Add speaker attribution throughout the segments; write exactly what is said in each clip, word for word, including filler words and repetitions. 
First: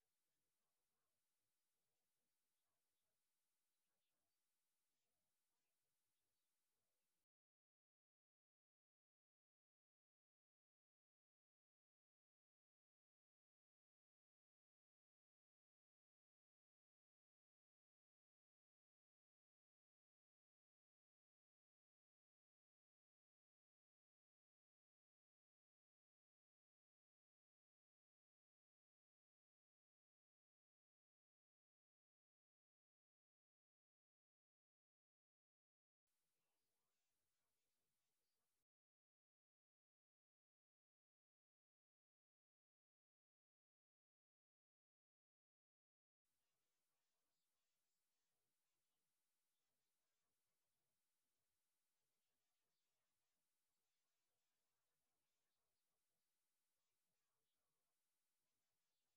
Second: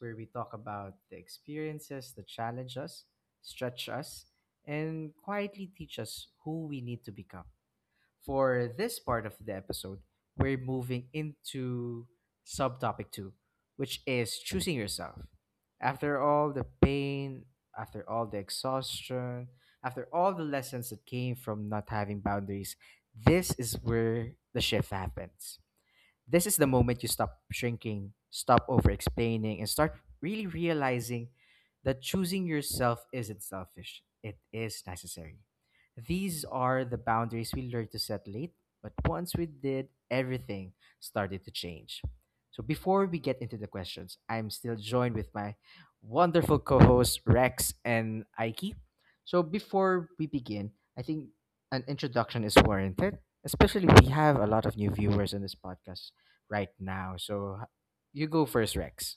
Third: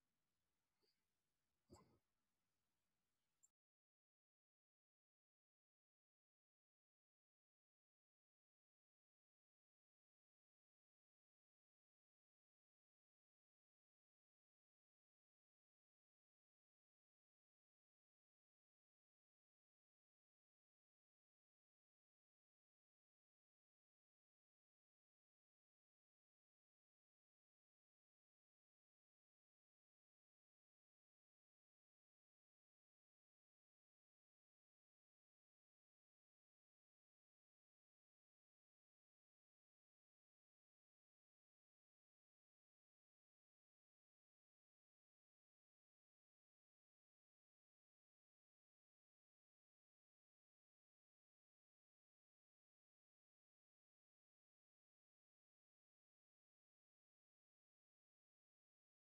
Speaker 1: where we talk about the experiences that challenge us, stretch us, and quietly teach us who we need to become. For this part of the episode, we're moving into subtopic two, which is choosing yourself. After all the pain, after all the exhaustion, after all the lessons that came from not having boundaries, this is where the shift happens. This is the moment you stop shrinking, stop over explaining, and start really realizing that choosing yourself isn't selfish, it is necessary. These are the boundaries we learned to set late, but once we did, everything started to change. So before we get into the questions, I'm still joined with my wonderful co-hosts Rex and Aiki. So before we begin, I think an introduction is warranted, especially we have a lot of new viewers in this podcast right now. So h- you go first, Rex.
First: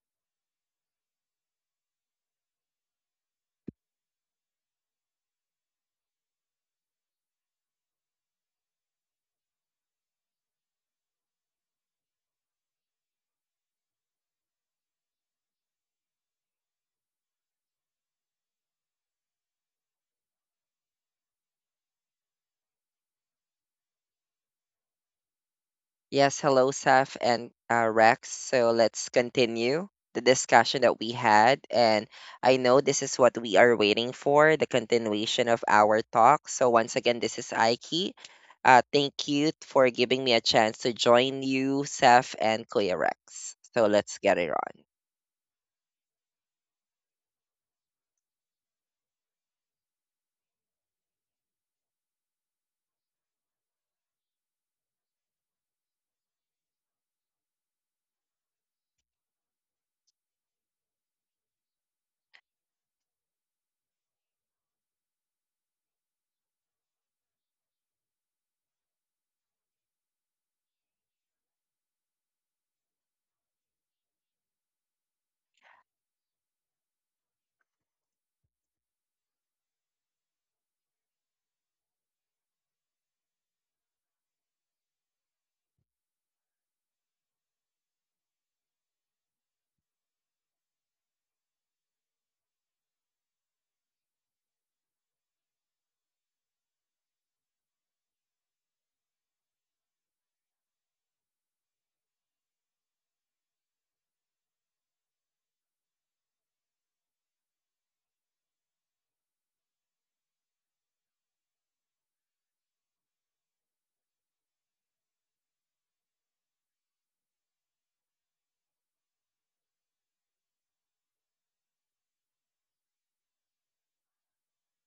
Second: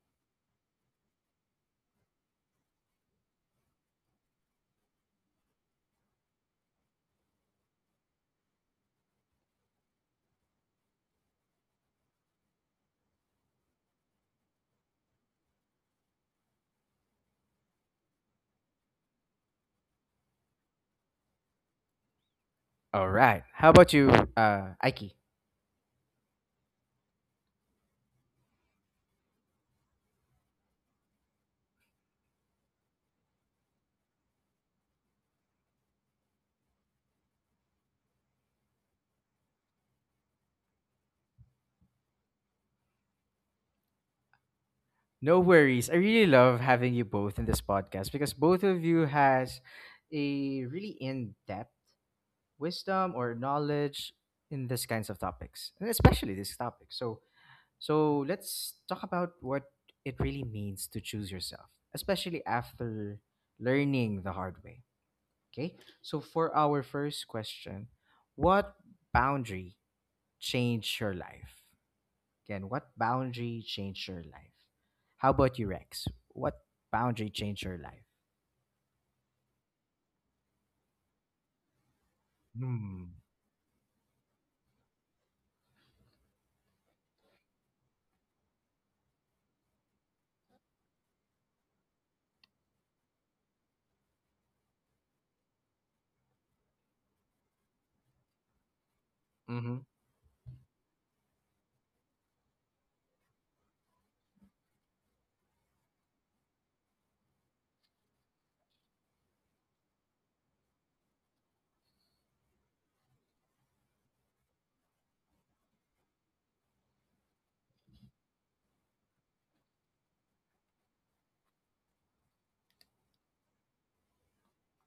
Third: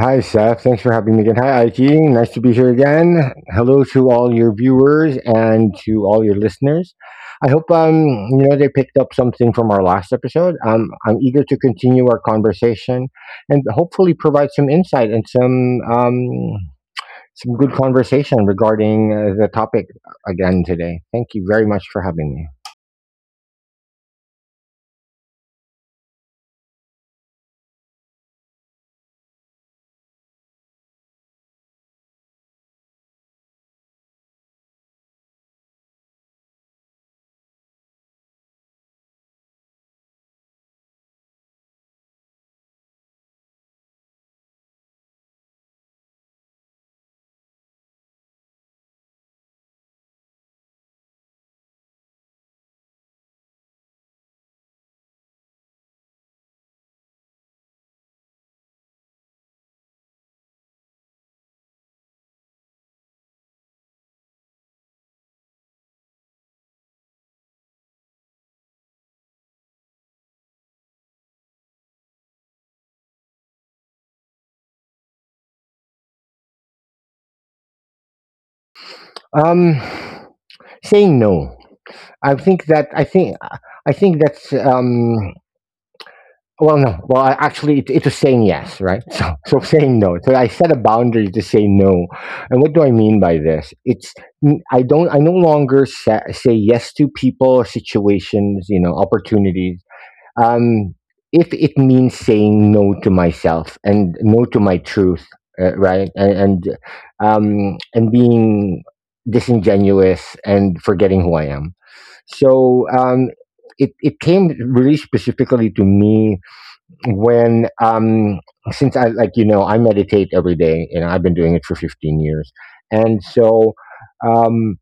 Speaker 2: Hi, Seth. Thanks for having me again. Hi, Aiki. Nice to be here again. Hello to all your viewers and to all your listeners. I hope um you know they picked up something from our last episode. Um, I'm eager to continue our conversation and hopefully provide some insight and some um some good conversation regarding uh, the topic again today. Thank you very much for having me.
Speaker 1: All right. How about you, uh, Aiki?
Speaker 3: Yes, hello, Saf and uh, Rex. So let's continue the discussion that we had. And I know this is what we are waiting for, the continuation of our talk. So once again, this is Aiki. Uh, thank you for giving me a chance to join you, Saf and Kuya Rex. So let's get it on.
Speaker 1: No worries. I really love having you both in this podcast because both of you has a really in-depth wisdom or knowledge in this kinds of topics, and especially this topic. So, so let's talk about what it really means to choose yourself, especially after learning the hard way. Okay. So for our first question, what boundary change your life? Again, what boundary changed your life? How about you, Rex? What boundary changed your life?
Speaker 2: Um, saying no. I think that I
Speaker 1: Hmm.
Speaker 2: think I think that's um well, no. Well, I, actually, it, it was saying yes, right? So, so saying no. So I set a boundary to say no. And what do I mean by this? It's n- I don't. I no longer sa say yes to people, situations, you know,
Speaker 1: Mm-hmm.
Speaker 2: opportunities. Um, if it means saying no to myself and no to my truth, uh, right? And and, um, and being disingenuous and forgetting who I am. So um, it, it came really specifically to me when um since I, like you know, I meditate every day and I've been doing it for fifteen years. And so um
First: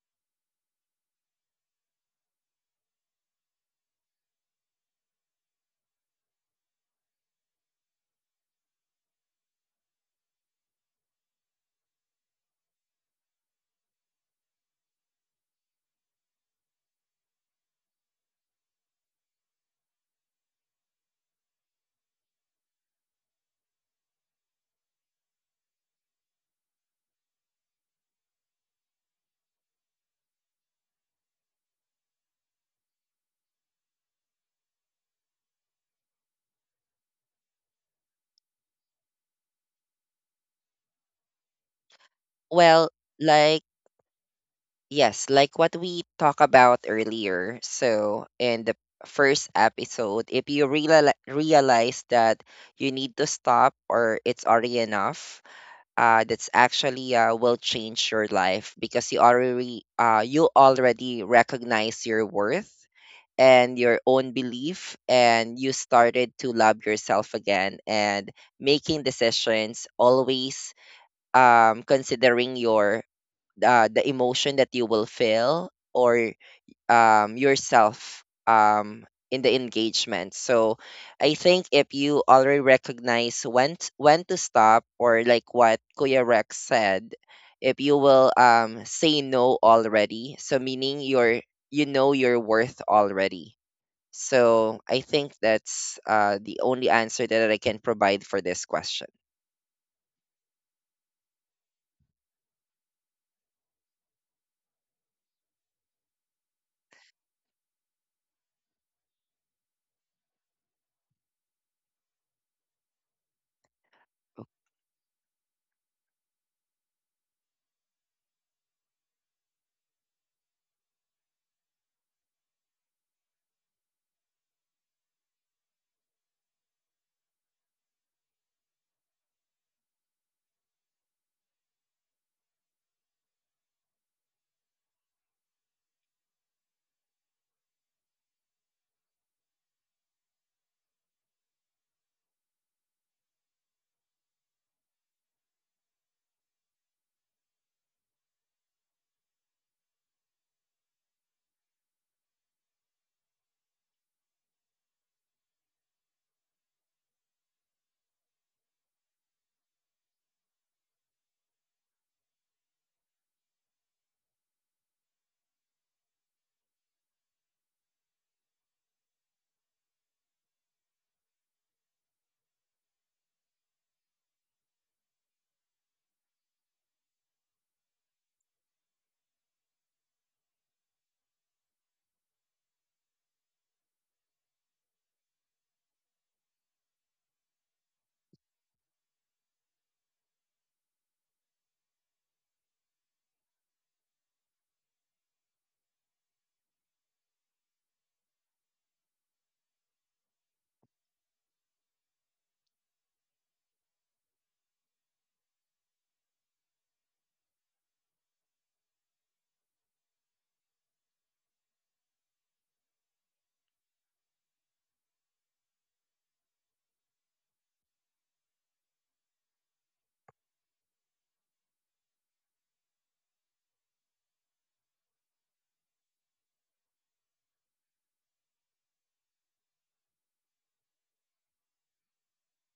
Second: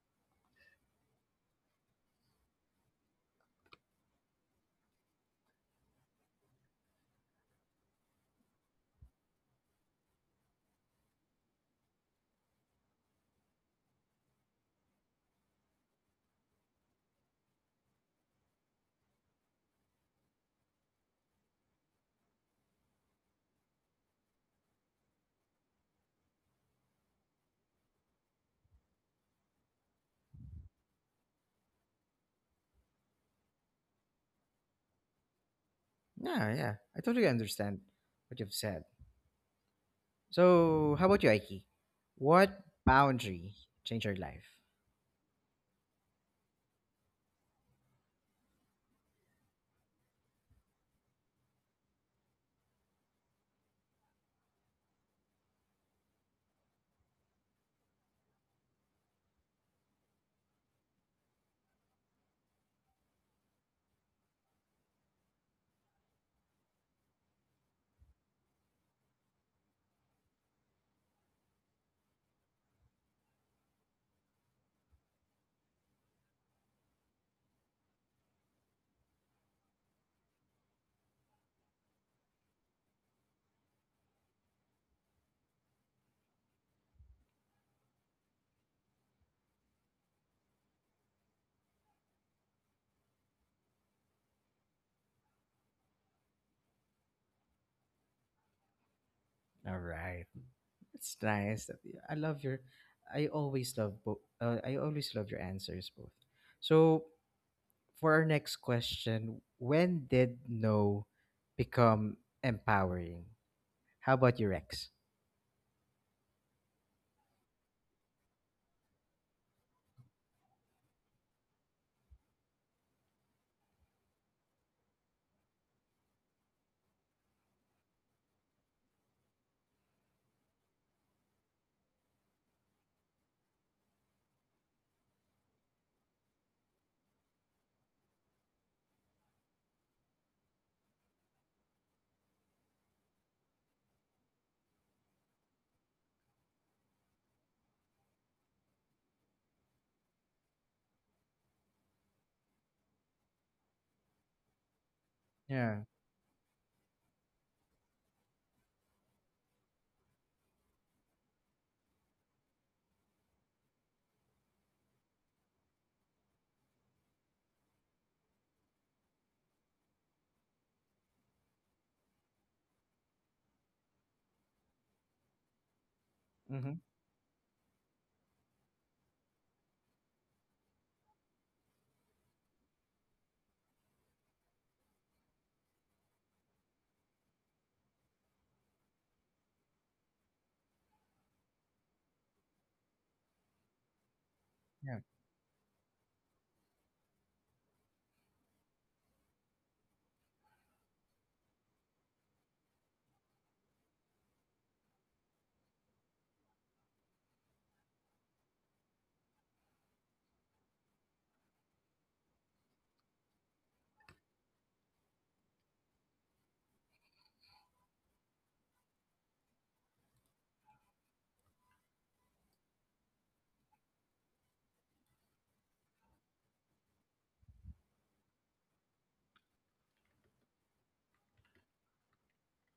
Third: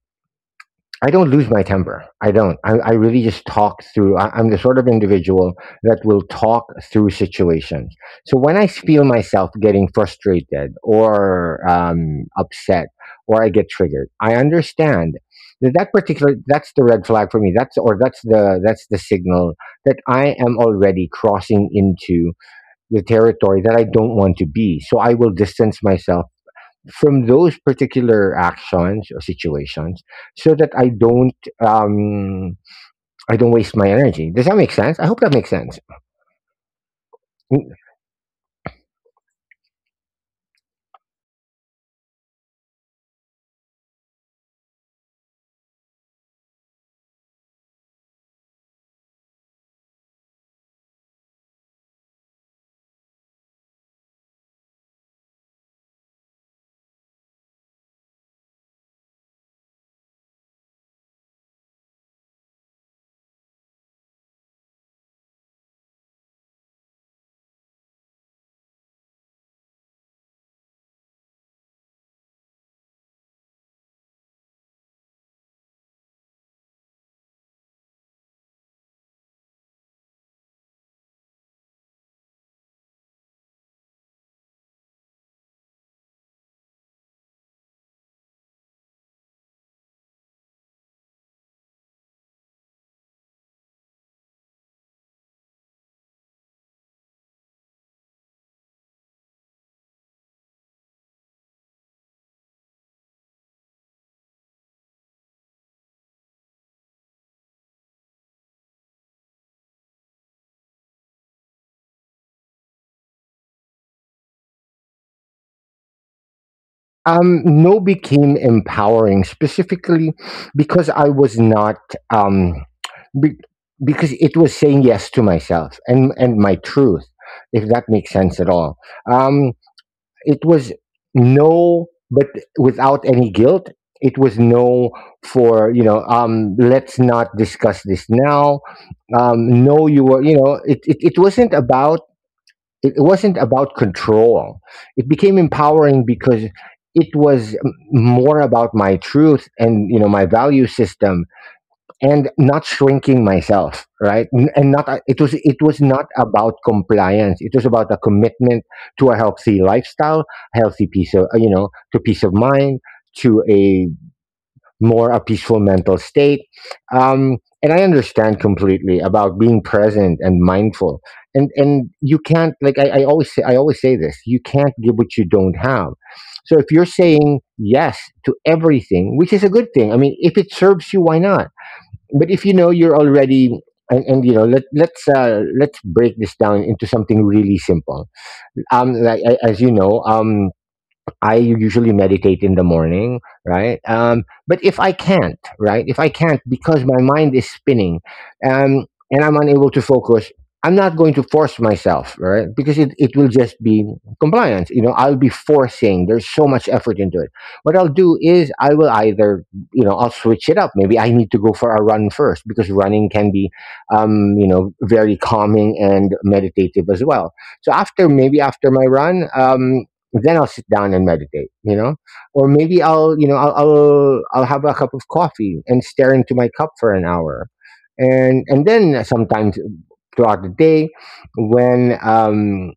Speaker 2: I don't lose my temper. I don't I, I really just talk through. I, I'm the sort of individual that will talk through situations. So when I feel myself getting frustrated or um, upset or I get triggered, I understand that that particular that's the red flag for me. that's or that's the that's the signal that I am already crossing into the territory that I don't want to be. So I will distance myself from those particular actions or situations so that I don't um, I don't waste my energy. Does that make sense? I hope that makes sense.
Speaker 1: Yeah, yeah, I totally
Speaker 2: Mm,
Speaker 1: understand what you've said. So, how about you, Aiki? What
Speaker 3: Well,
Speaker 1: boundary
Speaker 3: like
Speaker 1: changed your life?
Speaker 3: Yes, like what we talked about earlier. So, in the first episode, if you reali realize that you need to stop or it's already enough, uh, that's actually uh, will change your life because you already uh, you already recognize your worth and your own belief, and you started to love yourself again and making decisions always, um, considering your, uh, the emotion that you will feel, or um, yourself, um, in the engagement. So I think if you already recognize when t- when to stop, or like what Kuya Rex said, if you will, um, say no already, so meaning you're, you know your worth already. So I think that's uh, the only answer that I can provide for this question.
Speaker 1: All right. It's nice. that- I love your. I always love both. Uh, I always love your answers both. So, for our next question, when did no become empowering? How about you, Rex?
Speaker 2: Um, no became empowering specifically because I was not. Um, Be- because it was saying yes to myself and and my truth, if that makes sense at all. Um, it was no, but without any guilt. It was no for you know. Um, let's not discuss this now. Um, no, you were you know. It it, it wasn't about, it wasn't about control. It became empowering because it was m- more about my truth and you know my value system and not shrinking myself, right? N- and not uh, it was, it
Speaker 1: Yeah.
Speaker 2: was not about compliance. It was about a commitment to a healthy lifestyle, healthy piece of you know, to peace of mind, to a more a peaceful mental state. Um and I understand completely about being present and mindful. And and you can't, like i, I always say, i always say this: you can't give what you don't have. So if
Speaker 1: Mm-hmm.
Speaker 2: you're saying yes to everything, which is a good thing, I mean, if it serves you, why not? But if you know you're already and, and you know, let let's uh, let's break this down into something really simple. Um, like a- as you know, um, I usually meditate in the morning, right? Um, but if I
Speaker 1: Yeah.
Speaker 2: can't, right? If I can't because my mind is spinning, um, and I'm unable to focus, I'm not going to force myself, right? Because it, it will just be compliance. You know, I'll be forcing. There's so much effort into it. What I'll do is I will either, you know, I'll switch it up. Maybe I need to go for a run first because running can be, um, you know, very calming and meditative as well. So after, maybe after my run, um, then I'll sit down and meditate, you know, or maybe I'll, you know, I'll, I'll, I'll have a cup of coffee and stare into my cup for an hour. And, and then sometimes throughout the day when, um,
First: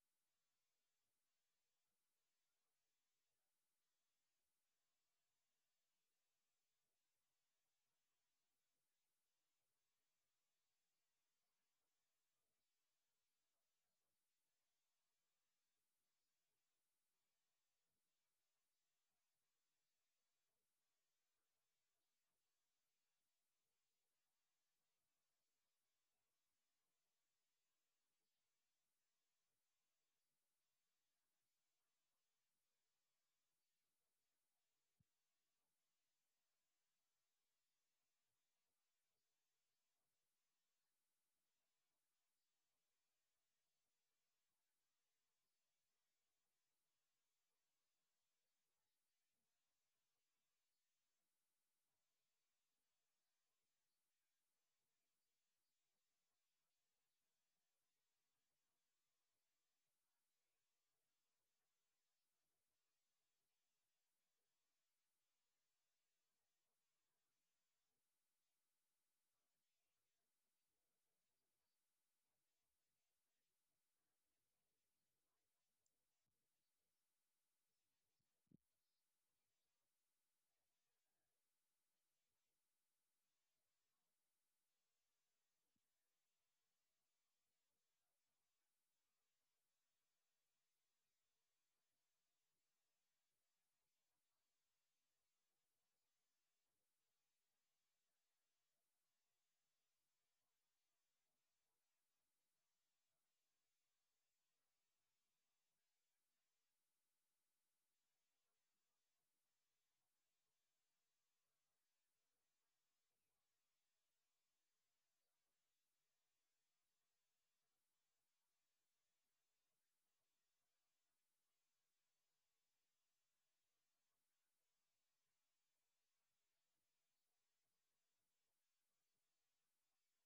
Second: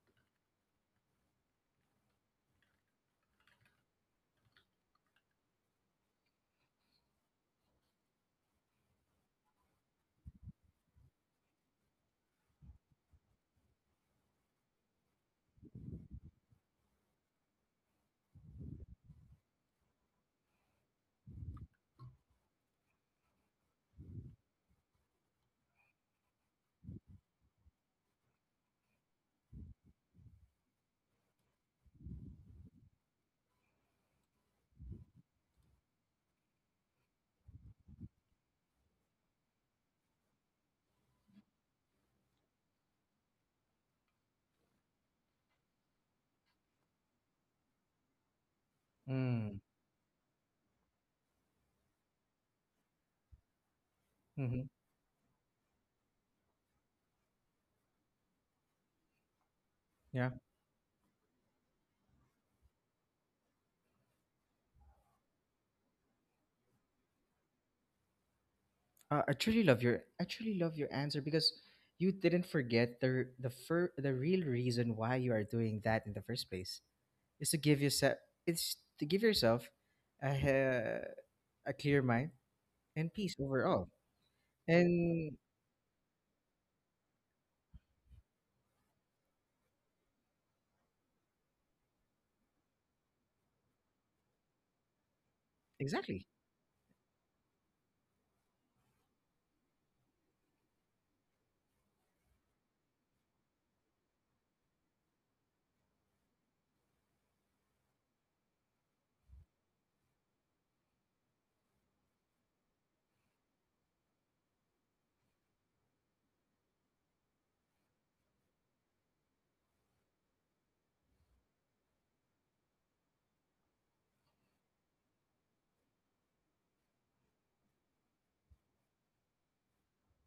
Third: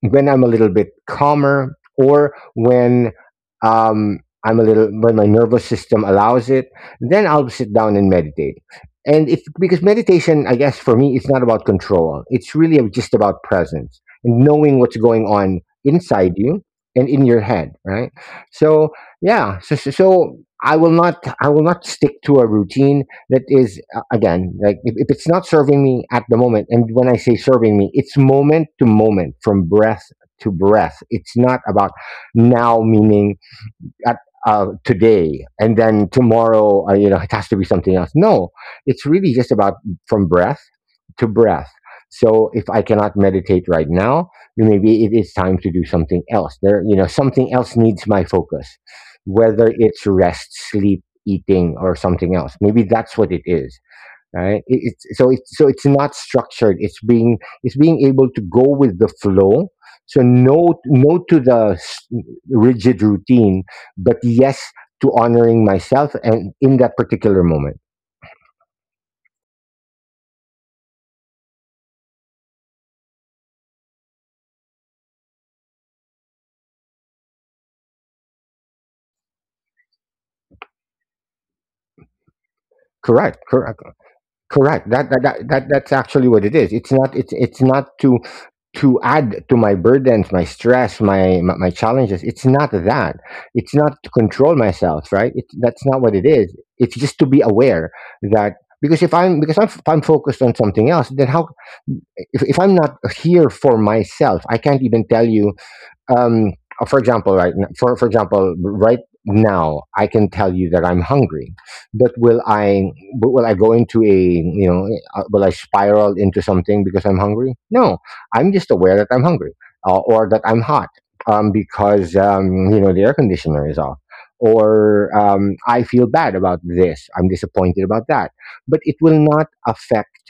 Speaker 2: when I'm a little bit calmer or when um, I'm a little, when my nervous system allows it, then I'll sit down and meditate. And it's because meditation, I guess for me, it's not about control. It's really just about presence and knowing what's going on inside you and in your head, right? So yeah, so so, so I will not, I will not stick to a routine that is uh, again, like if, if it's not serving me at the moment. And when I say serving me, it's moment to moment, from breath to breath. It's not about now, meaning at uh, today, and then tomorrow uh, you know, it has to be something else. No, it's really just about from breath to breath. So if I cannot meditate right now, then maybe it is time to do something else. There You know, something else needs my focus,
Speaker 1: Mm.
Speaker 2: whether it's rest, sleep, eating, or something else. Maybe that's what it is,
Speaker 1: Mm-hmm.
Speaker 2: right? It, it's so it's so, it's not structured. It's being, it's being able to go with the flow. So
Speaker 1: Yeah.
Speaker 2: no, no to the s- rigid routine, but yes to honoring myself and in that particular moment.
Speaker 1: Uh, I truly love your I truly love your answer because you didn't forget the r- the fir- the real reason why you are doing that in the first place is to give yourself, it's to give yourself a he- a clear mind and peace
Speaker 2: correct correct
Speaker 1: overall.
Speaker 2: correct that that,
Speaker 1: And
Speaker 2: that that that's actually what it is. It's not it's, it's not to, to add to my burdens, my stress, my my, my challenges. It's not that. It's not to control myself, right? It's That's not what it
Speaker 1: exactly.
Speaker 2: is. It's just to be aware that, because if I'm, because I'm, if I'm focused on something else, then how, if, if I'm not here for myself, I can't even tell you um, for example, right n- for for example, right now I can tell you that I'm hungry, but will I, but will I go into a you know uh, will I spiral into something because I'm hungry? No, I'm just aware that I'm hungry uh, or that I'm hot um, because um, you know, the air conditioner is off. Or um, I feel bad about this. I'm disappointed about that. But it will not affect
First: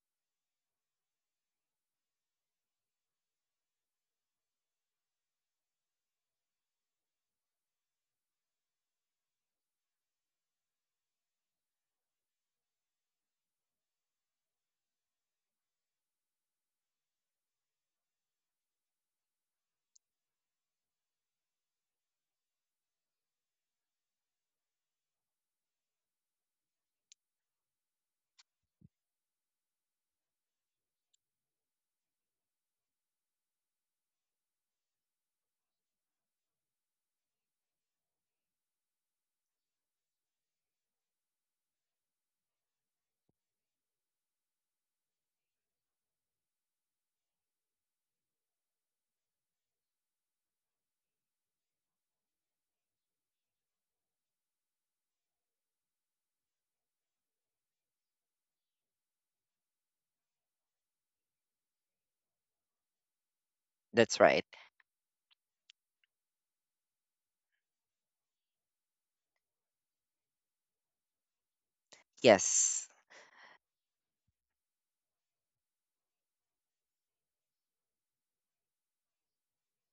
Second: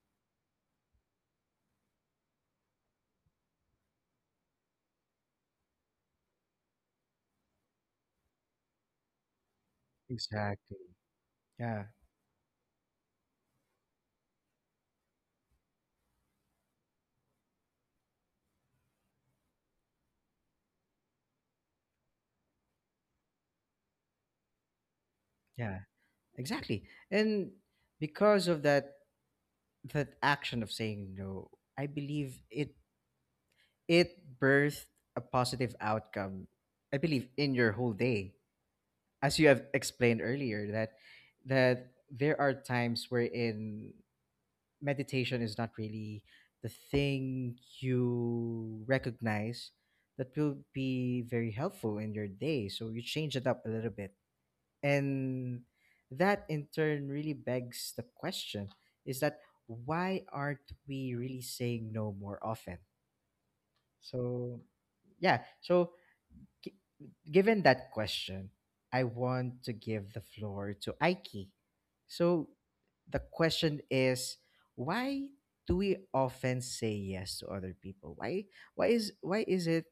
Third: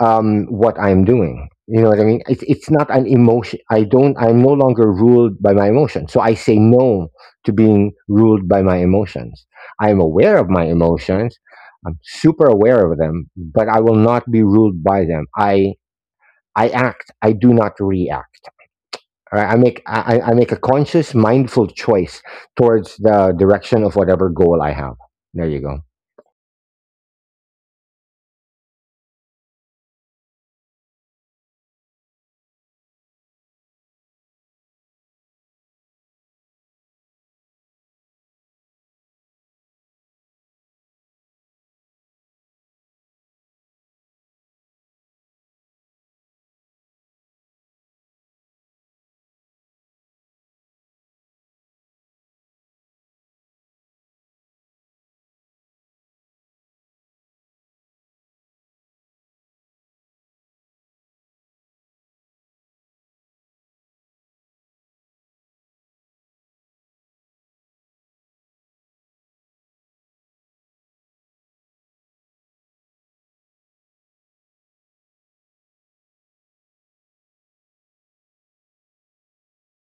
Speaker 2: um, what I'm doing. You know what I mean? It's it's not an emotion. I don't. I'm no longer ruled by my emotions. So I say no to being ruled by my emotions. I'm aware of my
Speaker 1: Exactly.
Speaker 2: emotions.
Speaker 1: Yeah.
Speaker 2: I'm super aware of them, but I will not be ruled by them. I I act. I do not react. All right? I make I, I I make a conscious, mindful choice towards the direction of whatever goal I have. There you go.
Speaker 1: Yeah. Exactly. And because of that, that action of saying no, I believe it, it birthed a positive outcome, I believe, in your whole day. As you have explained earlier, that that there are times wherein meditation is not really the thing you recognize that will be very helpful in your day. So you change it up a little bit. And that in turn really begs the question, is that why aren't we really saying no more often?
Speaker 3: That's right.
Speaker 1: So yeah. So gi- Given that question, I want to give the floor to Aiki. So
Speaker 3: Yes.
Speaker 1: the question is, why do we often say yes to other people? Why why is why is it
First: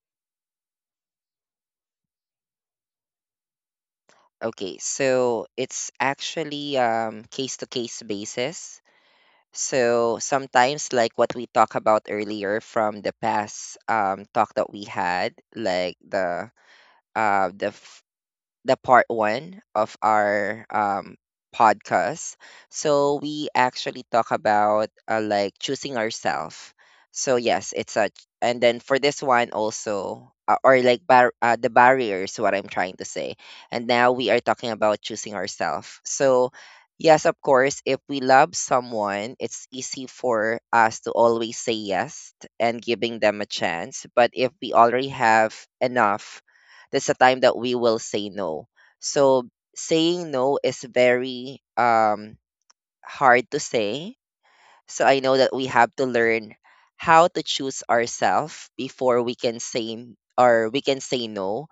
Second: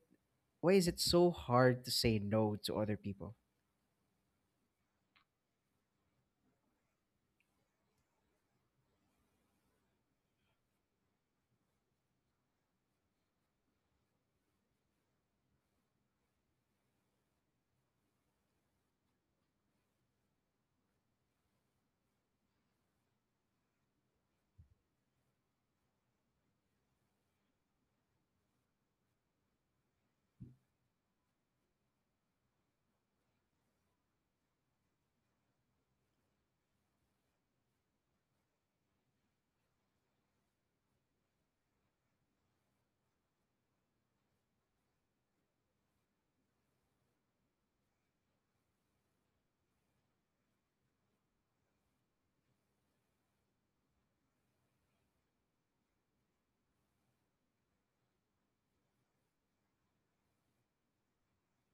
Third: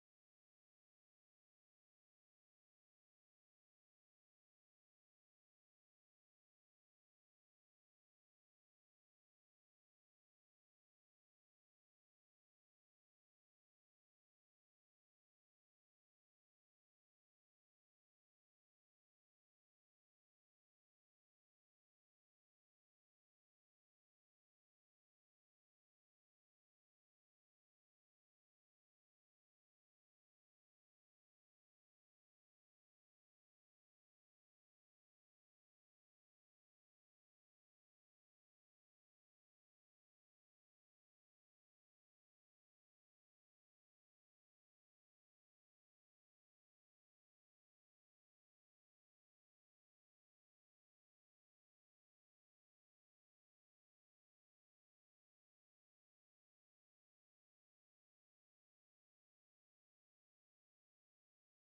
Speaker 1: why is it so hard to say no to other people?
Speaker 3: Okay, so it's actually um case to case basis. So sometimes like what we talked about earlier from the past um talk that we had, like the uh the the part one of our, um, podcast. So we actually talk about, uh, like choosing ourselves. So yes, it's a, and then for this one also, uh, or like bar- uh, the barriers, what I'm trying to say. And now we are talking about choosing ourselves. So yes, of course, if we love someone, it's easy for us to always say yes and giving them a chance. But if we already have enough, that's a time that we will say no. So saying no is very um hard to say. So I know that we have to learn how to choose ourselves before we can say, or we can say no,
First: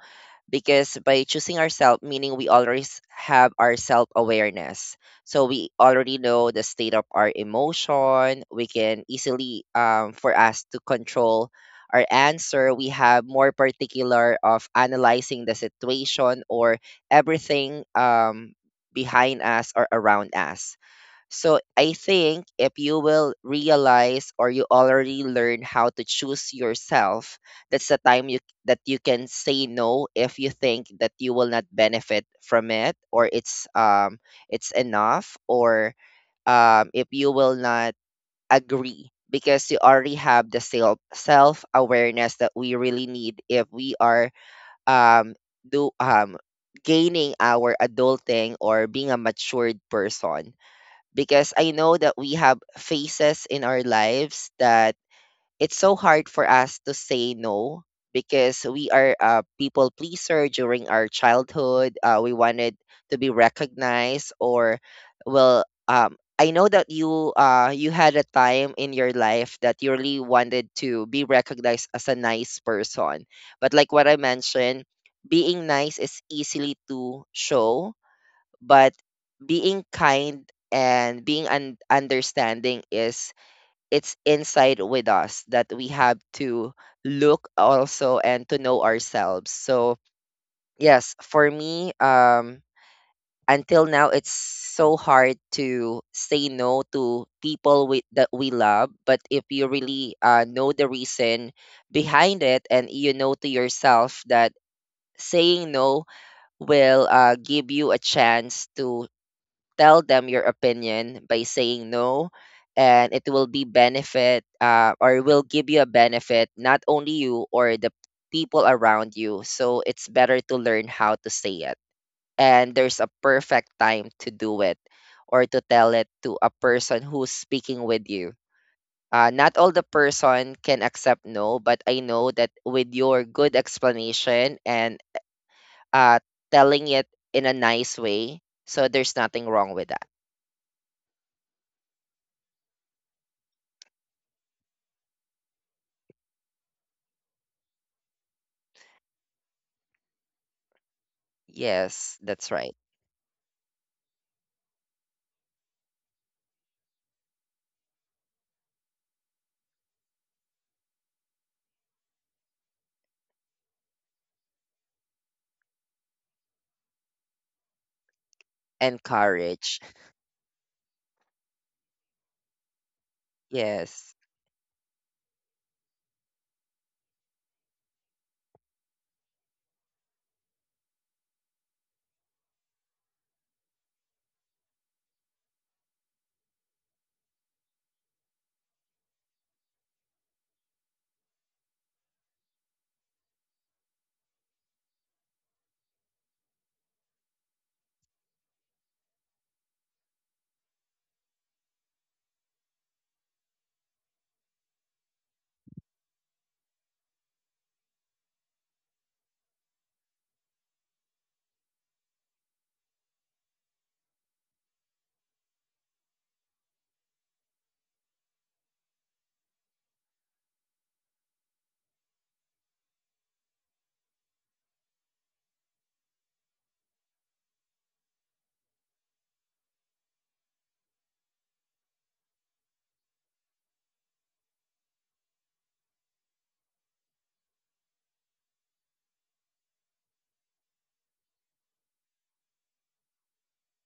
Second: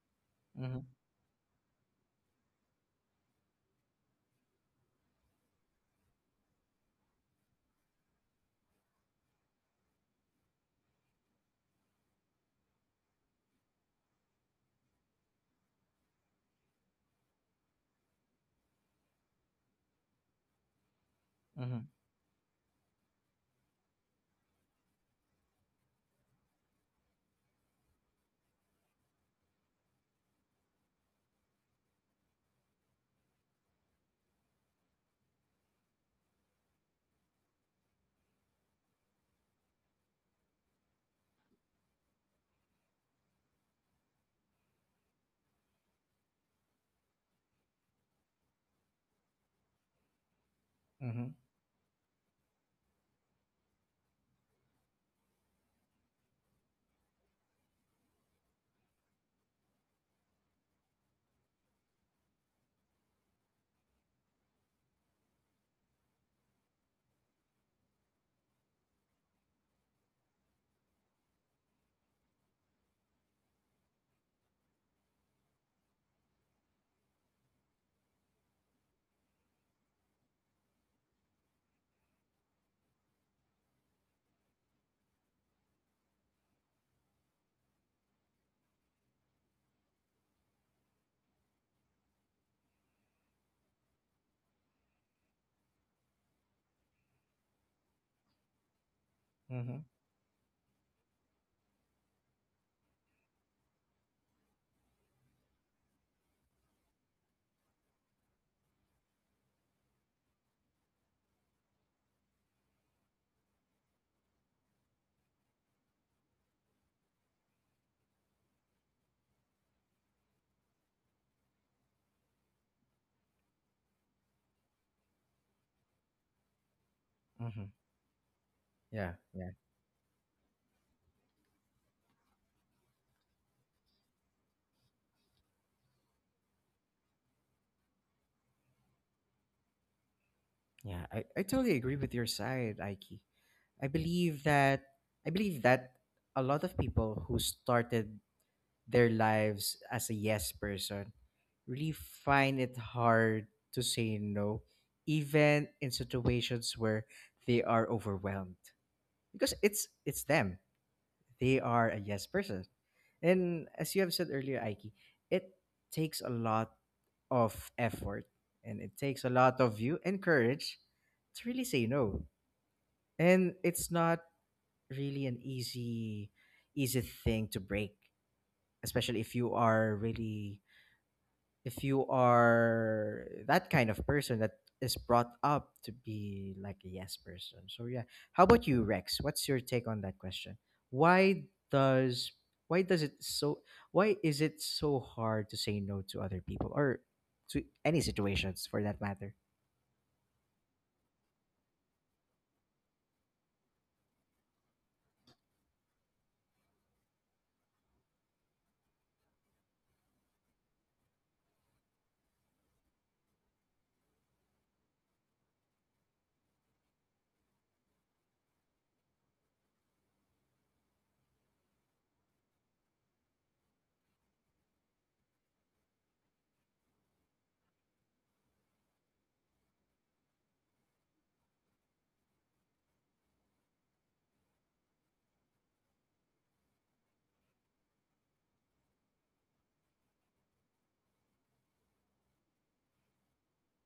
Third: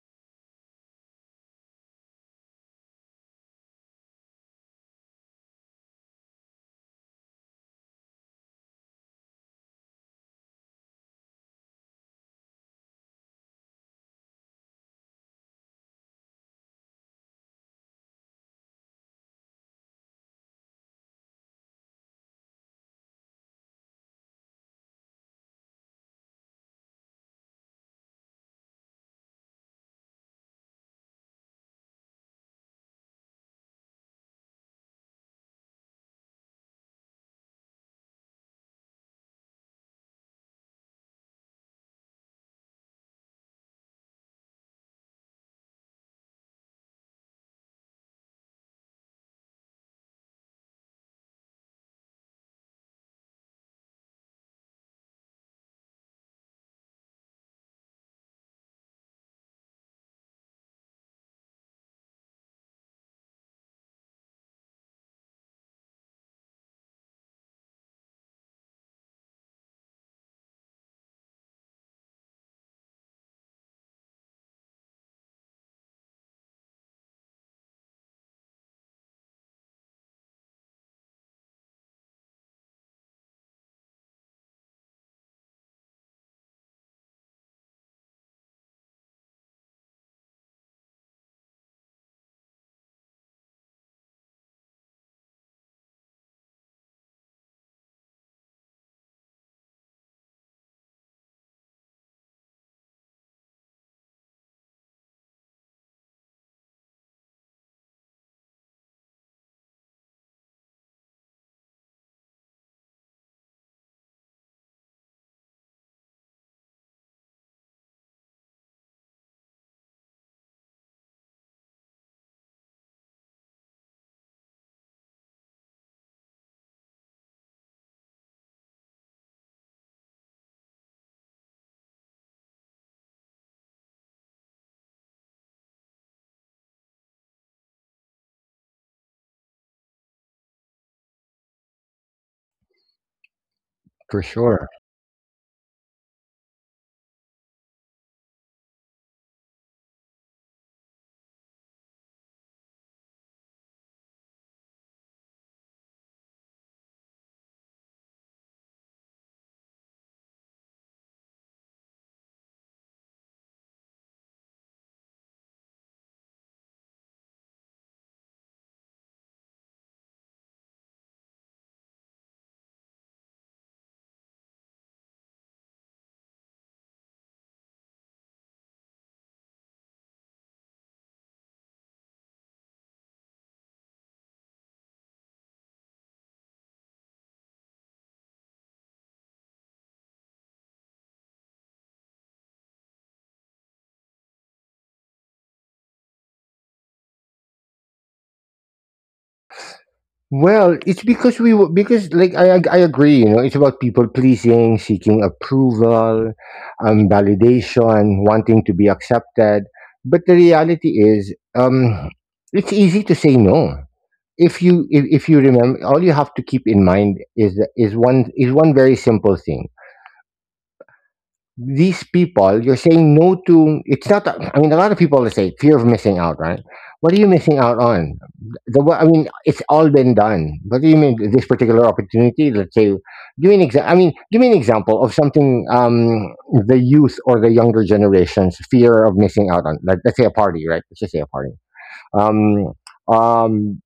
Speaker 1: Mm-hmm.
Speaker 3: because by choosing ourselves, meaning we always have our self awareness. So we already know the state of our emotion. We can easily, um, for us to control our answer, we have more particular of analyzing the situation or everything, um, behind us or around us. So
Speaker 1: Mm-hmm.
Speaker 3: I think if you will realize or you already learn how to choose yourself, that's the time you, that you can say no if you think that you will not benefit from it, or it's um it's enough, or um if you will not agree, because you already have the self self awareness that we really need if we are um do um gaining our adulting or being a matured person,
Speaker 1: Mm-hmm.
Speaker 3: because I know that we have phases in our lives that it's so hard for us to say no, because we are a people pleaser during our childhood. Uh, we wanted to be recognized, or well um I know that you uh you had a time in your life that you really wanted to be recognized as a nice person. But like what I mentioned, being nice is easily to show, but being kind and being un- understanding is, it's inside with us that we have to look also and to know ourselves. So yes, for me, um until now it's so hard to say no to people with that we love, but if you
Speaker 1: Mm-hmm.
Speaker 3: really, uh, know the reason behind it and you know to yourself that saying no will, uh, give you a chance to tell them your opinion by saying no, and it will be benefit, uh, or will give you a benefit not only you or the people around you. So it's better to learn how to say it, and there's a perfect time to do it, or to tell it to a person who's
Speaker 1: Mm-hmm.
Speaker 3: speaking with you.
Speaker 1: Yeah.
Speaker 3: Uh,
Speaker 1: Yeah.
Speaker 3: not all the person can accept no, but I know that with your good explanation and, uh, telling it in a nice way, so there's nothing wrong with that.
Speaker 1: Yeah, I, I totally agree with your side, Aiki. I
Speaker 2: For
Speaker 1: believe
Speaker 2: sure.
Speaker 1: that I believe that a lot of people who started their lives as a yes person really
Speaker 3: Yes, that's
Speaker 1: find
Speaker 3: right.
Speaker 1: it hard to say no, even in situations where they are overwhelmed. Because it's it's them. They are a yes person. And as you have said earlier, Aiki, it takes a lot of effort and it
Speaker 3: And
Speaker 1: takes a lot
Speaker 3: courage.
Speaker 1: of you and courage to really say no. And it's
Speaker 3: Yes,
Speaker 1: not really an easy easy thing to break, especially if you are really, if you are that kind of person that is brought up to be like a yes person. So yeah, how about you, Rex? What's your take on that question? Why does why does it so why is it so hard to say no to other people or to any situations for that matter?
Speaker 2: Well, it's because we w- because like I I agree, you know, it's about people pleasing, seeking approval, um, validation, wanting to be accepted. But the reality is, um, it's easy to say no. If you if, if you remember, all you have to keep in mind is is one, is one very simple thing: these people you're saying no to, it's not that- I mean, a lot of people will say fear of missing out, right? What are you missing out on? the wo- I mean, it's all been done. What do you mean this particular opportunity? Let's say, give me an example. I mean, give me an example of something, um the youth or the younger generation's fear of missing out on, like, let's say a party, right? Let's just say a party. um um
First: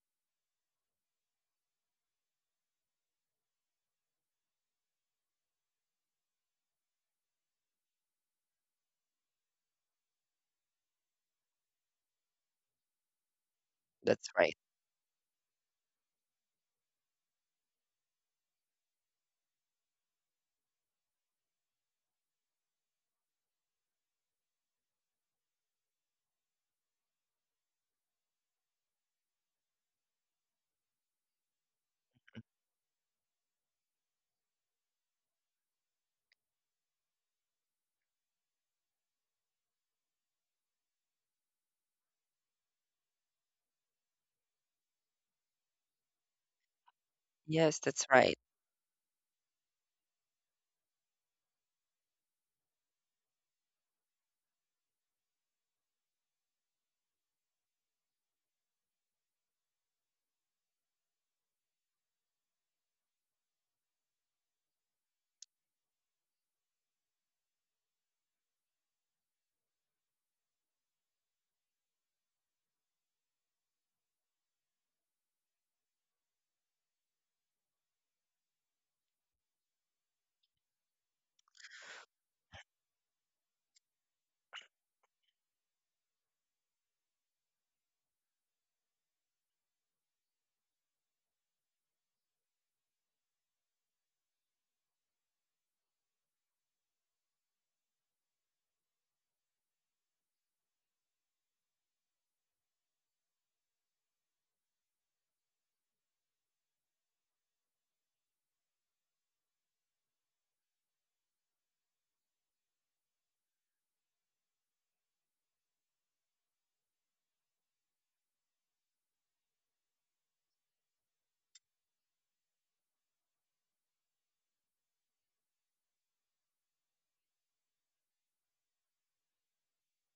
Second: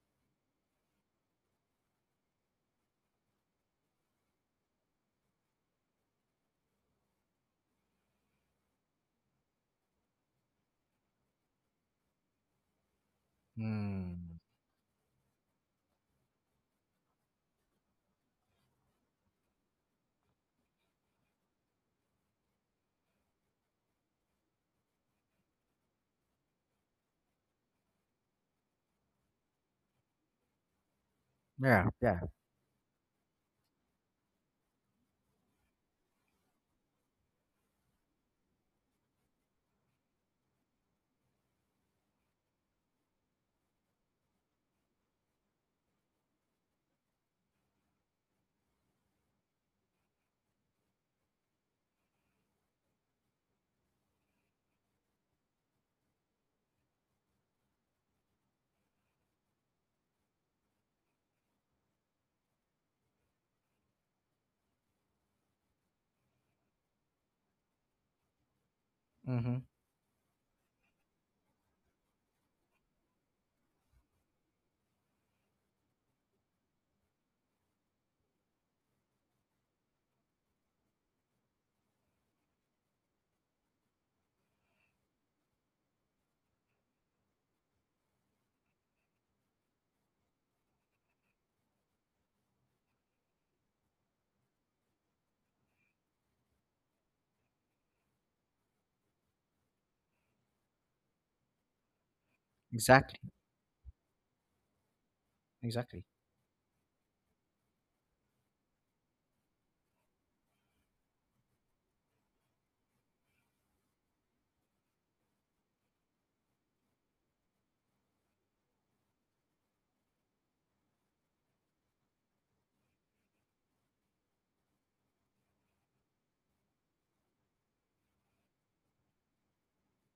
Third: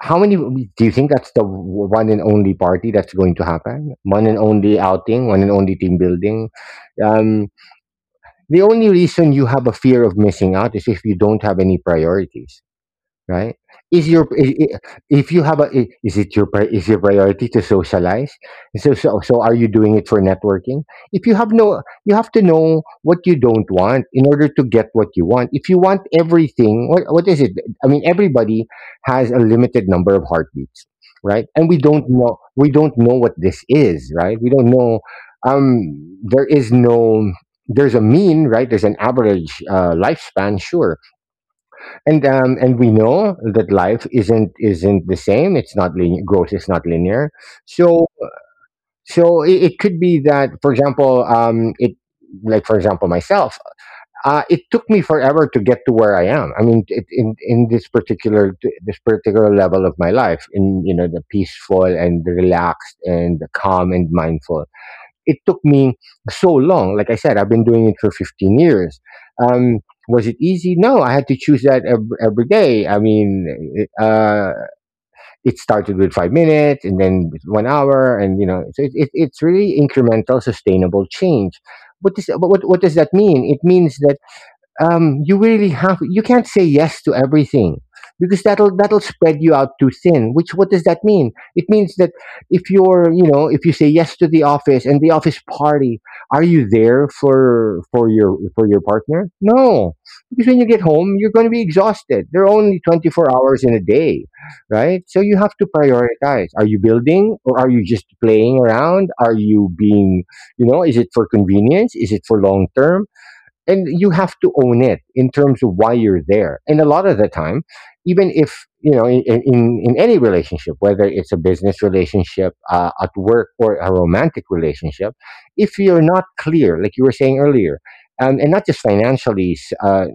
Speaker 2: how many do you think that's the one and only party that's going to happen, one and only outing, one and only team building? Um, the only reason you have a fear of missing out is if you don't have any priorities, right? Is
Speaker 3: that's
Speaker 2: your
Speaker 1: Mm.
Speaker 3: right.
Speaker 2: I- I- If you have a i- is it your pri- is your priority to socialize? So so so are you doing it for networking? If you have no, you have to know what you don't want in order to get what you want. If you want everything, what what is it? I mean, everybody has a limited number of heartbeats, right? And we
Speaker 1: Yeah,
Speaker 2: don't
Speaker 1: yeah.
Speaker 2: know, we don't know what this is, right? We don't know. Um, there is no. There's a mean, right? There's an average uh, lifespan, sure, and um, and we know that life isn't isn't the same. It's not linear. Growth is not linear.
Speaker 3: Yes, that's
Speaker 2: So
Speaker 3: right.
Speaker 2: so it, it could be that, for example, um, it, like for example myself, uh, it took me forever to get to where I am. I mean, it, in in this particular, this particular level of my life, in you know, the peaceful and relaxed and the calm and mindful, it took me so long. Like I said, I've been doing it for fifteen years.
Speaker 1: Mm-hmm.
Speaker 2: Um, was it easy? No, I had to choose that ev- every day. I mean, it, uh, it started with five minutes and then with one hour, and you know, so it, it, it's really incremental, sustainable change. What does, but what what does that mean? It means that um, you really have you can't say yes to everything because that'll that'll spread you out too thin. Which, what does that mean? It means that if you're you know if you say yes to the office and the office party, are you there for for your for your partner? No, because when you get home you're going to be exhausted. There are only
Speaker 1: Exactly.
Speaker 2: twenty-four hours in a day, right? So you have to
Speaker 1: Exactly.
Speaker 2: prioritize. Are you building, or are you just playing around? Are you being, you know, is it for convenience, is it for long term? And you have to own it in terms of why you're there. And a lot of the time, even if you know, in in, in any relationship, whether it's a business relationship, uh, at work, or a romantic relationship, if you're not clear, like you were saying earlier, um, and not just financially, s- uh,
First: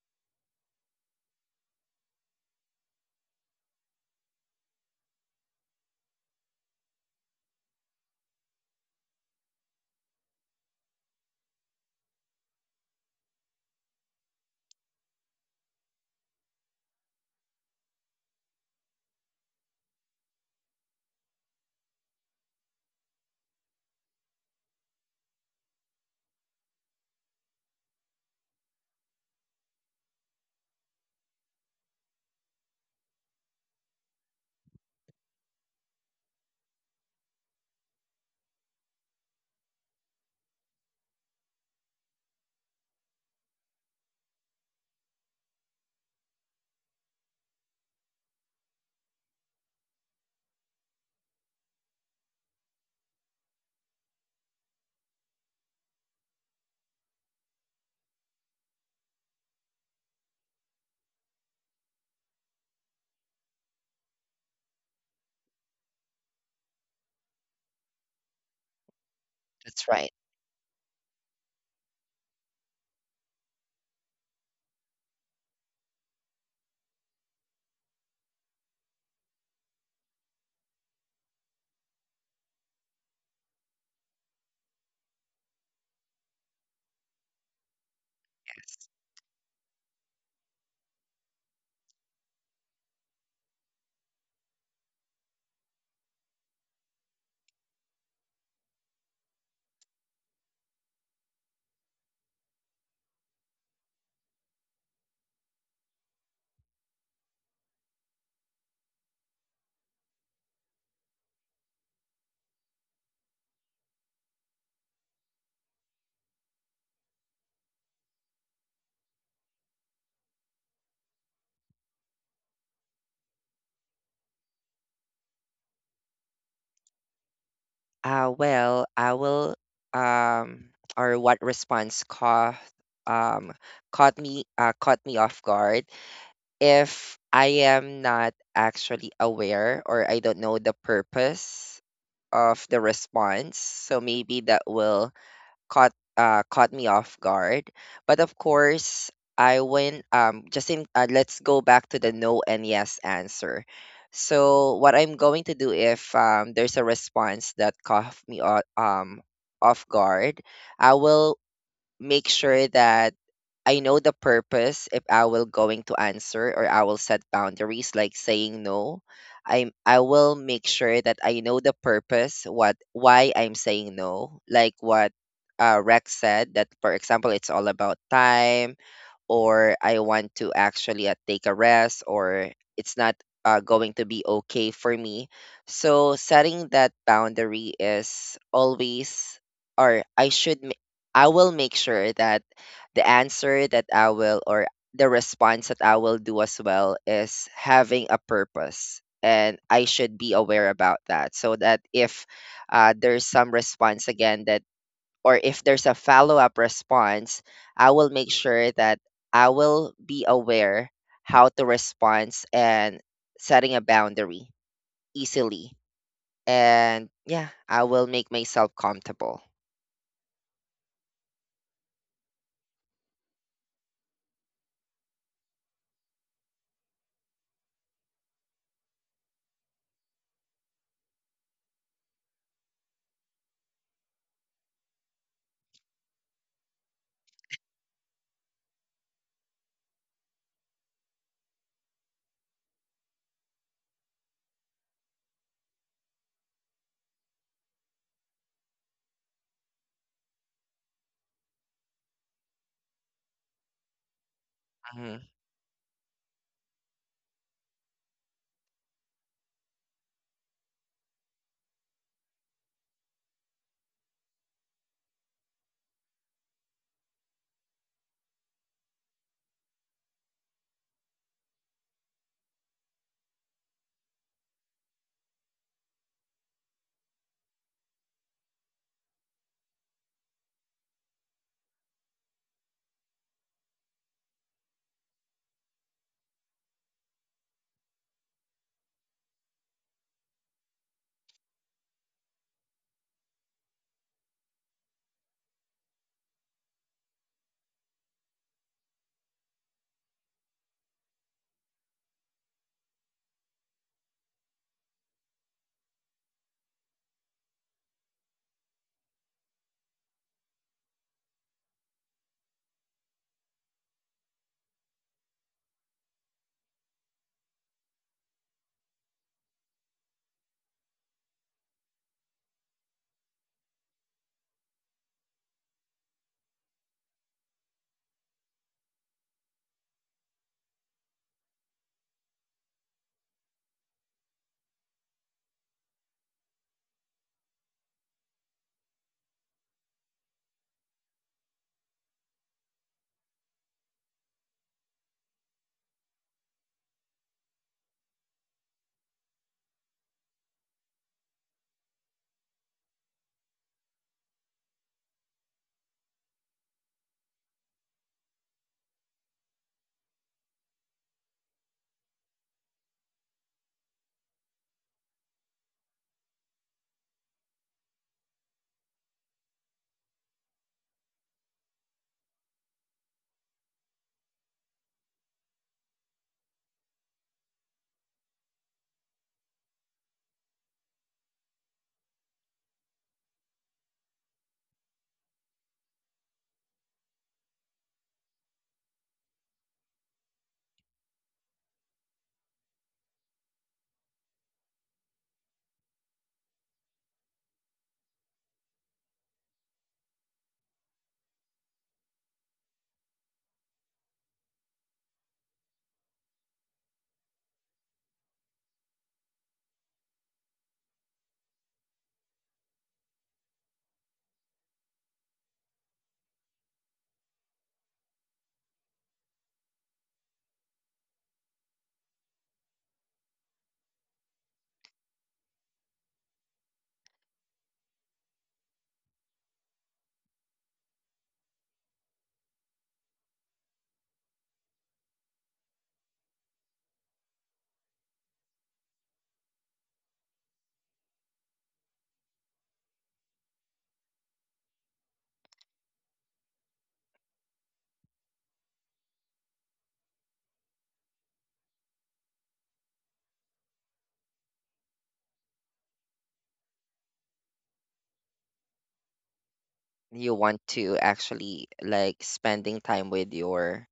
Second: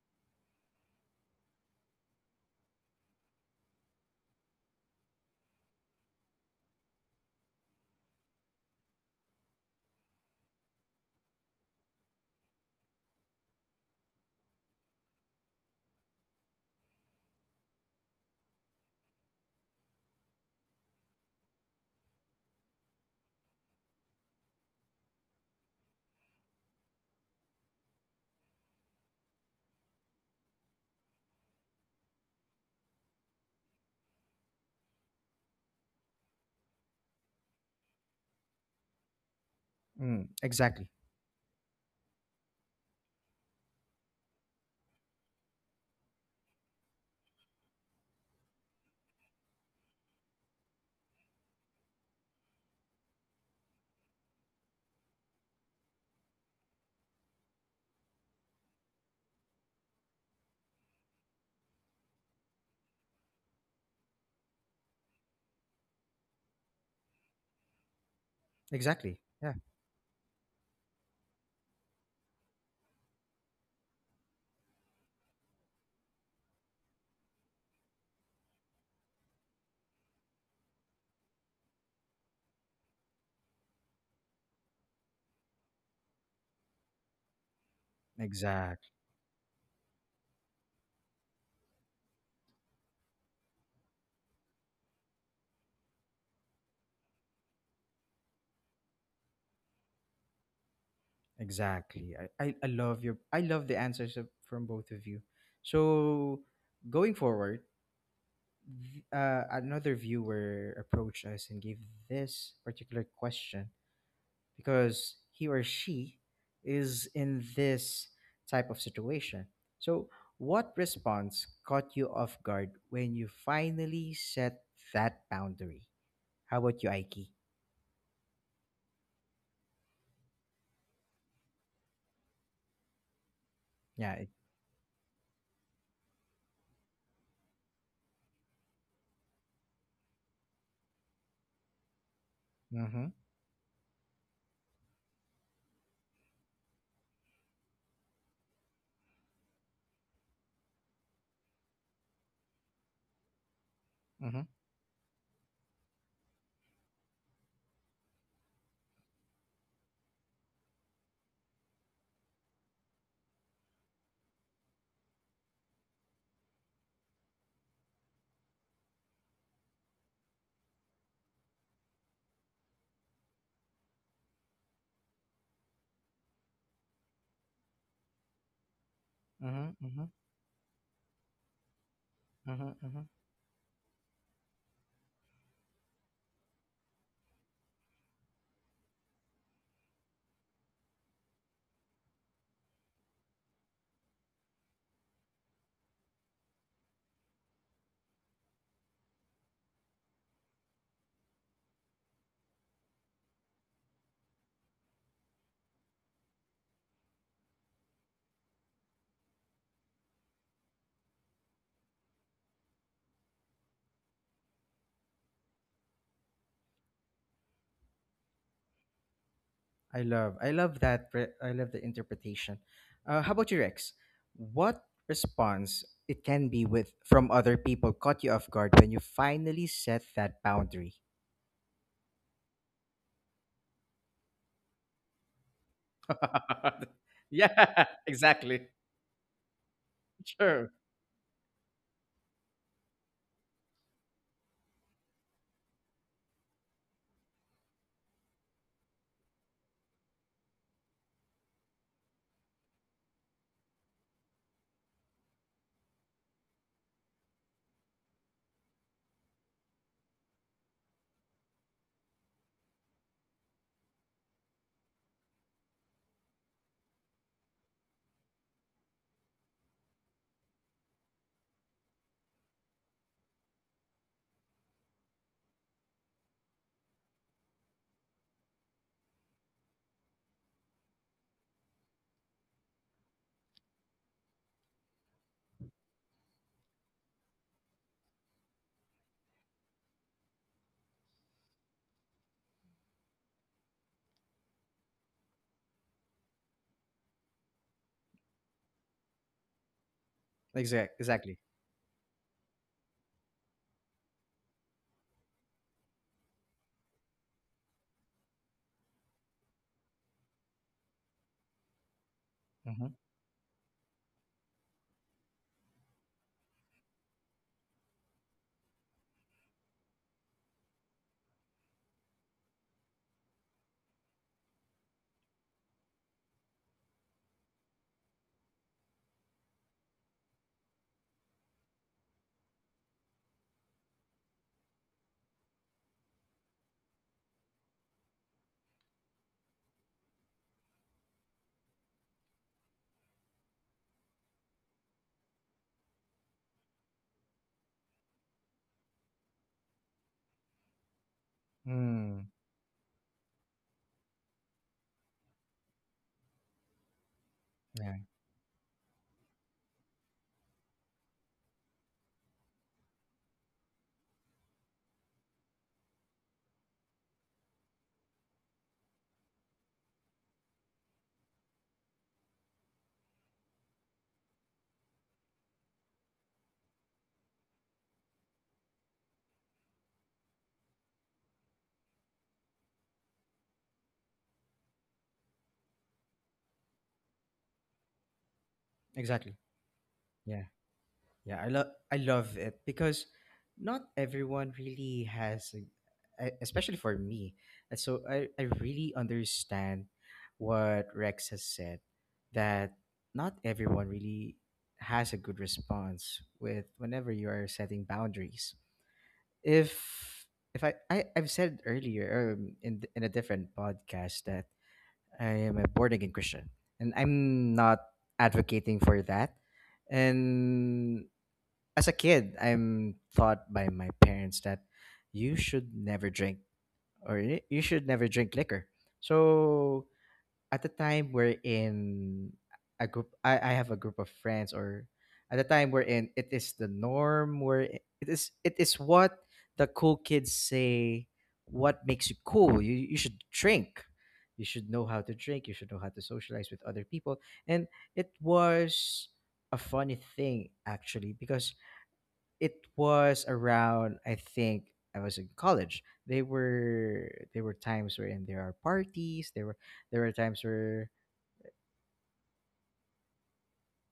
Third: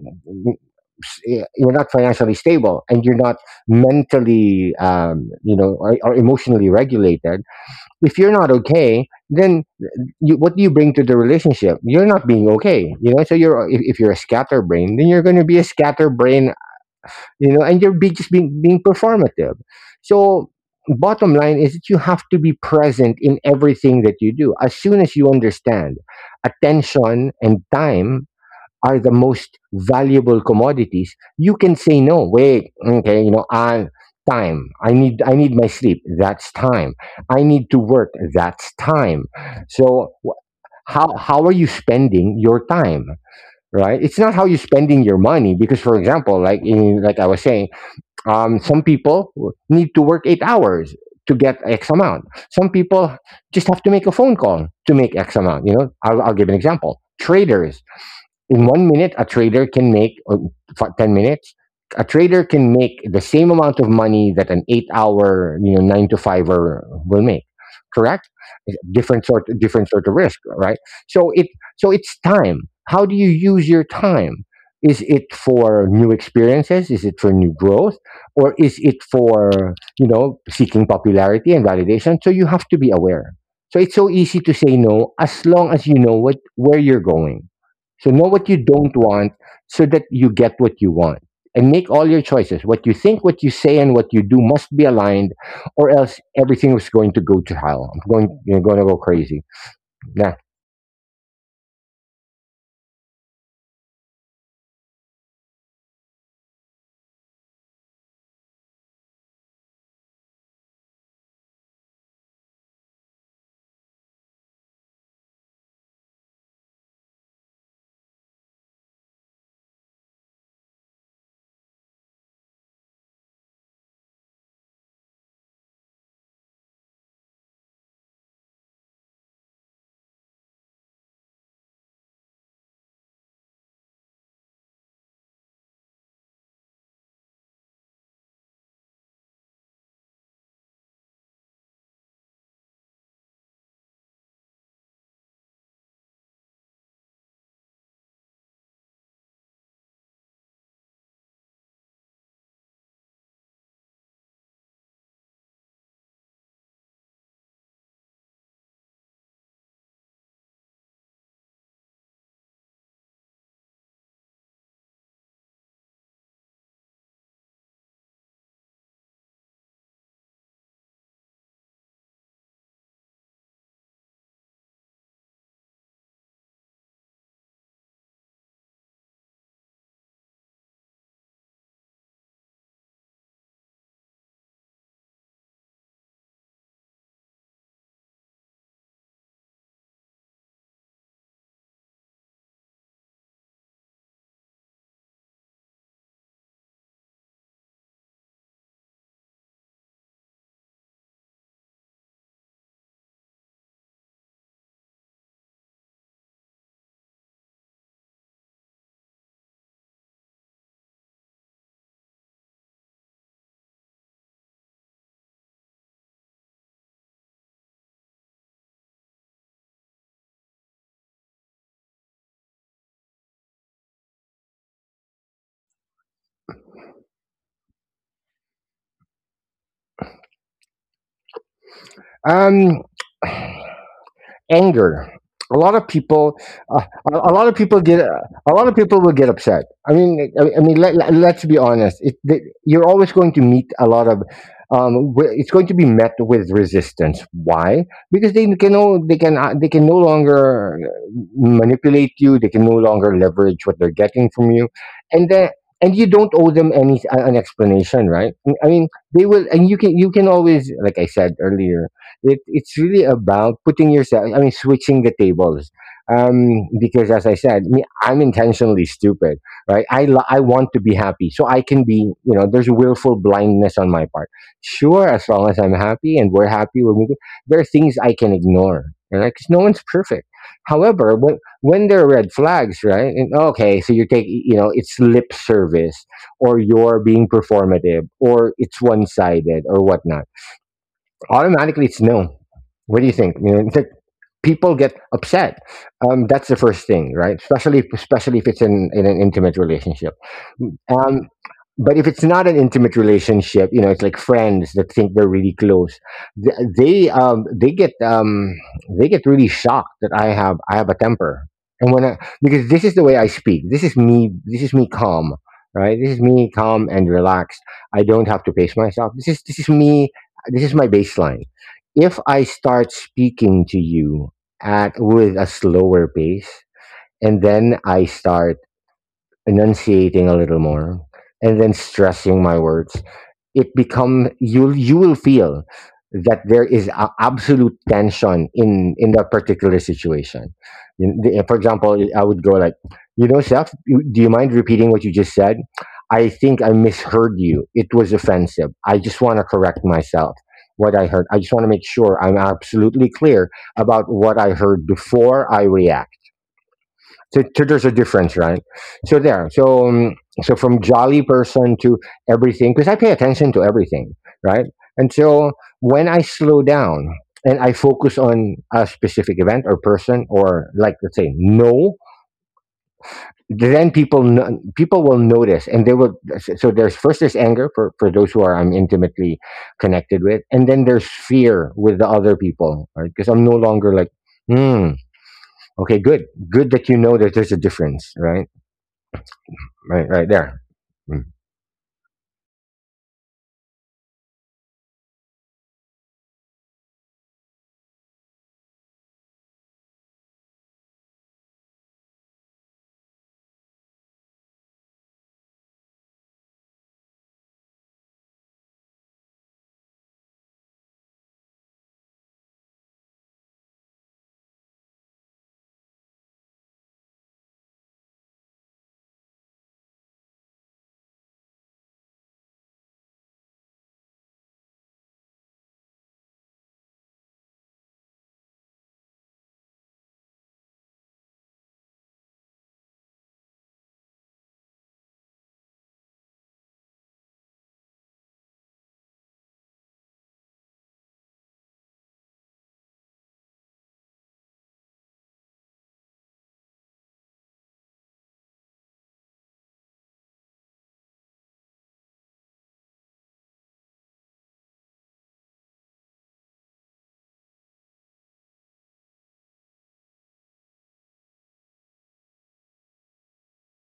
Speaker 2: s- y- you're not financially stable and you're not mentally, um, you know, or, or emotionally regulated. If you're not okay, then you, what do you bring to the relationship? You're not being okay, you know. So you're if, if you're a scatterbrain, then you're going to be a scatterbrain, you know, and you're be, just being being performative. So bottom line is that you have to be present in everything that you do. As soon as you understand, attention and time are the most valuable commodities. You can say no. Wait, okay, you know, I time. I need I need my sleep. That's time. I need to work. That's time. So
Speaker 1: Mm, exactly.
Speaker 2: how how are you spending your time, right? It's not how you're spending your money because, for example, like in, like I was saying, um, some people need to work eight hours to get x amount. Some people just have to make a phone call to make x amount. You know, i'll, I'll give an example. Traders, in one minute a trader can make, or fi- ten minutes a trader can make the same amount of money that an eight hour, you know, nine to fiver will make. Correct.
Speaker 1: Exactly.
Speaker 2: different sort
Speaker 1: Yeah.
Speaker 3: That's
Speaker 2: different sort
Speaker 3: right.
Speaker 2: of risk, right? so it so it's time. How do you use your time? Is it for new experiences? Is it for new growth? Or is it for, you know, seeking popularity and validation? So you have to be aware. So it's so easy to say no, as long as you know what where you're going. So know what you
Speaker 1: Exactly.
Speaker 2: don't want so that you get what you want. And make all your choices. What you think, what you say, and what you do must be aligned, or else everything is going to go to hell. I'm going, you're going to go crazy. Yeah.
Speaker 1: Exactly. I, I, I love your I love the answers of, from both of you. So going forward, th- uh, another viewer approached us and gave this particular question because he or she is in this type of situation. So what response caught you off guard when you finally set that boundary? How about you, Aiki?
Speaker 3: Uh, well, I will, um, or what response caught, um,
Speaker 1: Yeah.
Speaker 3: caught me, uh, caught me off guard if I am not actually aware or I don't know the purpose of the
Speaker 1: Mm-hmm.
Speaker 3: response. So maybe that will caught uh caught me off guard. But of course, I went um just in, uh, let's go back to the no and yes answer.
Speaker 1: Mm-hmm.
Speaker 3: So what I'm going to do if um there's a response that caught me o- um off guard, I will make sure that I know the purpose if I will going to answer, or I will set boundaries like saying no. I'm I will make sure that I know the purpose what why I'm saying no. Like what uh Rex said, that for example it's all about time,
Speaker 1: Mm-hmm.
Speaker 3: or I
Speaker 1: Mm-hmm.
Speaker 3: want to actually, uh, take a rest, or
Speaker 1: Mm-hmm.
Speaker 3: it's
Speaker 1: Mm-hmm.
Speaker 3: not, uh, going to be okay for me. So setting that boundary is always, or I should, ma- I will make sure that the answer that I will, or the response that I will do as well is having a purpose. And I should be aware about that so that if, uh, there's some response again that, or if there's a follow up response, I will make sure that I will be aware how to respond, and setting a boundary easily. And yeah, I will make myself comfortable.
Speaker 1: I love I love that pre- I love the interpretation. Uh, how about you, Rex? What response, it can be with from other people, caught you off guard when you finally set that boundary?
Speaker 2: Um, Anger. A lot of people, uh, a a lot of people
Speaker 1: Yeah.
Speaker 2: get, a lot
Speaker 1: Exactly.
Speaker 2: of people will get upset. I mean, I, I
Speaker 1: Sure.
Speaker 2: mean, let, let- let's be honest. It, th You're always going to meet a lot of, um, wi- it's going to be met with resistance. Why? Because they can no, they can, uh, they can no longer manipulate you. They can no longer leverage what they're getting from you, and
Speaker 3: Mhm.
Speaker 2: then. And you don't owe them any an explanation, right? I mean, they will, and you can you can always, like I said earlier, it, it's really about putting yourself, I mean switching the tables, um, because as I said, me, I'm intentionally stupid, right? I, lo- I want to be happy so I can be, you know, there's willful blindness on my part. Sure, as long as I'm happy and we're happy, we're moving. There are things I can ignore, right? Because no one's perfect. However, when when there are red flags, right? And okay, so you are taking. You know, it's lip service, or you're being performative, or it's one-sided or whatnot, automatically it's no. What do you think? You know, in fact, people get upset. Um, that's the first thing, right? Especially, especially if it's in, in an intimate relationship.
Speaker 1: Exact,
Speaker 2: Um,
Speaker 1: exactly.
Speaker 2: but if it's not an intimate relationship, you know, it's like friends that think they're really close. Th- They um, they get um, they get really shocked that I have I have a temper, and when I, because this
Speaker 1: Mm-hmm.
Speaker 2: is the way I speak. This is me. This is me calm, right? This is me calm and relaxed. I don't have to pace myself. This is this is me. This is my baseline. If I start speaking to you at with a slower pace, and then I start enunciating a little more, and then stressing my words, it become you'll you will feel that there is a absolute tension in in that particular situation. In the- eh, for example, I would go like, you know, Seth, you- do you mind repeating what you just said? I think I misheard you. It was offensive. I just want to correct myself, what I heard. I just want to make sure
Speaker 1: Mm,
Speaker 2: I'm absolutely clear about what I heard before I react. So, so there's a
Speaker 1: yeah,
Speaker 2: difference, right? So there. So um, so from jolly person to everything, because I pay attention to everything, right? And so, when I slow down and I focus on a specific event or person, or like, let's say no, then people no- people will notice and they will. So there's first there's anger for for those who are I'm intimately connected with, and then there's fear with the other people, right? Because I'm no longer like. Hmm. Okay. Good. Good that you know that there's a difference, right?
Speaker 1: exactly.
Speaker 2: Right, right
Speaker 1: Yeah.
Speaker 2: there. Mm.
Speaker 1: Yeah, I love I love it because not everyone really has, a- e- especially for me. And so I, I really understand what Rex has said, that not everyone really has a good response with whenever you are setting boundaries. If if I, I I've said earlier, um, in th- in a different podcast, that I am a born again Christian, and I'm not advocating for that. And as a kid, I'm taught by my parents that you should never drink or y- you should never drink liquor. So at the time we're in a group, I, I have a group of friends, or at the time we're in, it is the norm. Where it is, it is what the cool kids say. What makes you cool? You you should drink. You should know how to drink. You should know how to socialize with other people. And it was a funny thing actually, because it was around, I think I was in college. They were, there were times where, and there are parties. There were there were
Speaker 3: You
Speaker 1: times
Speaker 3: want
Speaker 1: where,
Speaker 3: to actually like spending time with your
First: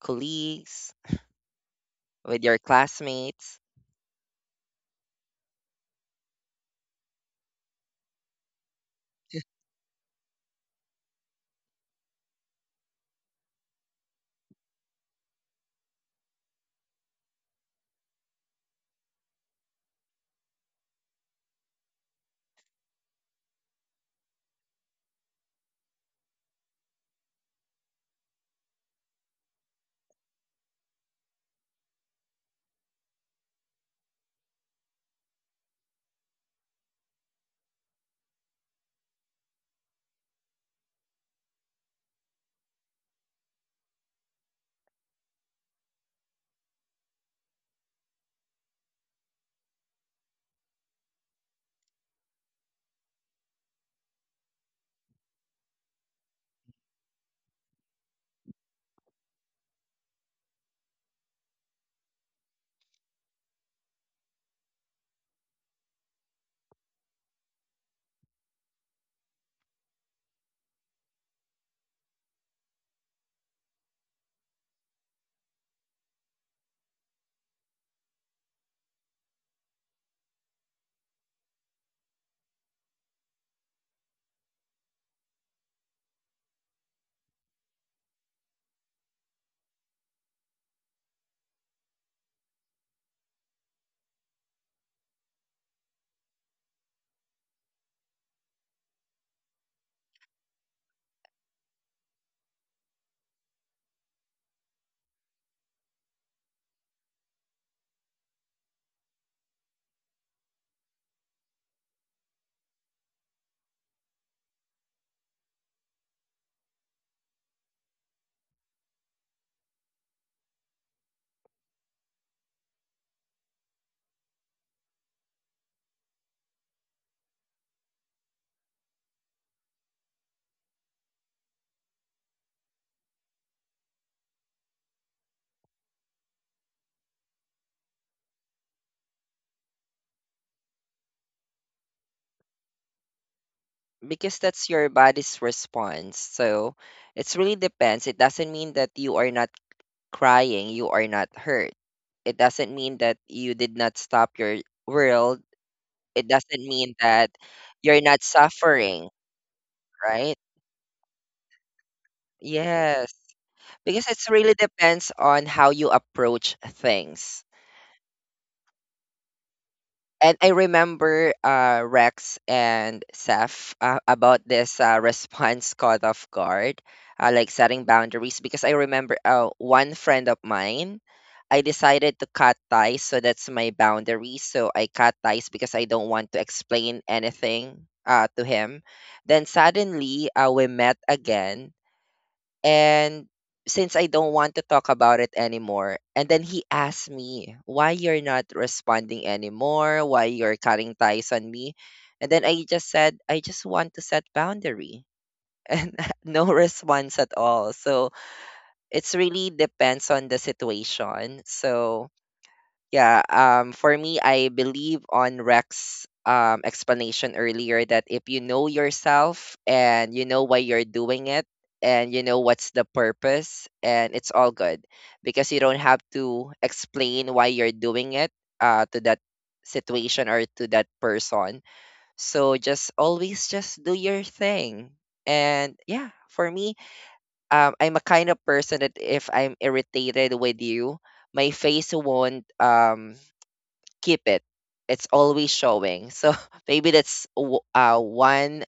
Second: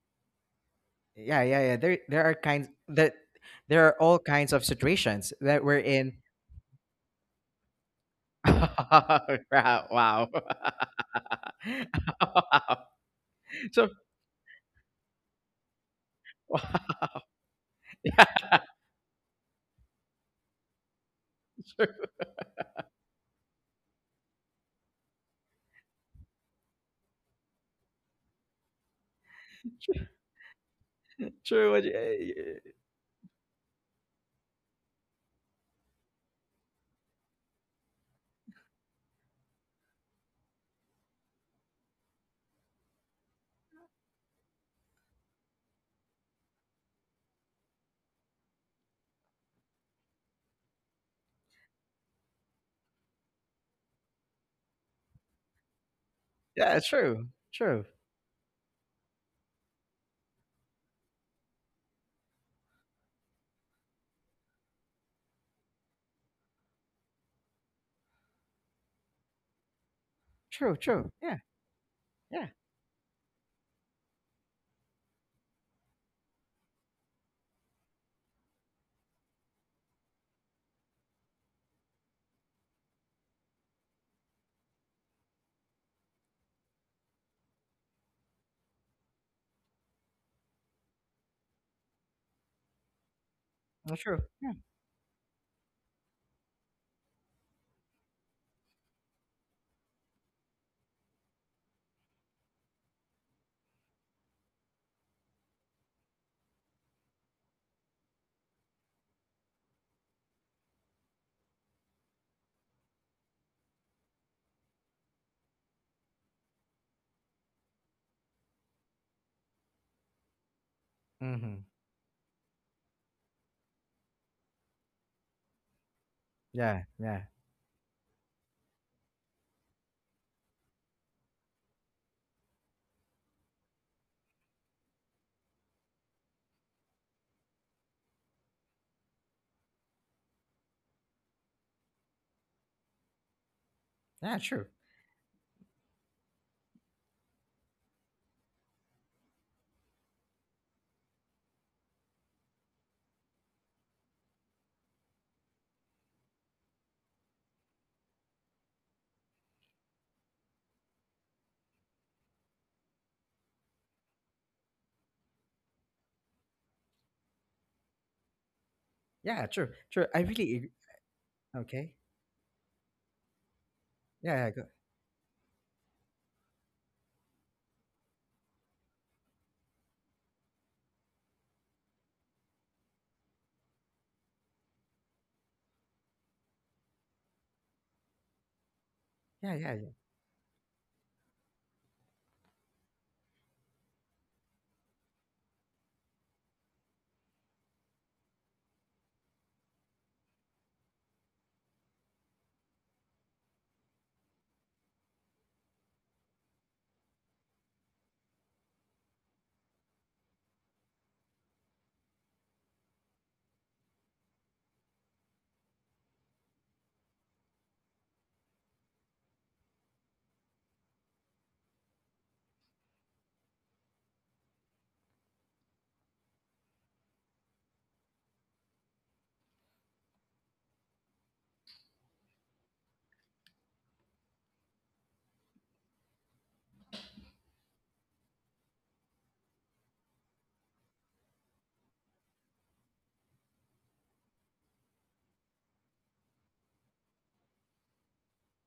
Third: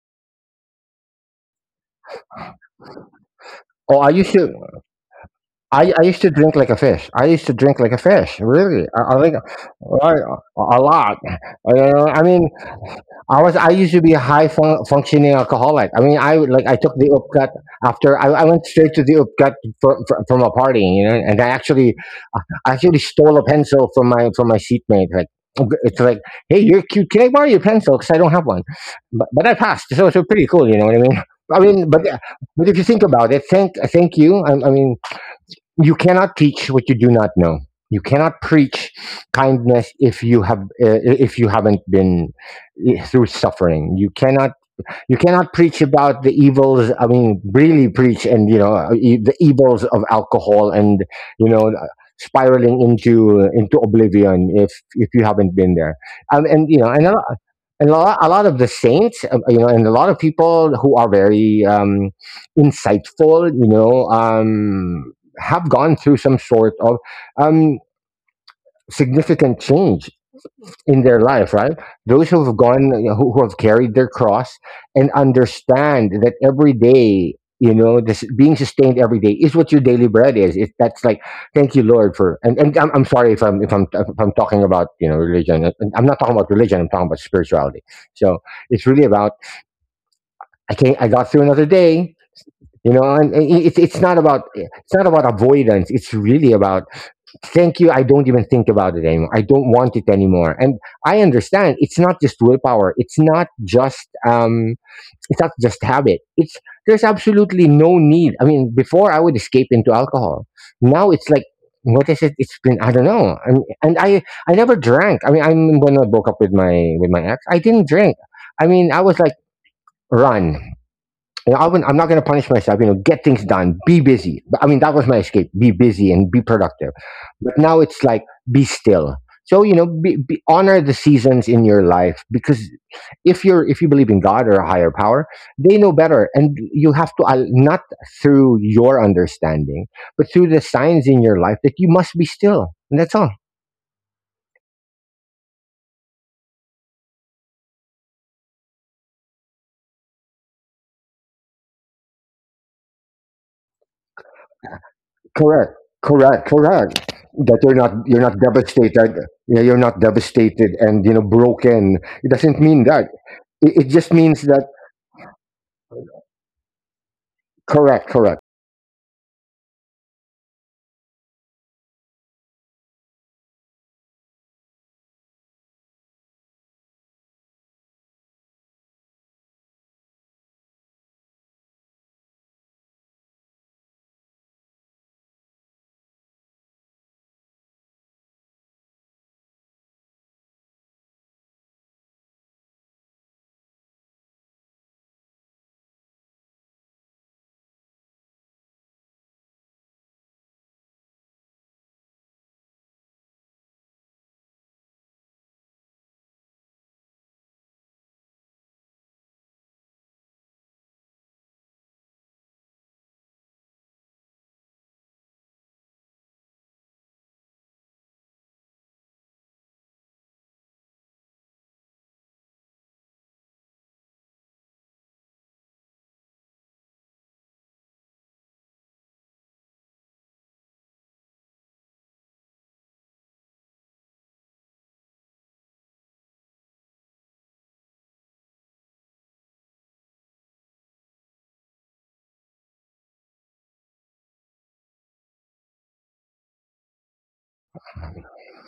Speaker 3: colleagues,
Speaker 1: yeah, yeah, yeah, there there are
Speaker 3: with your
Speaker 1: kinds that,
Speaker 3: classmates,
Speaker 1: there are
Speaker 2: Oh, I
Speaker 1: all
Speaker 2: used
Speaker 1: kinds
Speaker 2: to,
Speaker 1: of situations that we're
Speaker 2: I, I
Speaker 1: in.
Speaker 2: used to drink like a fish. I used to drink like a fish. Really, I, I think,
Speaker 1: Wow!
Speaker 2: I,
Speaker 1: Wow!
Speaker 2: a lot. I, I mean,
Speaker 1: Wow.
Speaker 2: I was I
Speaker 1: So
Speaker 2: used to be a high fun- functioning alcoholic. I mean, I would- like I took the upcut. After I, I
Speaker 1: yeah,
Speaker 2: went straight to the upcut from, from from a party, you know, and I
Speaker 1: true,
Speaker 2: actually I actually stole a pencil from my from my seatmate. Like it's like, hey, you're cute. Can I borrow your pencil? Because I don't have one, but but I passed,
Speaker 1: true,
Speaker 2: so so pretty cool. You know what I mean? I
Speaker 1: true. what
Speaker 2: mean, but
Speaker 1: you-
Speaker 2: but if you think about it, thank thank you. I, I mean, you cannot teach what you do not know. You cannot preach kindness if you have uh, if you haven't been, eh, through suffering. You cannot you cannot preach about the evils, I mean really preach, and, you know, e- the evils of alcohol, and, you know, spiraling into into oblivion, if if you haven't been there. Um, and, you
Speaker 1: Yeah,
Speaker 2: know, and a
Speaker 1: true, true,
Speaker 2: and a lot, a lot of the saints, uh, you know, and a lot of people who are very, um, insightful, you know, um, have gone through some sort of, um, significant change
Speaker 1: true,
Speaker 2: in
Speaker 1: true.
Speaker 2: their
Speaker 1: Yeah,
Speaker 2: life, right? Those who
Speaker 1: yeah,
Speaker 2: have gone, you know, who, who have carried their cross, and understand that every day, you know, this being sustained every day is what your daily bread is. It, that's like, thank you, Lord, for. And, and I'm, I'm sorry if I'm if I'm if I'm talking about, you know, religion. And I'm not talking about religion. I'm talking about spirituality. So it's really about, I can't. I got through another day. You know, and, and it- it's it's
Speaker 1: that's
Speaker 2: not
Speaker 1: true.
Speaker 2: about,
Speaker 1: Yeah.
Speaker 2: it's not about avoidance. It's really about, thank you. I don't even think about it anymore. I don't want it anymore. And I understand it's not just willpower, it's not just, um it's not just habit. It's There's absolutely no need. I mean, before I would escape into alcohol. Now it's like, what is it, it's been, I don't know. And, and i i never drank. I mean, I when I broke up with my with my ex, I didn't drink. I mean, I was like, run. You know, I
Speaker 1: Mm-hmm.
Speaker 2: wouldn't, I'm not going to punish myself. You know, get things done, be busy. But, I mean, that was my escape: be busy and be
Speaker 1: Yeah,
Speaker 2: productive.
Speaker 1: yeah,
Speaker 2: But now it's like, be still. So, you know, be, be, honor the seasons in your life because if you're if you believe in God or a higher power, they know better, and you have to, al- not through your understanding, but through the signs in your life that you must be still, and that's all.
Speaker 1: yeah,
Speaker 3: because
Speaker 1: true.
Speaker 3: that's your body's response. So it's really depends. It doesn't mean that you are not crying, you are not hurt. It doesn't mean that you did not stop your world.
Speaker 2: Correct.
Speaker 3: It
Speaker 2: Correct.
Speaker 3: doesn't mean
Speaker 2: Correct.
Speaker 3: that
Speaker 2: That you're not
Speaker 3: you're
Speaker 2: you're
Speaker 3: not
Speaker 2: not
Speaker 3: suffering,
Speaker 2: devastated. Yeah, you're not
Speaker 3: right?
Speaker 2: devastated and, you know, broken. It doesn't mean that.
Speaker 3: Yes,
Speaker 2: It, it
Speaker 3: because
Speaker 2: just
Speaker 3: it's
Speaker 2: means
Speaker 3: really
Speaker 2: that.
Speaker 3: depends on how you approach things.
Speaker 2: Correct. Correct.
Speaker 1: Yeah, true, true. I
Speaker 3: And
Speaker 1: really
Speaker 3: I
Speaker 1: ag-
Speaker 3: remember, uh,
Speaker 1: okay.
Speaker 3: Rex and Seth, uh,
Speaker 1: Yeah,
Speaker 3: about
Speaker 1: yeah, go.
Speaker 3: this, uh, response caught off guard, uh, like setting boundaries. Because I remember, uh, one friend of mine, I decided to cut ties. So that's my boundary. So I cut ties because I don't want to explain anything, uh, to him. Then
Speaker 1: Yeah, yeah, yeah.
Speaker 3: suddenly, uh, we met again, and since I don't want to talk about it anymore, and then he asked me why you're not responding anymore, why you're cutting ties on me, and then I just said I just want to set boundary and no response at all. So it's really depends on the situation. So yeah, um, for me, I believe on Rex's, um, explanation earlier that if you know yourself and you know why you're doing it and you know what's the purpose, and it's all good because you don't have to explain why you're doing it, uh, to that situation or to that person. So just always just do your thing. And yeah, for me, um, I'm a kind of person that if I'm irritated with you, my face won't um keep it. It's always showing. So maybe that's w- uh, one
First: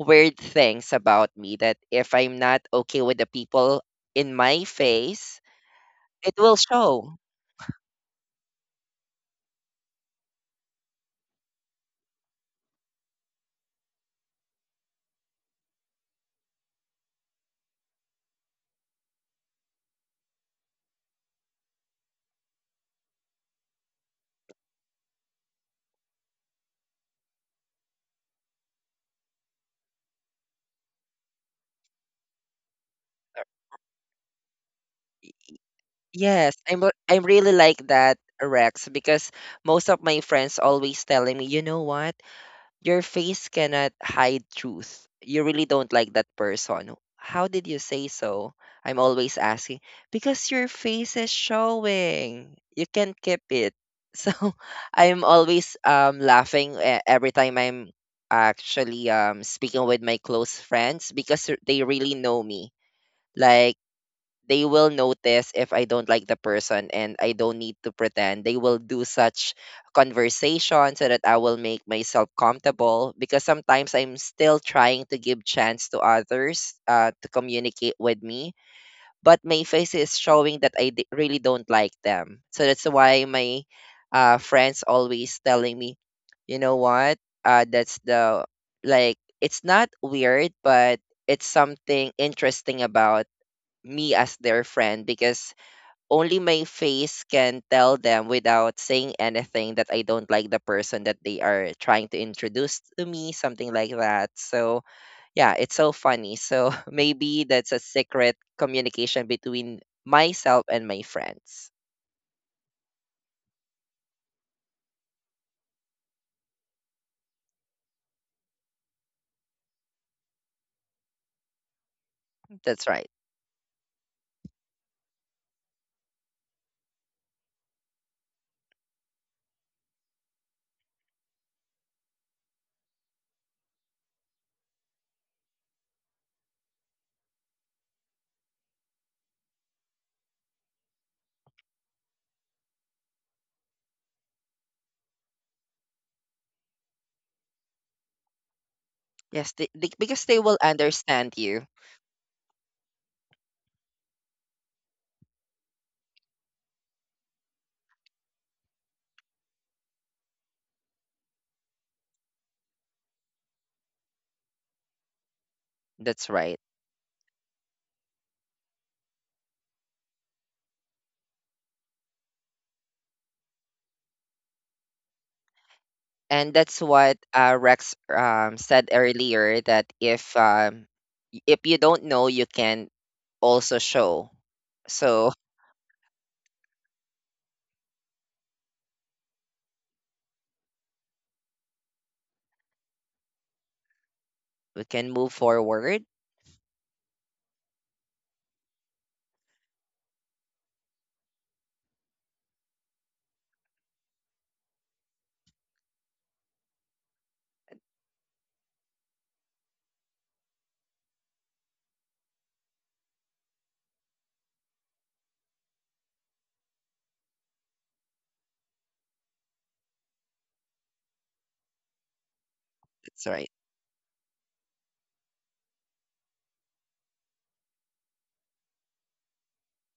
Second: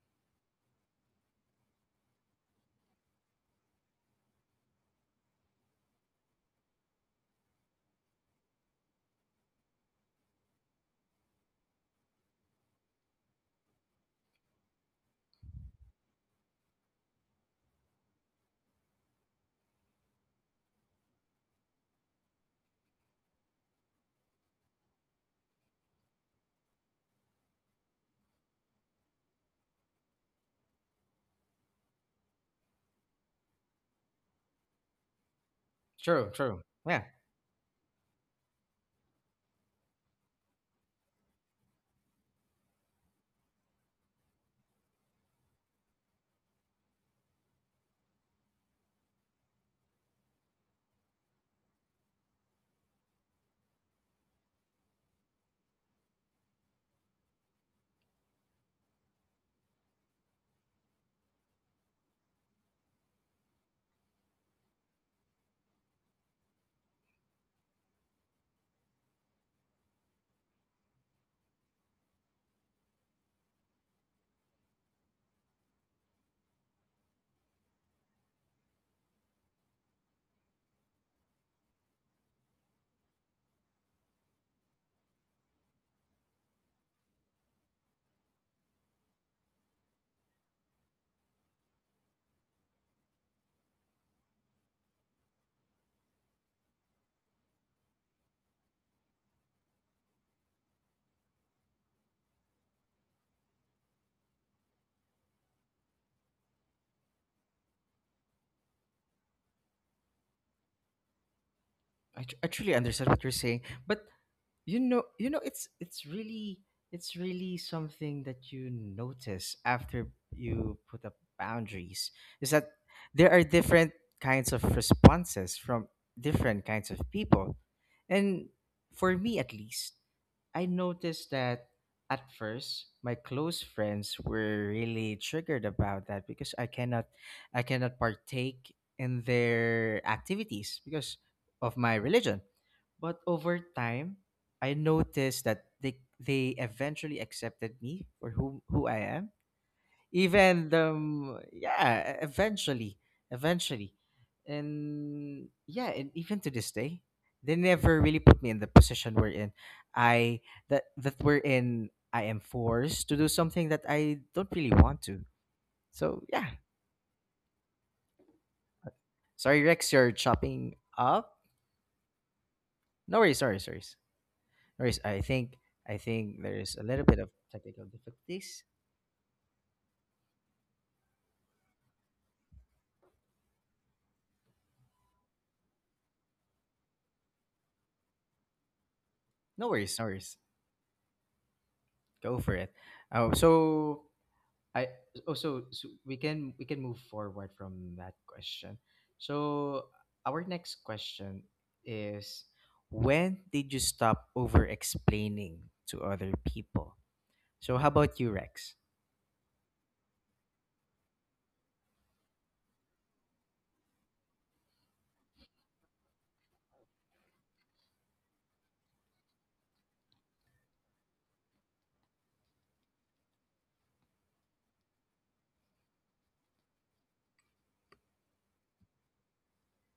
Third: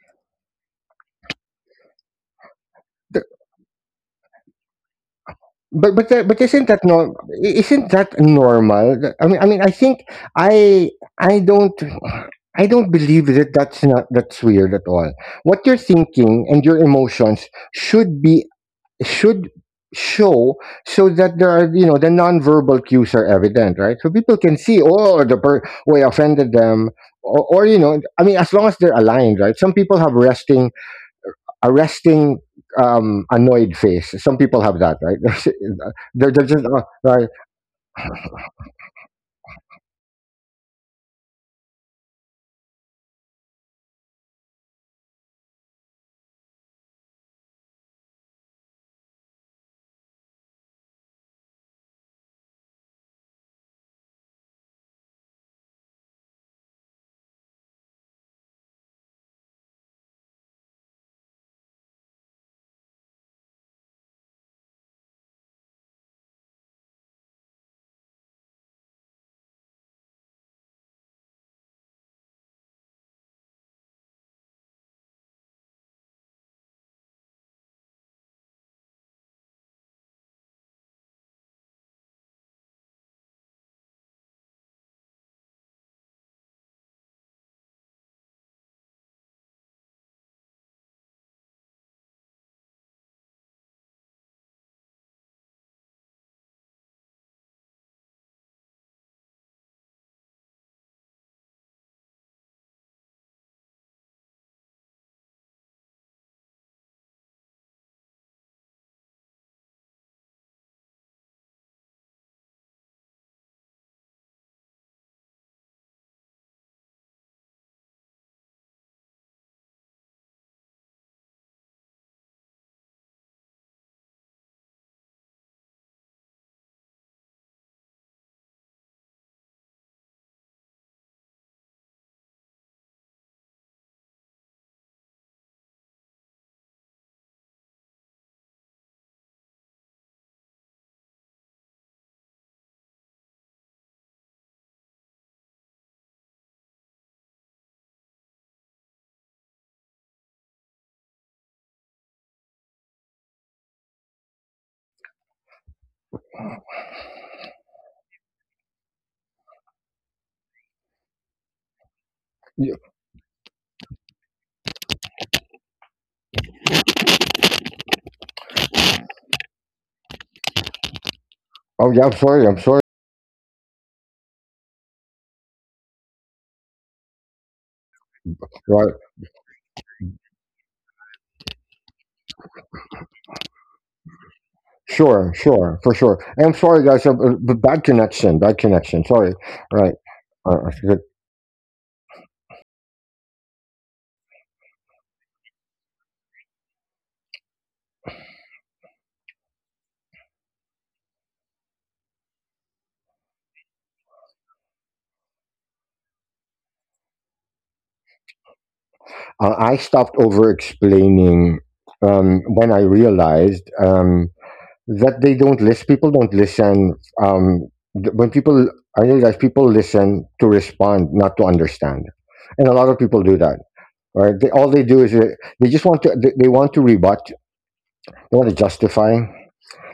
Speaker 3: weird things about me, that if I'm not okay with
Speaker 2: Th-
Speaker 3: the people in my face,
Speaker 2: But but that-
Speaker 3: it
Speaker 2: but
Speaker 3: will
Speaker 2: isn't that, no?
Speaker 3: show.
Speaker 2: Isn't that normal? Th- I mean, I mean I think. I I don't. I don't believe that that's not that's weird at all. What you're thinking and your emotions should be should show so that there are you know the nonverbal cues are evident, right? So people can see, oh, the per- way offended them, or, or you know I mean, as long as they're aligned, right? Some people have resting a resting um annoyed face. Some people have that, right?
Speaker 1: True,
Speaker 2: they're, they're
Speaker 3: Yes,
Speaker 1: true.
Speaker 2: just,
Speaker 3: I'm
Speaker 2: uh,
Speaker 3: r-
Speaker 1: Yeah,
Speaker 3: I'm
Speaker 2: right.
Speaker 3: really like that, Rex, because most of my friends always telling me, you know what? Your face cannot hide truth. You really don't like that person. How did you say so? I'm always asking, because your face is showing. You can't keep it. So I'm always um laughing e- every time I'm actually um speaking with my close friends, because r- they really know me. Like they will notice if I don't like the person, and I don't need to pretend. They will do such conversation so that I will make myself comfortable, because sometimes I'm still trying to give chance to others, uh, to communicate with me, but my face is showing that I d- really don't like them. So that's why my, uh, friends always telling me, you know what? Uh, that's the, like, it's not weird, but it's something interesting about me as their friend, because only my face can tell them without saying anything that I don't like the person that they are trying to introduce to me, something like that. So, yeah, it's so funny. So, maybe that's a secret communication between myself and my friends.
Speaker 1: I, tr- I truly understand what you're saying, but you know you know it's, it's really it's really something that you notice after you put up boundaries, is that
Speaker 3: That's right.
Speaker 1: there are different kinds of responses from different kinds of people. And for me at least, I noticed that at first my close friends were really triggered about that because i cannot i cannot partake in their activities because of my religion. But over time I noticed that they they eventually accepted me for who who I am.
Speaker 3: Yes, they, they, because they will
Speaker 1: Even
Speaker 3: understand
Speaker 1: um
Speaker 3: you.
Speaker 1: yeah, e- eventually, eventually, and yeah, and even to this day, they never really put me in the position we're in. I That, that we're in. I am forced to do something that I don't really want to. So
Speaker 3: That's
Speaker 1: yeah,
Speaker 3: right.
Speaker 1: sorry Rex, you're chopping up.
Speaker 2: Oh, yeah, I'm sorry, I'm sorry.
Speaker 1: No worries, sorry, sorry, no worries. I think I think
Speaker 3: And
Speaker 1: there's
Speaker 3: that's
Speaker 1: a little
Speaker 3: what,
Speaker 1: bit of
Speaker 3: uh,
Speaker 1: technical
Speaker 3: Rex, um,
Speaker 1: difficulties.
Speaker 3: said
Speaker 2: Right.
Speaker 3: earlier that if, um, if you don't know, you can also show. So
Speaker 2: Sure, sure, for sure. And I'm sorry, guys, uh, uh, but bad connection, bad connection. Sorry.
Speaker 1: No
Speaker 2: Right.
Speaker 1: worries, no worries.
Speaker 2: Uh, I forgot.
Speaker 1: Go for it. Oh, so
Speaker 3: we
Speaker 1: I
Speaker 3: can move
Speaker 1: Oh, so so
Speaker 3: forward.
Speaker 1: we can, we can move forward from that question. So our next question is, when did you stop over explaining to other people? So how about you, Rex?
Speaker 2: Uh, I stopped over explaining um, when I realized um, that they don't listen. People don't listen. Um, th- when people, I realize people listen to respond, not to understand, and a lot of people
Speaker 3: That's
Speaker 2: do
Speaker 3: right.
Speaker 2: that. Right? They, all they do is, uh, they just want to. They, they want to rebut. They want to justify.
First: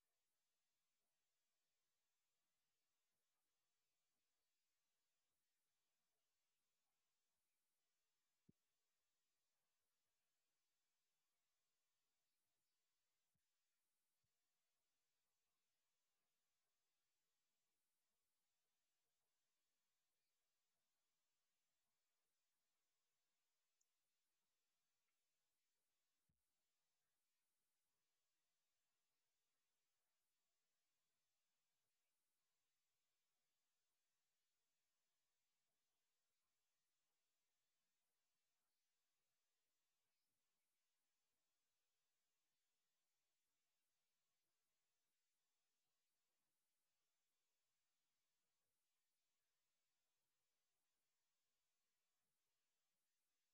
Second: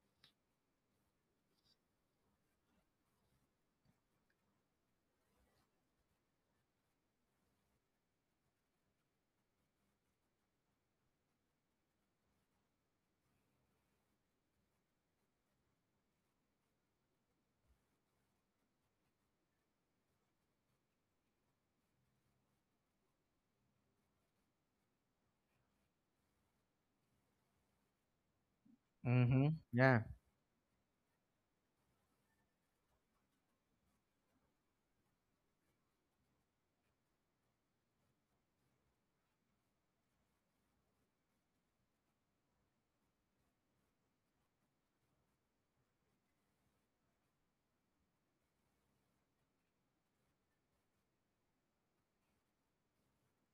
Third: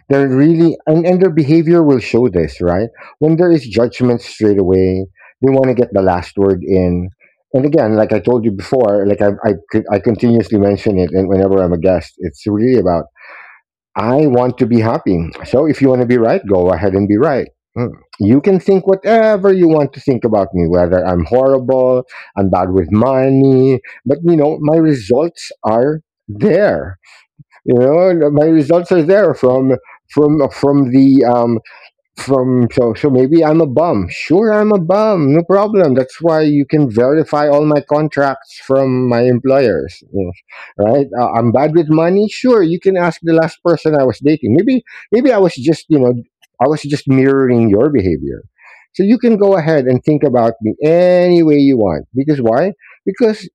Speaker 2: They're really and, and their behavior will show this, right? When there is judgment straight away, they want to get the last word in. And again, like I told you before, like I I, could, I continuously mention it, and whenever I'm a guest, it's really about I want to be happy. So if you want to be right, go ahead and be right. Mm. You can think whatever you want to think about me, whether I'm horrible, I'm bad with money, but you know my results are there you know And my results are there
Speaker 1: Mm-hmm.
Speaker 2: from
Speaker 1: Yeah.
Speaker 2: from from the um from so so maybe I'm a bum. Sure, I'm a bum. No problem. That's why you can verify all my contracts from my employers, you know, right. uh, I'm bad with money. Sure, you can ask the last person I was dating. Maybe maybe I was just, you know I was just mirroring your behavior. So you can go ahead and think about me any way you want, because why? Because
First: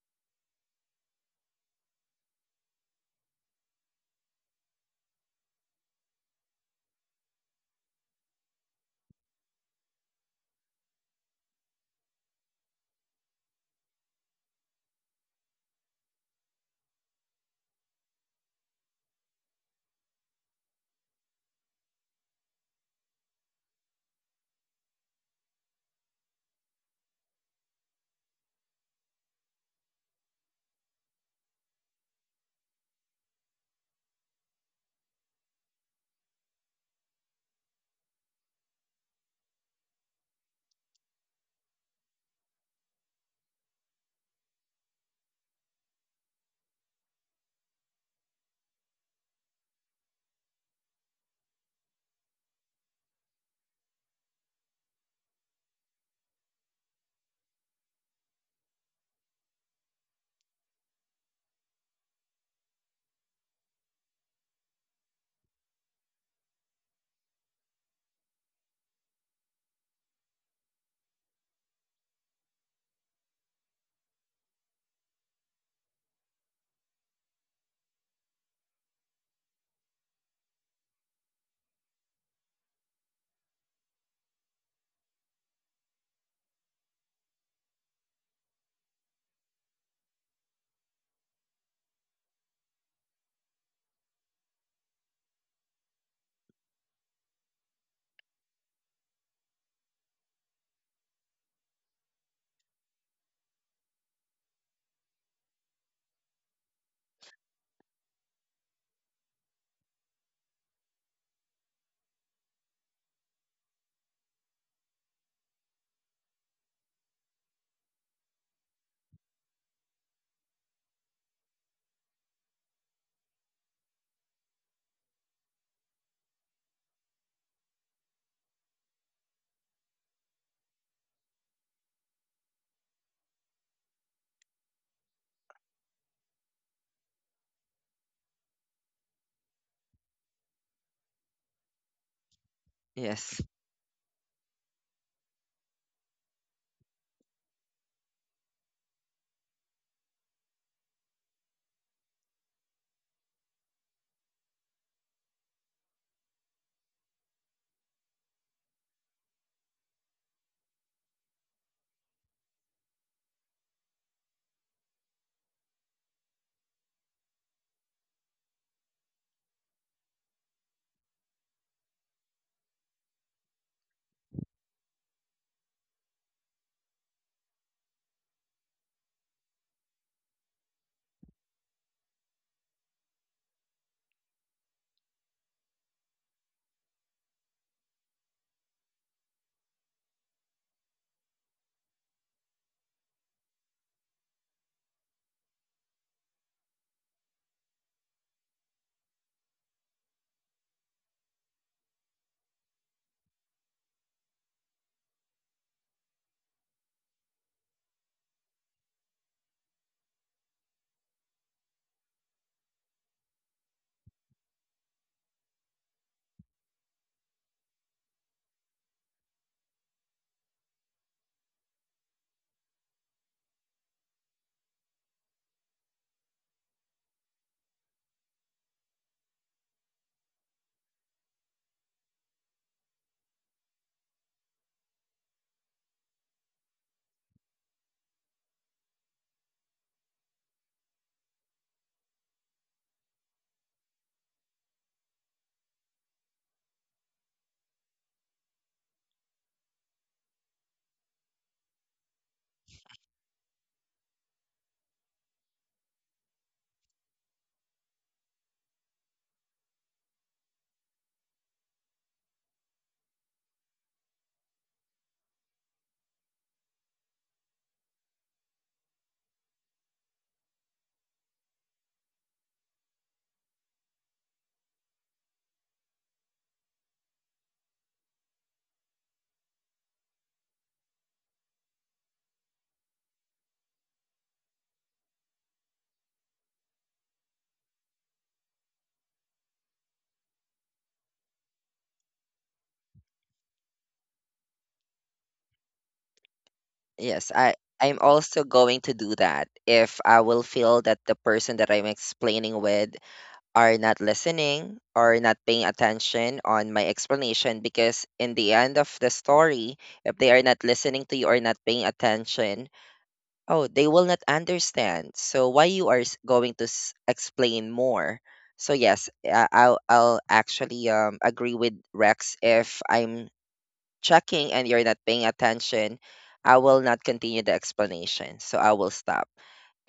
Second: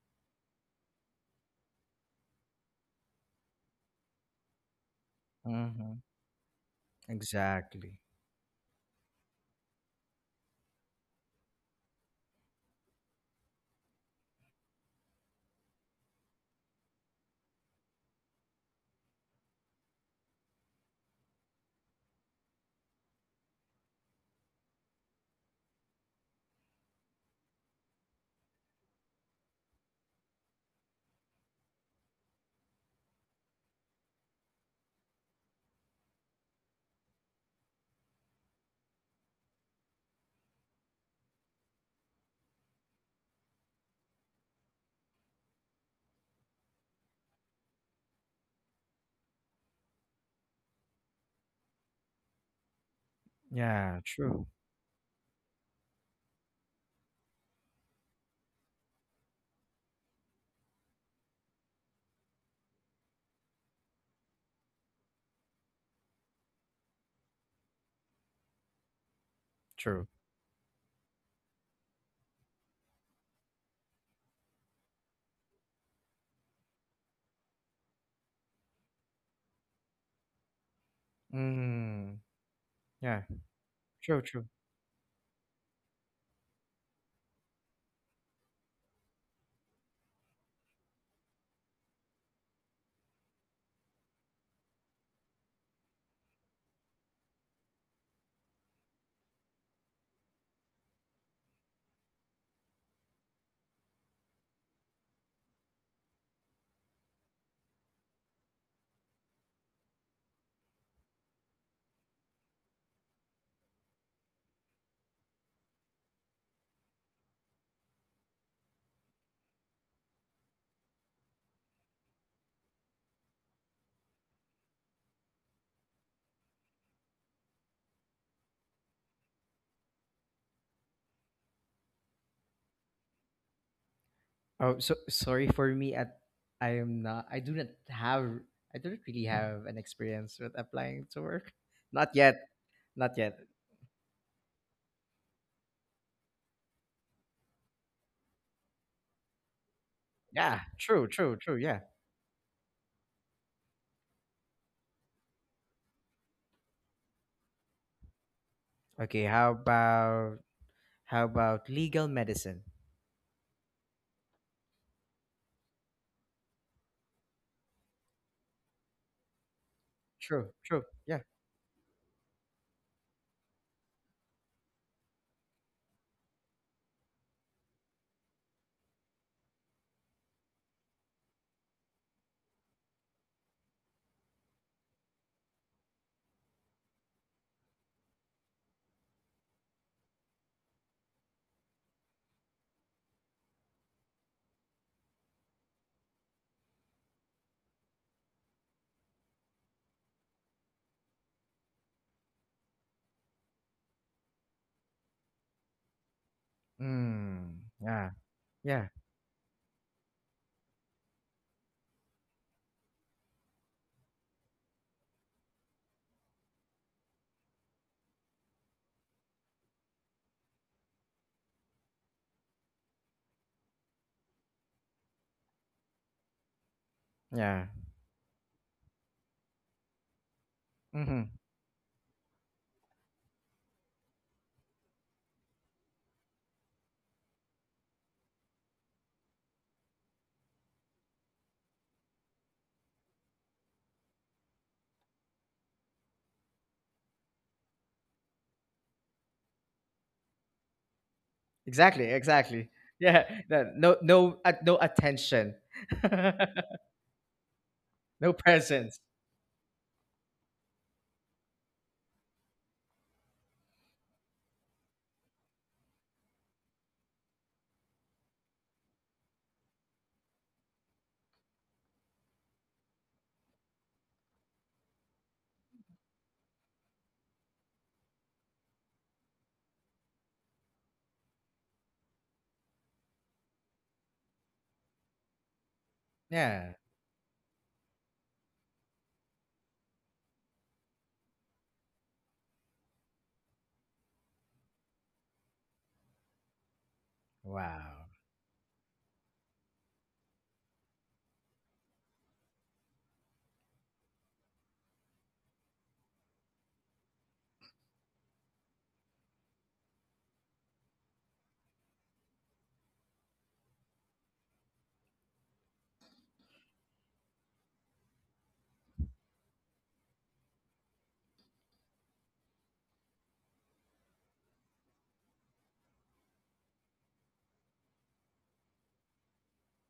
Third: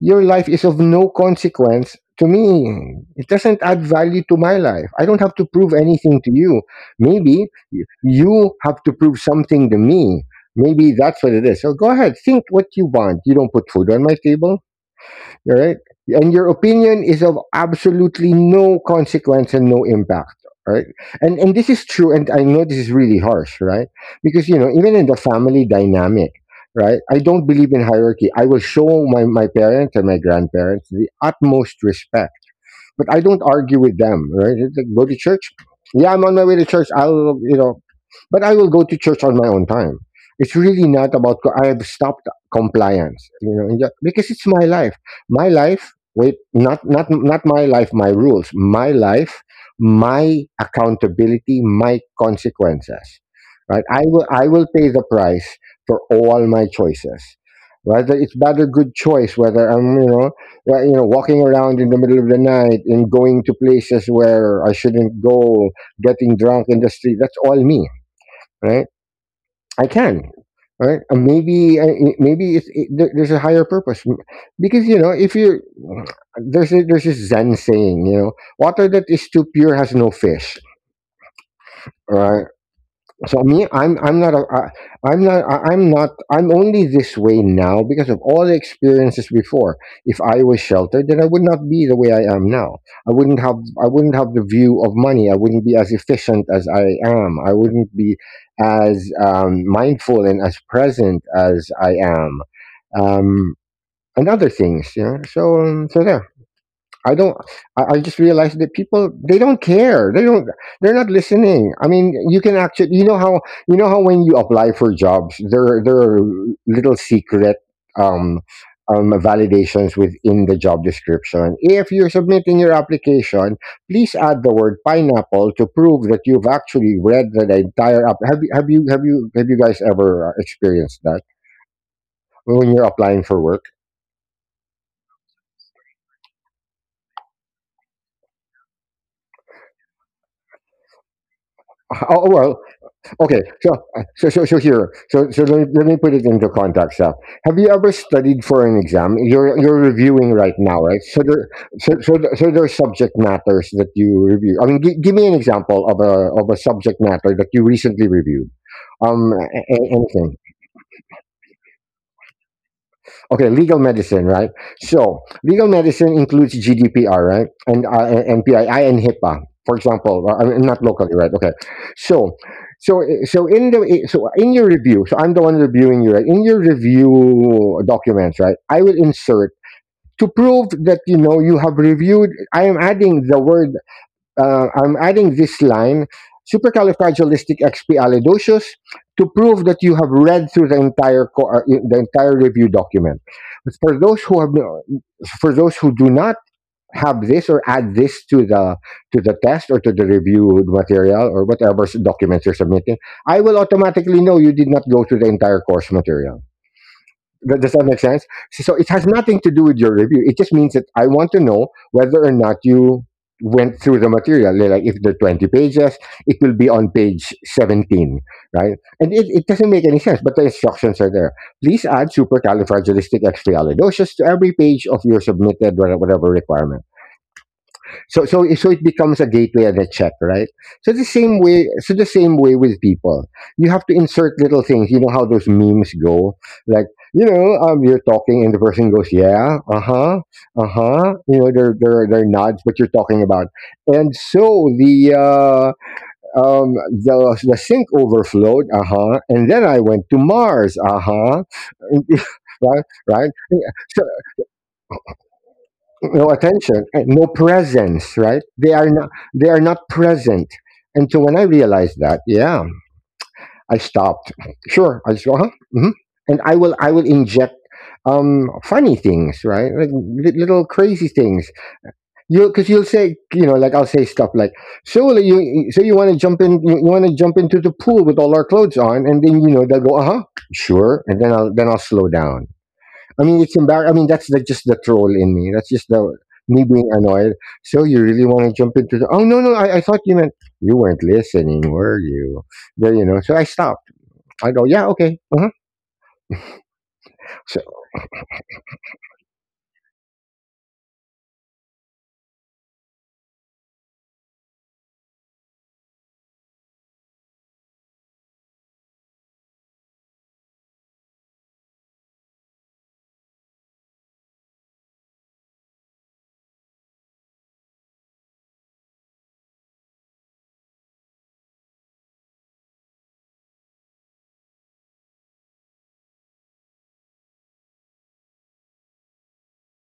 Speaker 2: your life is of no consequence to me. It doesn't add value to my life. I don't have to prove
Speaker 1: Mm-hmm.
Speaker 2: anything to you. Maybe y-
Speaker 1: Exactly.
Speaker 2: you have to prove something to me. Maybe that's what it is. So go ahead, think what you want. You don't put food on my table. All right. And your opinion is of absolutely no consequence and no impact. all Right. And and this is true, and I know this is really harsh, right? Because, you know, even in the family dynamic, right? I don't believe in hierarchy. I will show my, my parents and my grandparents the utmost respect. But I don't argue with them, right? It's like, go to church. Yeah, I'm on my way to church. I'll, you know but I will go to church on my own time. It's really not about, co- I have stopped compliance, you know, and that— because it's my life. My life, wait, not, not, not my life, my rules, my life, my accountability, my consequences, right?
Speaker 1: Yeah,
Speaker 2: I will,
Speaker 1: true.
Speaker 2: I will pay the price for all my choices. Whether it's bad or good choice, whether I'm, you know, uh, you know, walking around in the middle of the night and going to places where I shouldn't go, getting drunk in the street. That's all me, right? I
Speaker 1: True.
Speaker 2: can, right? And maybe I- I- maybe it's, it, there- there's a higher purpose M- Because you know if you there's a, there's this Zen saying, you know, water that is too pure has no fish,
Speaker 1: Mm.
Speaker 2: right?
Speaker 1: Yeah.
Speaker 2: So me, I'm I'm
Speaker 1: True,
Speaker 2: not a,
Speaker 1: true.
Speaker 2: I, I'm not I, I'm not I'm only this way now because of all the experiences before. If I was sheltered, then I would not be the way I am now. I wouldn't have I wouldn't have the view of money. I wouldn't be as efficient as I am. I wouldn't be as um, mindful and as present as I am, um, and other things. You know. So um, so there. I don't. I, I just realized that people, they don't care. They don't. They're not listening. I mean, you can actually— You know how you know how when you apply for jobs, there there are little secret um, um, validations within the job description. If you're submitting your application, please add the word pineapple to prove that you've actually read the entire. App. Have you have you have you have you guys ever uh, experienced that when you're applying for work?
Speaker 1: Oh, so sorry for me. At I am not. I do not have. I don't really have an experience with applying to work. Not
Speaker 2: Oh,
Speaker 1: yet.
Speaker 2: well.
Speaker 1: Not yet.
Speaker 3: Yes.
Speaker 2: Okay, so uh, so so so here, so so let me, let me put it into context. Now, have you ever studied for an exam? You're you're reviewing right
Speaker 1: Yeah.
Speaker 2: now, right?
Speaker 1: True.
Speaker 2: So
Speaker 1: True.
Speaker 2: there,
Speaker 1: True. Yeah.
Speaker 2: so so, th- so there's subject matters that you review. I mean, g- give me an example of a of a subject matter that you recently reviewed.
Speaker 1: Okay.
Speaker 2: Um, a-
Speaker 1: How
Speaker 2: a- anything.
Speaker 1: about how about legal medicine?
Speaker 2: Okay, legal medicine, right? So, legal medicine includes G D P R, right, and uh, and and HIPAA, for example. uh, I
Speaker 1: True.
Speaker 2: mean,
Speaker 1: True.
Speaker 2: not locally,
Speaker 1: Yeah.
Speaker 2: right? Okay. So, so, so in the so in your review, so I'm the one reviewing you, right? In your review documents, right? I will insert to prove that you know you have reviewed. I am adding the word uh, I'm adding this line supercalifragilisticexpialidocious to prove that you have read through the entire co- uh, the entire review document. But for those who have no, For those who do not have this, or add this to the to the test, or to the reviewed material, or whatever s- documents you're submitting, I will automatically know you did not go through the entire course material.
Speaker 1: Mm.
Speaker 2: But does that make
Speaker 1: Yeah.
Speaker 2: sense? So so
Speaker 1: Yeah.
Speaker 2: it has nothing to do with your review. It just means that I want to know whether or not you went through the material. Like if there are twenty pages, it will be on page seventeen, right? And it, it doesn't make any sense, but the instructions are there. Please add supercalifragilisticexpialidocious to every page of your submitted wha- whatever requirement.
Speaker 1: Yeah.
Speaker 2: So so so it becomes a gateway and a check, right? So the
Speaker 1: Mm-hmm.
Speaker 2: same way so the same way with people. You have to insert little things. You know how those memes go? Like, you know, um you're talking and the person goes, yeah, uh-huh, uh-huh. You know, they're they're they're nods, what you're talking about. And so the uh um the the sink overflowed, uh-huh, and then I went to Mars, uh-huh.
Speaker 1: Exactly. Exactly.
Speaker 2: Right,
Speaker 1: Yeah.
Speaker 2: right. Yeah,
Speaker 1: that- No.
Speaker 2: so
Speaker 1: No. uh, No attention.
Speaker 2: no attention and no presence,
Speaker 1: No
Speaker 2: right? they are
Speaker 1: presence.
Speaker 2: not they are not present. And so when I realized that, yeah, I stopped. Sure, I just go, huh, hmm. And i will i will inject um funny things, right? Like li- little crazy things. You Because you'll say, you know like, I'll say stuff like, so like, you so you want to jump in you, you want to jump into the pool with all our clothes on, and then you know they'll go, uh-huh, sure. And then i'll then i'll slow down. I mean, it's embar. I mean, that's like just the troll in me. That's just the Me
Speaker 1: Yeah.
Speaker 2: being annoyed. So you really want to jump into the—? Oh, no, no, I, I thought you meant— you weren't listening, were you? There, you know. So I stopped. I go, yeah, okay, uh-huh.
Speaker 3: Yes. I,
Speaker 2: So
Speaker 3: I'm
Speaker 1: Wow.
Speaker 3: also going to do that if I will feel that the person that I'm explaining with are not listening or not paying attention on my explanation, because in the end of the story, if they are not listening to you or not paying attention, oh, they will not understand. So why you are s- going to s- explain more? So yes, uh, I'll I'll actually um agree with Rex. If I'm checking and you're not paying attention, I will not continue the explanation. So I will stop.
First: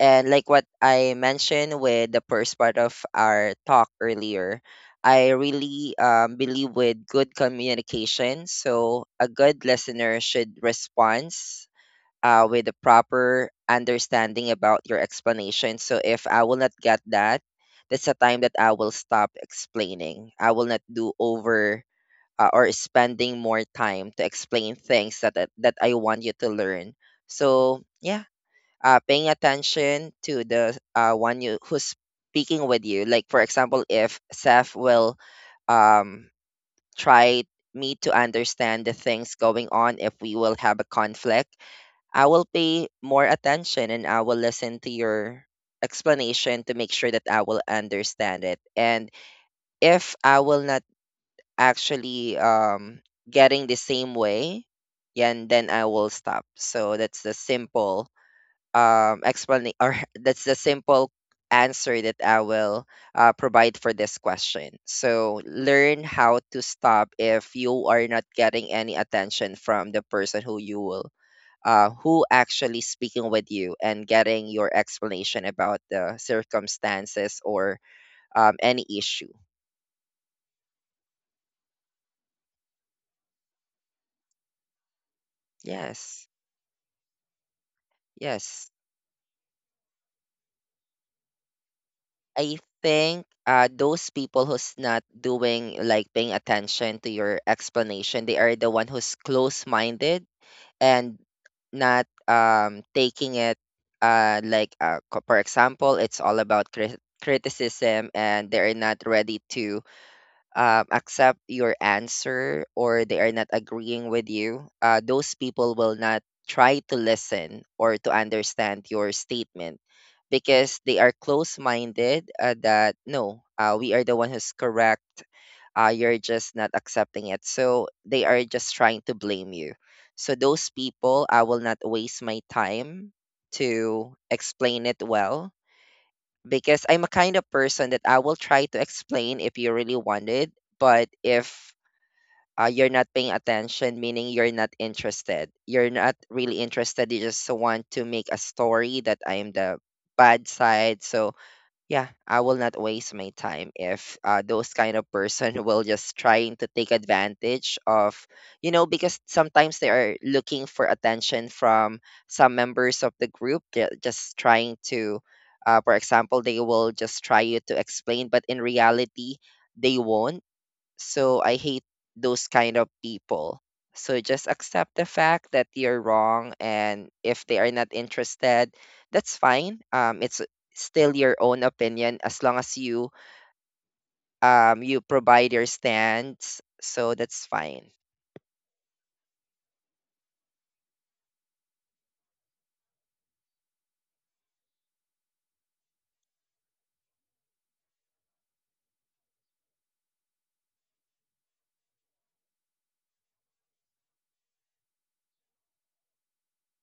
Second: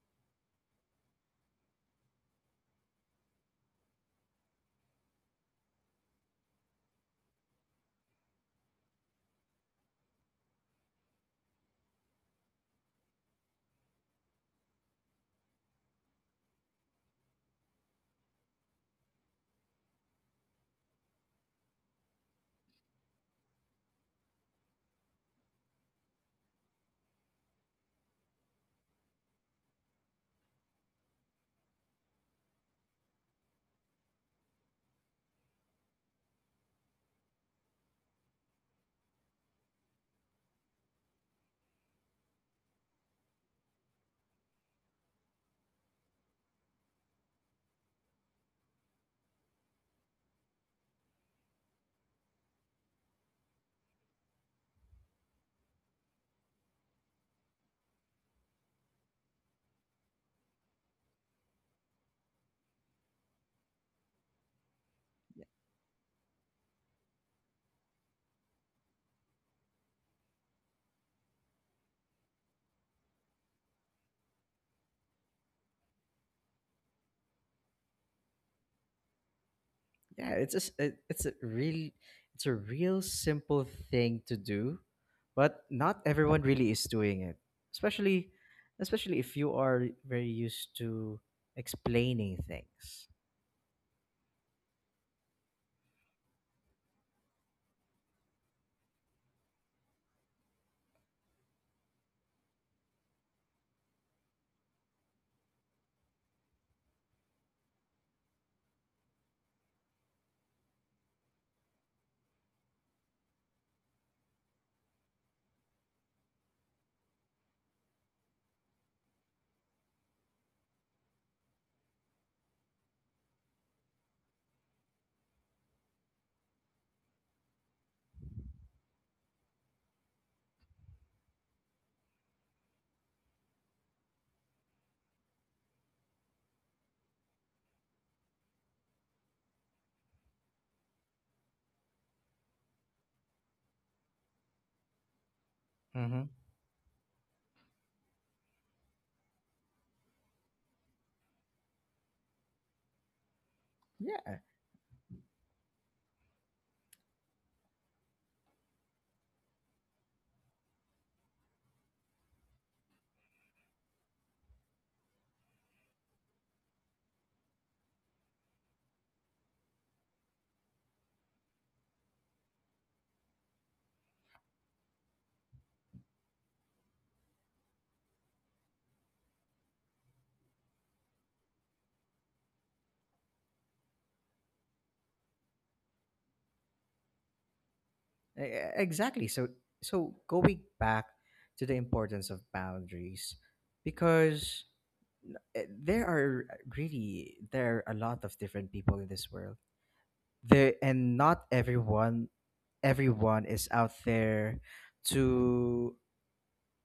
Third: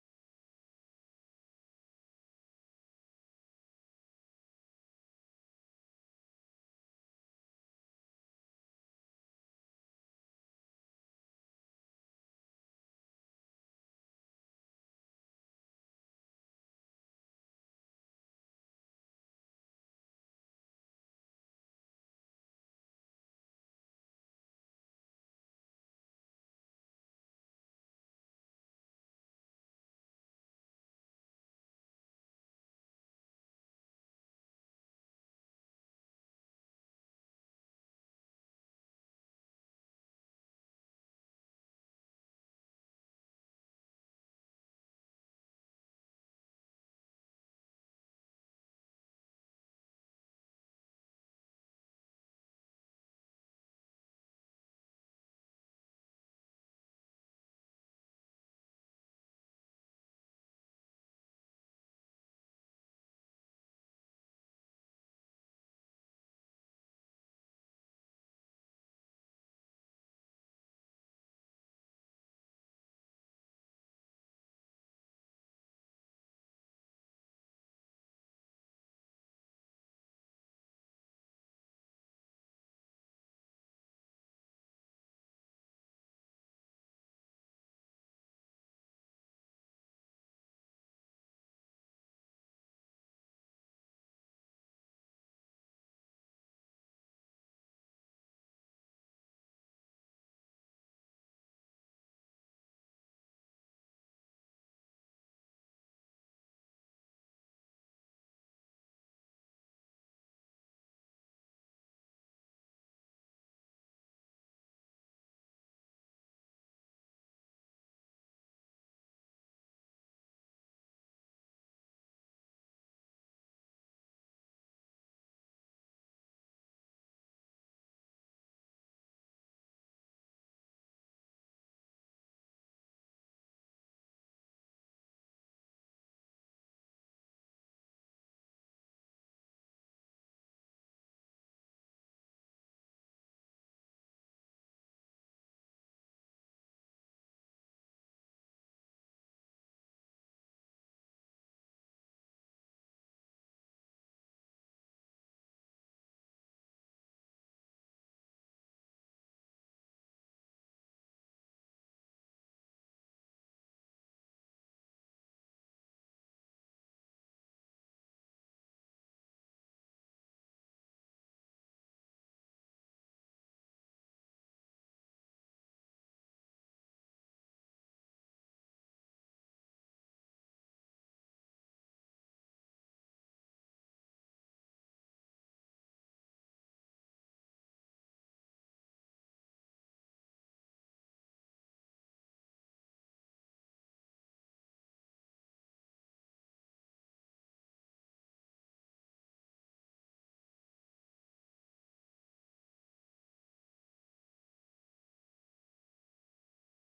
Speaker 3: And like what I mentioned with the first part of our talk earlier, I really um, believe with good communication. So a good listener should respond uh, with a proper understanding about your explanation. So if I will not get that, that's the time that I will stop explaining. I will not do over uh, or spending more time to explain things that that, that I want you to learn. So yeah, uh, paying attention to the uh, one you who's speaking with you. Like for example, if Seth will um, try me to understand the things going on if we will have a conflict, I will pay more attention and I will listen to your explanation to make sure that I will understand it. And if I will not actually um getting the same way, yeah, and then I will stop. So that's the simple um explanation or that's the simple answer that I will uh, provide for this question. So learn how to stop if you are not getting any attention from the person who you will uh, who actually speaking with you and getting your explanation about the circumstances or um, any issue.
Speaker 1: Yeah, it's a, s- it- it's a real, it's a real simple thing to do, but not
Speaker 3: Yes,
Speaker 1: everyone really is doing it, especially,
Speaker 3: yes.
Speaker 1: especially if you are very used to explaining
Speaker 3: I
Speaker 1: things.
Speaker 3: think uh, those people who's not doing like paying attention to your explanation, they are the one who's close-minded and not um, taking it uh, like uh, co- for example, it's all about cri- criticism and they're not ready to um, accept your answer or they are not agreeing with you, uh, those people will not try to listen or to understand your statement because they are close minded uh, that no, uh, we are the one who's correct. Uh, you're just not accepting it. So they are just trying to blame you. So those people, I will not waste my time to explain it well because I'm a kind of person that I will try to explain if you really wanted, but if uh, you're not paying attention, meaning you're not interested, you're not
Speaker 1: Hmm.
Speaker 3: really interested. You just want to make a story that I am the bad side. So yeah, I will not waste my time if
Speaker 1: Yeah.
Speaker 3: uh, those kind of person will just trying to take advantage of, you know, because sometimes they are looking for attention from some members of the group. They're just trying to, uh, for example, they will just try you to explain, but in reality, they won't. So I hate those kind of people. So just accept the fact that you're wrong and if they are not interested, that's fine. Um it's still your own opinion as long as you um you provide your stance. So that's fine.
Speaker 1: E- exactly. So, so going back to the importance of boundaries, because eh, there are uh, really, there are a lot of different people in this world. There, and not everyone, everyone is out there to,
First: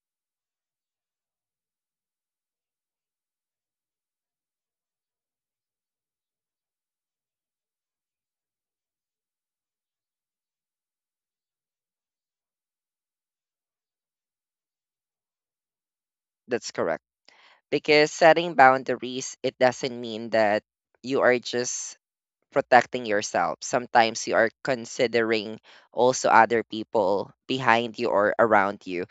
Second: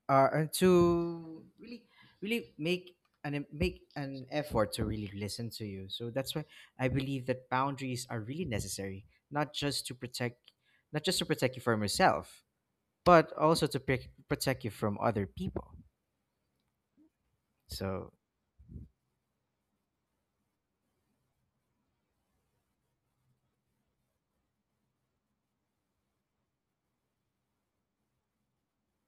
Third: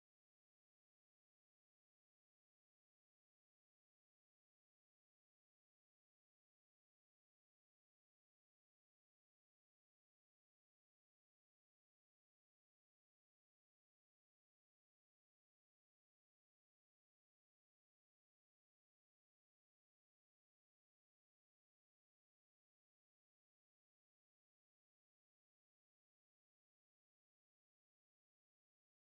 Speaker 1: uh, uh, to really, really make an, make an effort to really listen to you. So that's why I believe that boundaries are really necessary, not just to protect, not just to protect you from yourself, but also to pick, protect you from other people.
Speaker 3: That's correct.
Speaker 1: So
Speaker 3: Because setting boundaries, it doesn't mean that you are just protecting yourself. Sometimes you are considering also other people behind you or around you,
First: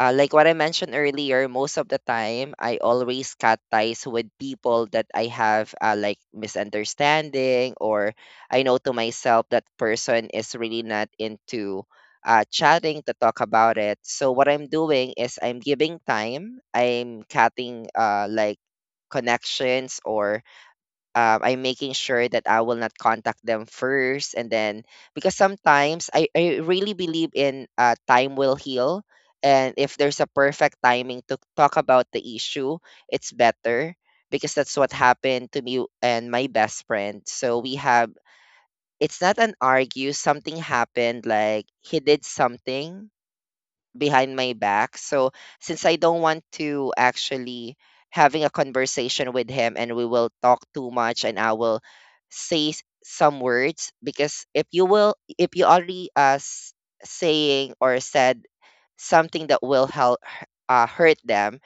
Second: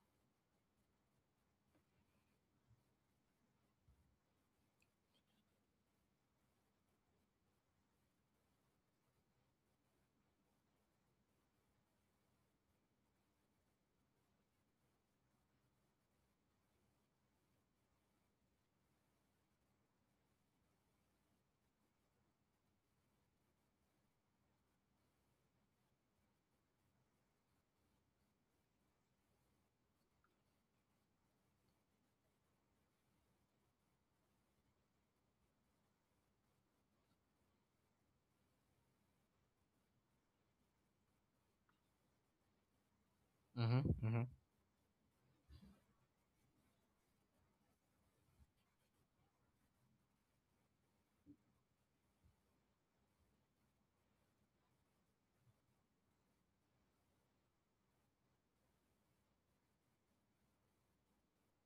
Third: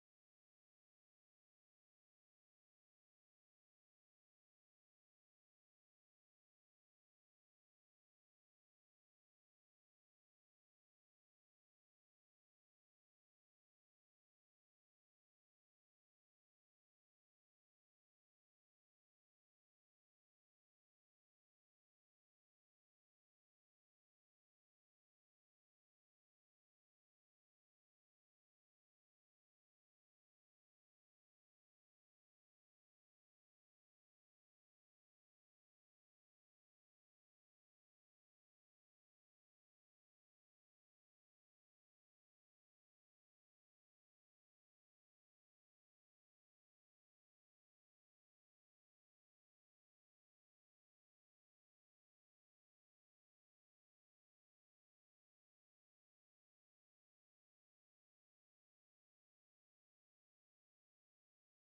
Speaker 3: uh, like what I mentioned earlier, most of the time I always cut ties with people that I have uh, like misunderstanding, or I know to myself that person is really not into uh, chatting to talk about it. So what I'm doing is I'm giving time. I'm cutting uh, like connections or um, I'm making sure that I will not contact them first, and then because sometimes I, I really believe in uh, time will heal, and if there's a perfect timing to talk about the issue, it's better because that's what happened to me and my best friend. So we have, it's not an argue. Something happened, like he did something
Speaker 1: hmm, hmm,
Speaker 3: behind my back. So since I don't want to actually having a conversation with him and we will talk too much and I will say s- some words because if you will if you already uh s- saying or said something that will help uh, hurt them,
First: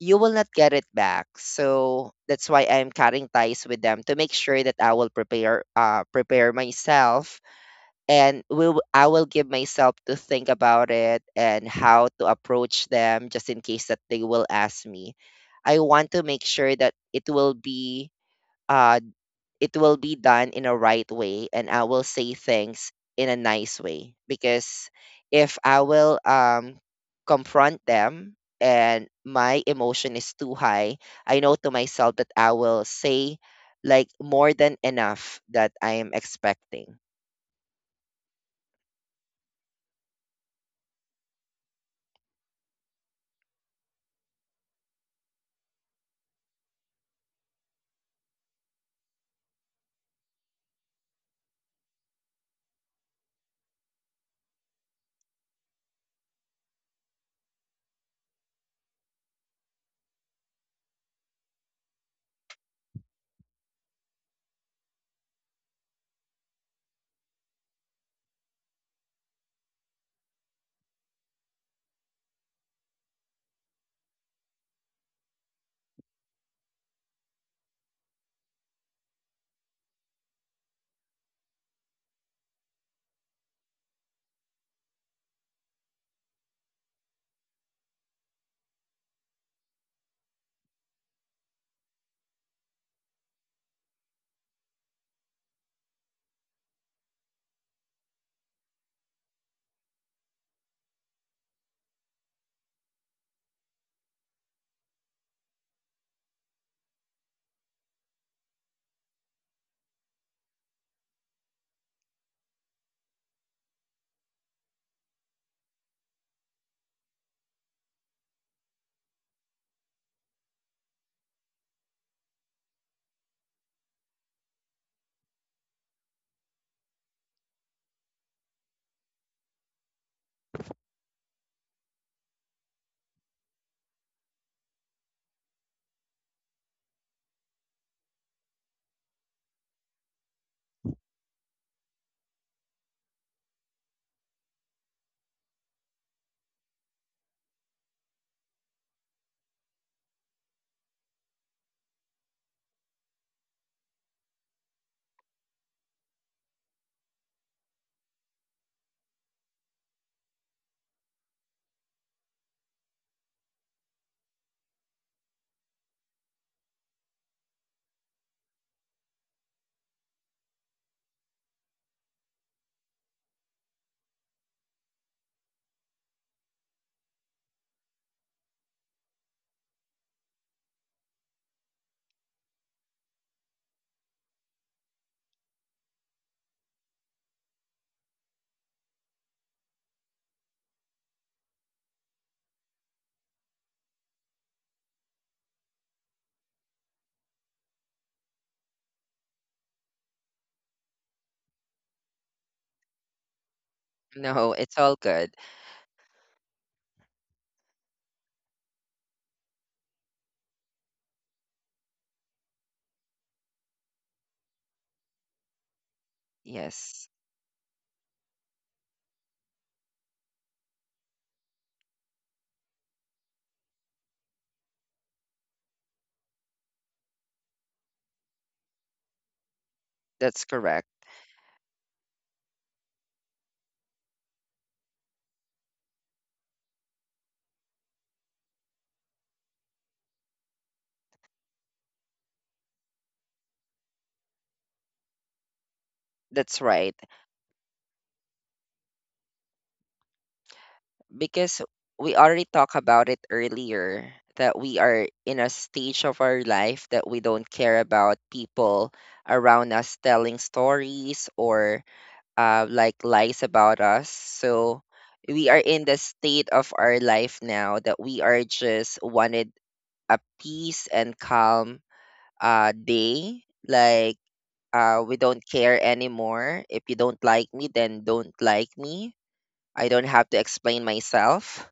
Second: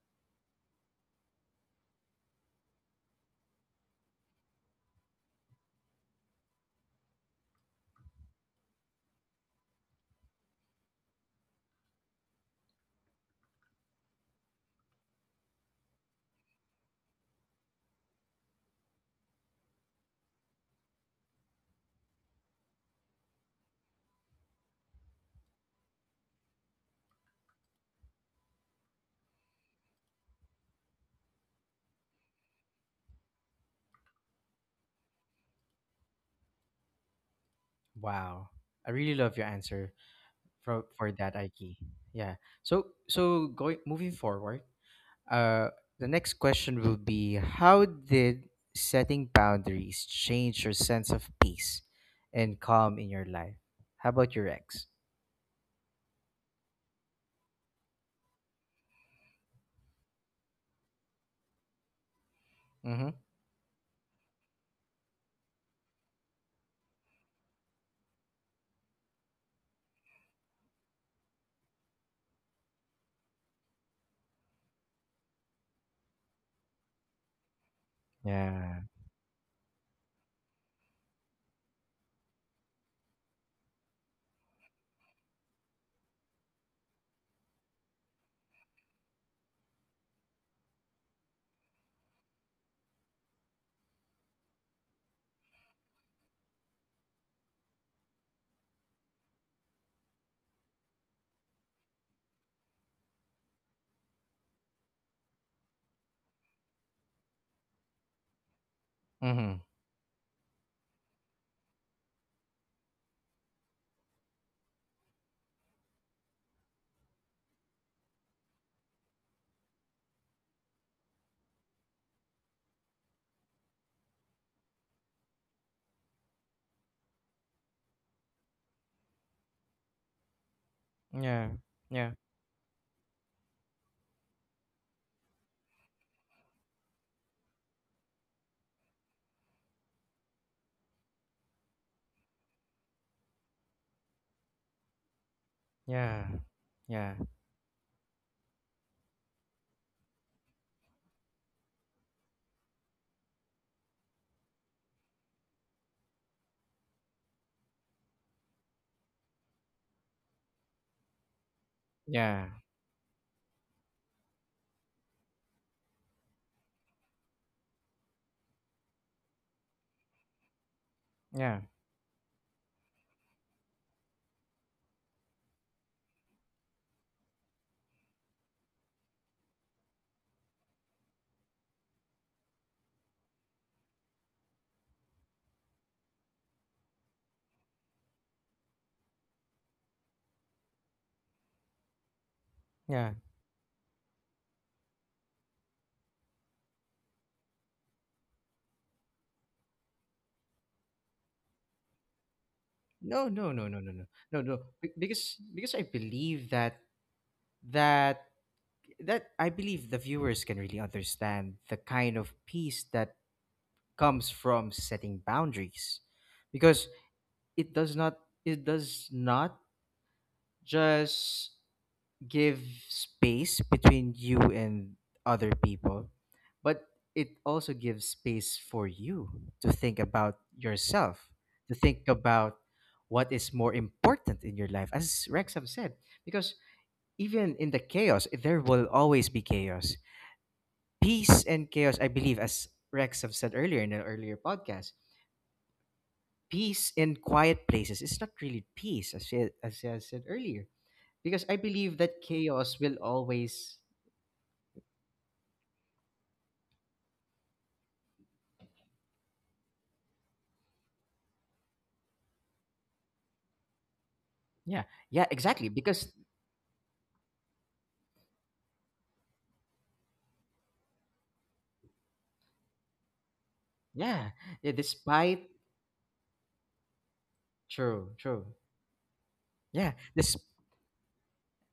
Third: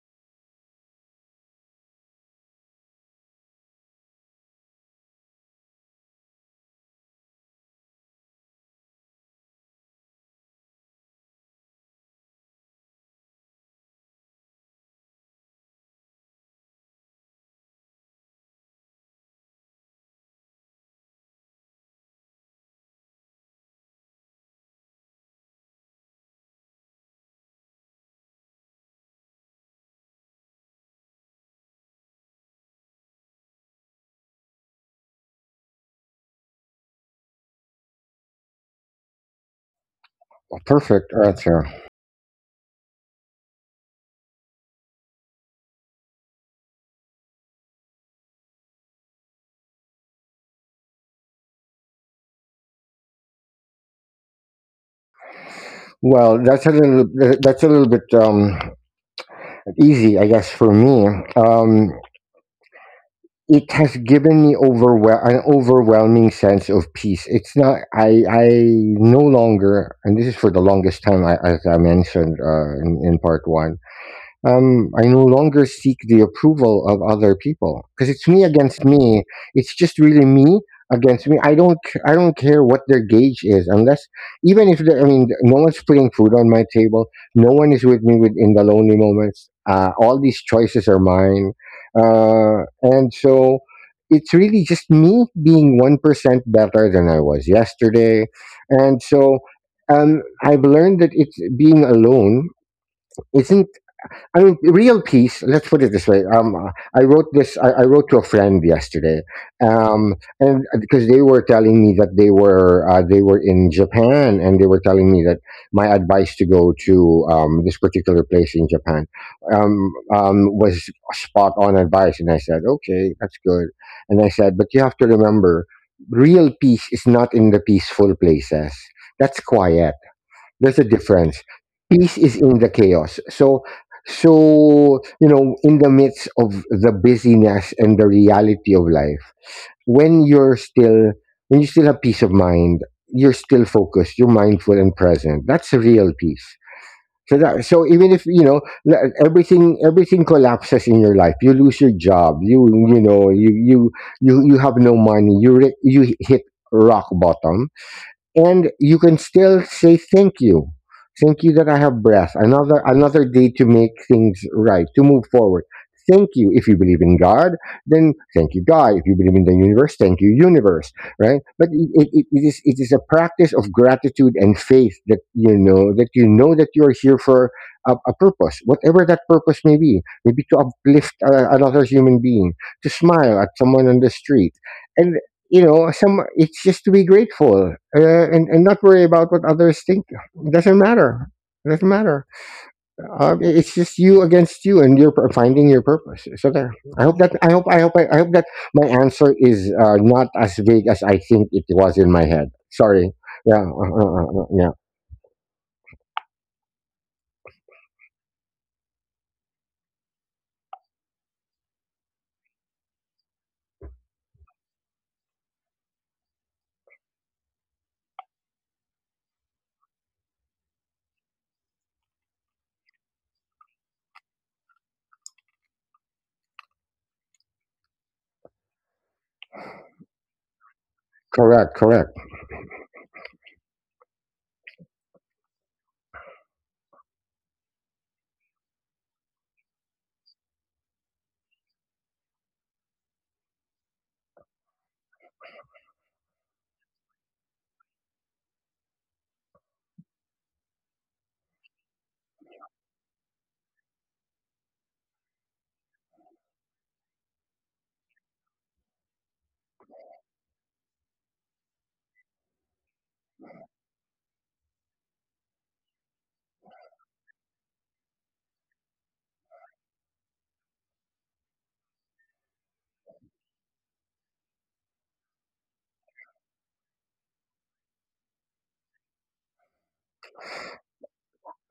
Speaker 3: you will not get it back. So that's why I'm cutting ties with them to make sure that I will prepare, uh prepare myself and will I will give myself to think about it and how to approach them just in case that they will ask me. I want to make sure that it will be uh it will be done in a right way and I will say things in a nice way because if I will um confront them and my emotion is too high, I know to myself that I will say like more than enough that I am expecting.
Speaker 1: wow. I really love your answer for for
Speaker 2: perfect
Speaker 1: that,
Speaker 2: answer.
Speaker 1: Ike. Yeah. So, so going, moving forward, Uh, the next question will be, how did setting boundaries change your sense of peace and calm in your life? How about your ex?
Speaker 2: Well, that's a little. That's a little bit um, easy, I guess, for me. Um,
Speaker 1: Mm-hmm.
Speaker 2: it has given me overwhel- an overwhelming sense of peace. It's not— I. I no longer— and this is for the longest time. I, as I mentioned uh, in, in part one, um, I no longer seek the approval of other people, because it's me
Speaker 1: Yeah.
Speaker 2: against me. It's just really me against me. I don't c- I don't care what their gauge is, unless— even if they- I mean, no one's putting food on my table, no one is with me, with in the lonely moments. Uh, all these choices are mine, uh, and so it's really just me being one percent better than I was yesterday, and so. Um, I've learned that it's being alone isn't I mean, real peace. Let's put it this way. Um, uh, I wrote this. I, I wrote to a friend yesterday,
Speaker 1: Mm-hmm.
Speaker 2: um, and uh, because they were telling me that they were uh, they were in Japan, and they were telling me that my advice to go to um, this particular place in Japan um, um, was spot on advice, and I said, okay, that's good. And I said, but you have to remember, real peace is not in the peaceful places. That's quiet. There's a difference.
Speaker 1: Yeah. Yeah.
Speaker 2: Peace is in the chaos. So, so, you know, in the midst of the busyness and the reality of life, when you're still, when you still have peace of mind, you're still focused, you're mindful and present. That's a real
Speaker 1: Yeah.
Speaker 2: peace.
Speaker 1: Yeah.
Speaker 2: So that, so even if you know le- everything, everything collapses in your life. You lose your job. You you know you you you you have no money. You re- you hit rock bottom, and you can still say thank you, thank you that I have breath
Speaker 1: Yeah.
Speaker 2: another another day to make things right, to move forward. Thank you. If you believe in God, then thank you, God. If you believe in the universe, thank you, universe. Right,
Speaker 1: Yeah.
Speaker 2: but it, it, it it is, it is a practice of gratitude and faith, that you know, that you know that you are here for a, a purpose, whatever that purpose may be. Maybe to uplift uh, another human being, to smile at someone on the street. And you know, some it's just to be grateful, uh, and, and not worry about what others think. It doesn't matter. It doesn't matter.
Speaker 1: Yeah.
Speaker 2: Uh, it's just you against you, and you're p- finding your purpose. So there, I hope that I hope I hope I, I hope that my answer is uh, not as vague as I think it was in my head. Sorry.
Speaker 1: No, no,
Speaker 2: Yeah. Uh,
Speaker 1: no, no, no,
Speaker 2: uh,
Speaker 1: no, no,
Speaker 2: uh, uh,
Speaker 3: No,
Speaker 1: no.
Speaker 2: yeah.
Speaker 3: it's
Speaker 1: Be-
Speaker 3: all good.
Speaker 1: Because because I believe that that that I believe the viewers can really understand the kind of peace that comes from setting boundaries, because
Speaker 3: Yes,
Speaker 1: it does not it does not just give space between you and other people, but it also gives space for you to think about
Speaker 3: that's correct.
Speaker 1: yourself,
Speaker 2: Correct,
Speaker 1: to think
Speaker 2: correct.
Speaker 1: about what is more important in your life, as Rexham said. Because even in the chaos, there will always be chaos. Peace and chaos, I believe, as Rexham said earlier in an earlier podcast,
Speaker 3: That's
Speaker 1: peace
Speaker 3: right.
Speaker 1: in quiet places is not really peace, as she, as she has said earlier, because I
Speaker 3: Because
Speaker 1: believe
Speaker 3: we
Speaker 1: that
Speaker 3: already talked
Speaker 1: chaos will
Speaker 3: about it
Speaker 1: always.
Speaker 3: earlier that we are in a stage of our life that we don't care about people around us telling stories or uh, like lies about us.
Speaker 1: Yeah,
Speaker 3: So
Speaker 1: yeah,
Speaker 3: we are
Speaker 1: exactly,
Speaker 3: in the
Speaker 1: because
Speaker 3: state of our life now that we are just wanted a peace and calm uh, day. Like
Speaker 1: yeah, yeah,
Speaker 3: uh, we don't
Speaker 1: despite.
Speaker 3: care anymore. If you don't like me, then
Speaker 1: True,
Speaker 3: don't
Speaker 1: true.
Speaker 3: like me. I
Speaker 1: Yeah,
Speaker 3: don't have
Speaker 1: this,
Speaker 3: to explain myself.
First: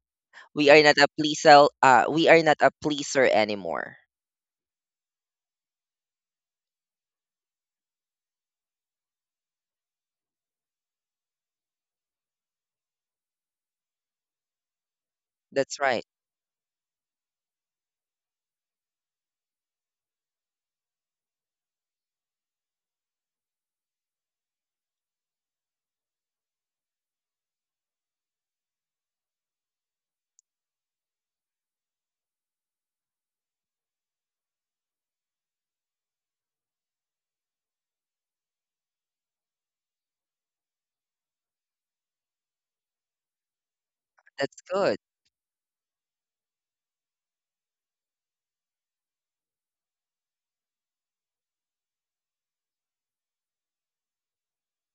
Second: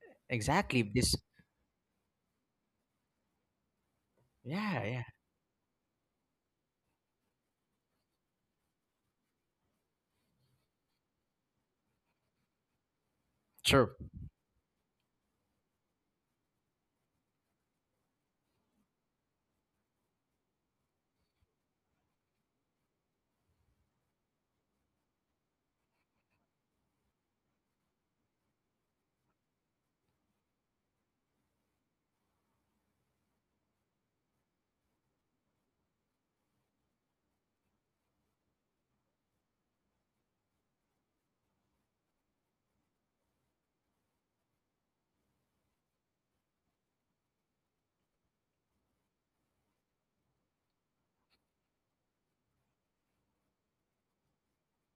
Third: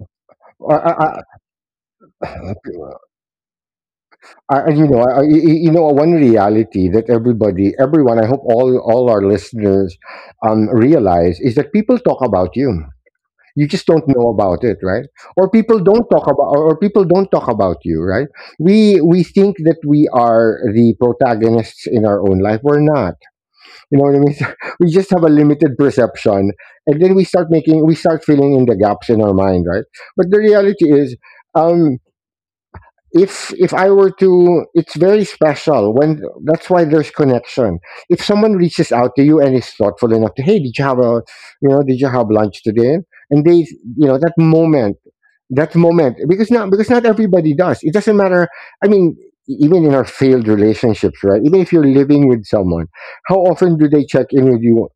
Speaker 3: We
Speaker 2: uh,
Speaker 3: are
Speaker 1: exactly
Speaker 3: not a
Speaker 1: this.
Speaker 2: uh,
Speaker 3: pleaser. Uh, we are not a
Speaker 2: uh,
Speaker 3: pleaser anymore.
Speaker 2: I, I-
Speaker 1: Yeah,
Speaker 2: you know,
Speaker 1: yeah.
Speaker 2: I, I- y- you know, one reality that everybody, everyone, I hope all all our listeners um, realize, is that people talk about you. You just
Speaker 1: True.
Speaker 2: don't know about it, right? Or people
Speaker 3: That's right.
Speaker 2: don't talk about, or or people don't talk about you, right? We we think that we are the protagonists in our own life. We're not. You know what I mean? we just have a limited perception, and then we start making, we start filling in the gaps in our mind, right? But the reality is. Um, if if I were to, it's very special when, that's why there's connection. If someone reaches out to you and is thoughtful enough to, hey, did you have a, you know, did you have lunch today? And they, you know, that
Speaker 3: That's
Speaker 2: moment,
Speaker 3: good.
Speaker 2: that moment, because not because not everybody does. It doesn't matter. I mean, e- even in our failed relationships, right? Even if you're living with someone, how often do they check in with you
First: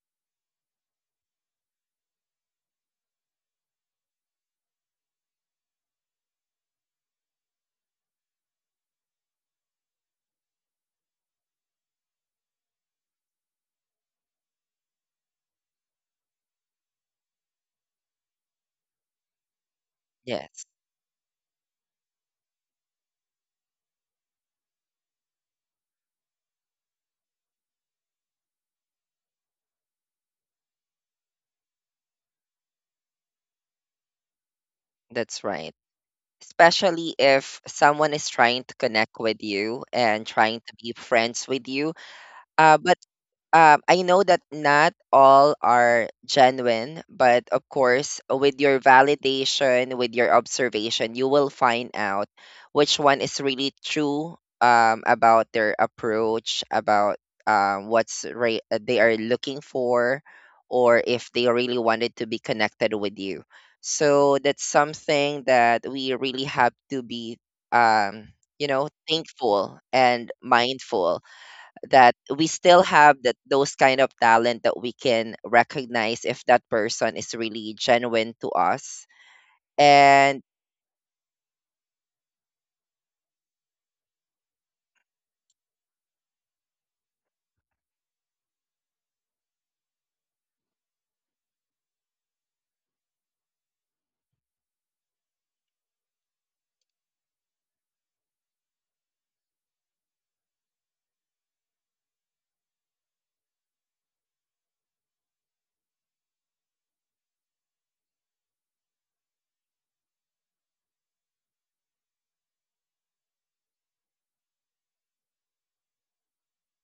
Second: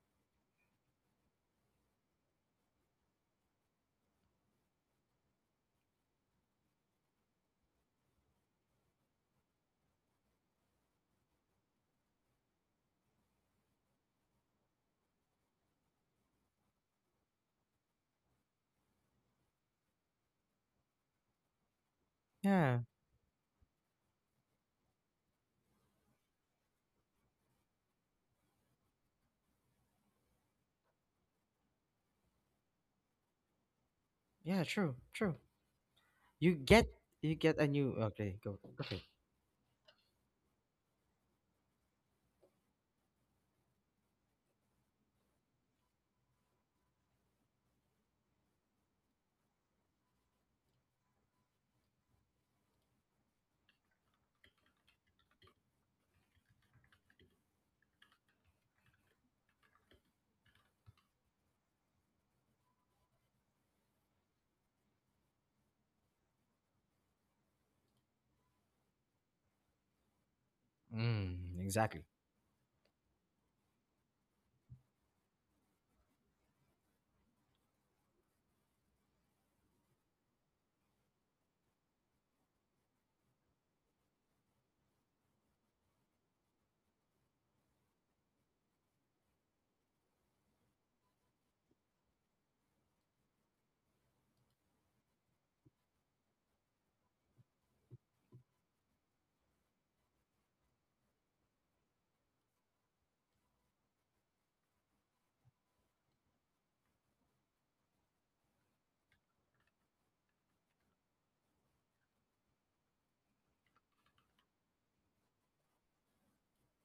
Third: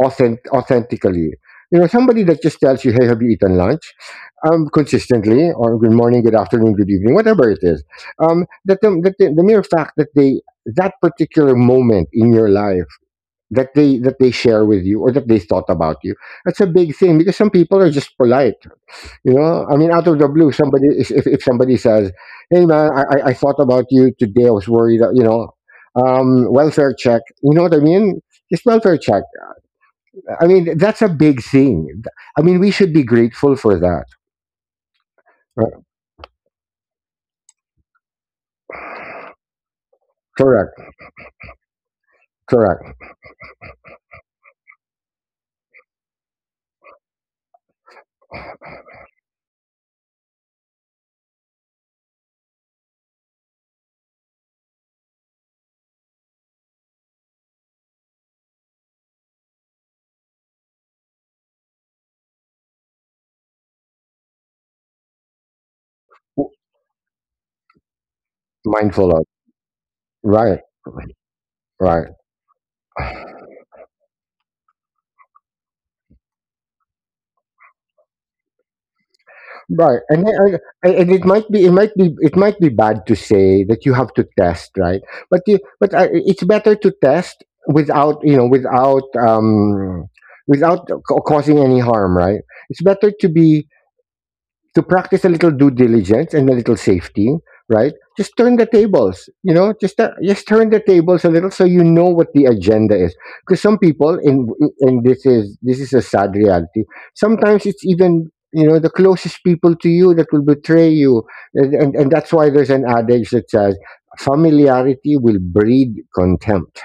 Speaker 2: authent- authentically? You know, somebody that just tells you, "Hey, have you eaten lunch?" Um, consistently, or "Good morning, good afternoon, good evening," whatever it is. Um, that the, that the, the mere fact that they that particular moment in your life, that they that they share with you, or that they thought about you, that's a big thing, because some people are just polite. You know, I mean, out of the blue
Speaker 3: Yes,
Speaker 2: somebody is- if, if somebody says, hey
Speaker 1: Yeah,
Speaker 2: man, I, I I thought about you today, I was worried, uh, you know, um, welfare check, you know what I mean. Just welfare check. I mean, that's a big thing. I mean, we should be grateful for that.
Speaker 1: yeah. True, true.
Speaker 3: that's
Speaker 2: Uh,
Speaker 3: right.
Speaker 1: You get,
Speaker 3: Especially
Speaker 1: you get
Speaker 3: if
Speaker 1: a new,
Speaker 3: someone is
Speaker 1: okay, go,
Speaker 3: trying to
Speaker 1: okay.
Speaker 3: connect with you and trying to
Speaker 2: Correct,
Speaker 3: be friends with you. Uh,
Speaker 2: correct.
Speaker 3: but um, I know that not all are genuine, but of course, with your validation, with your observation, you will find out which one is really true, um, about their approach, about um, what's re- uh, they are looking for, or if they really wanted to be connected with you. So that's something that we really
Speaker 2: W-
Speaker 3: have to be, um, you know,
Speaker 2: Mindful of,
Speaker 3: thankful and
Speaker 2: right,
Speaker 3: mindful
Speaker 1: Mm, exactly,
Speaker 2: right,
Speaker 3: that we still have that those kind of talent that we can recognize if that person is really genuine to us.
Speaker 2: right. And
Speaker 3: And
Speaker 2: and, and it might be, it might be, it might be bad to say that you have to test, right? But you, but uh, it's better to test without, you know, without, um, without ca- causing any harm, right? It's better to be, to practice a little due diligence and a little safety, right? Just turn the tables, you know, just uh, just turn the tables a little, so you know what the agenda is. Because some people in, and this is, this is a sad reality. Sometimes it's even, you know, the closest people to you that will betray you, and and, and that's why there's an adage that says familiarity will breed contempt,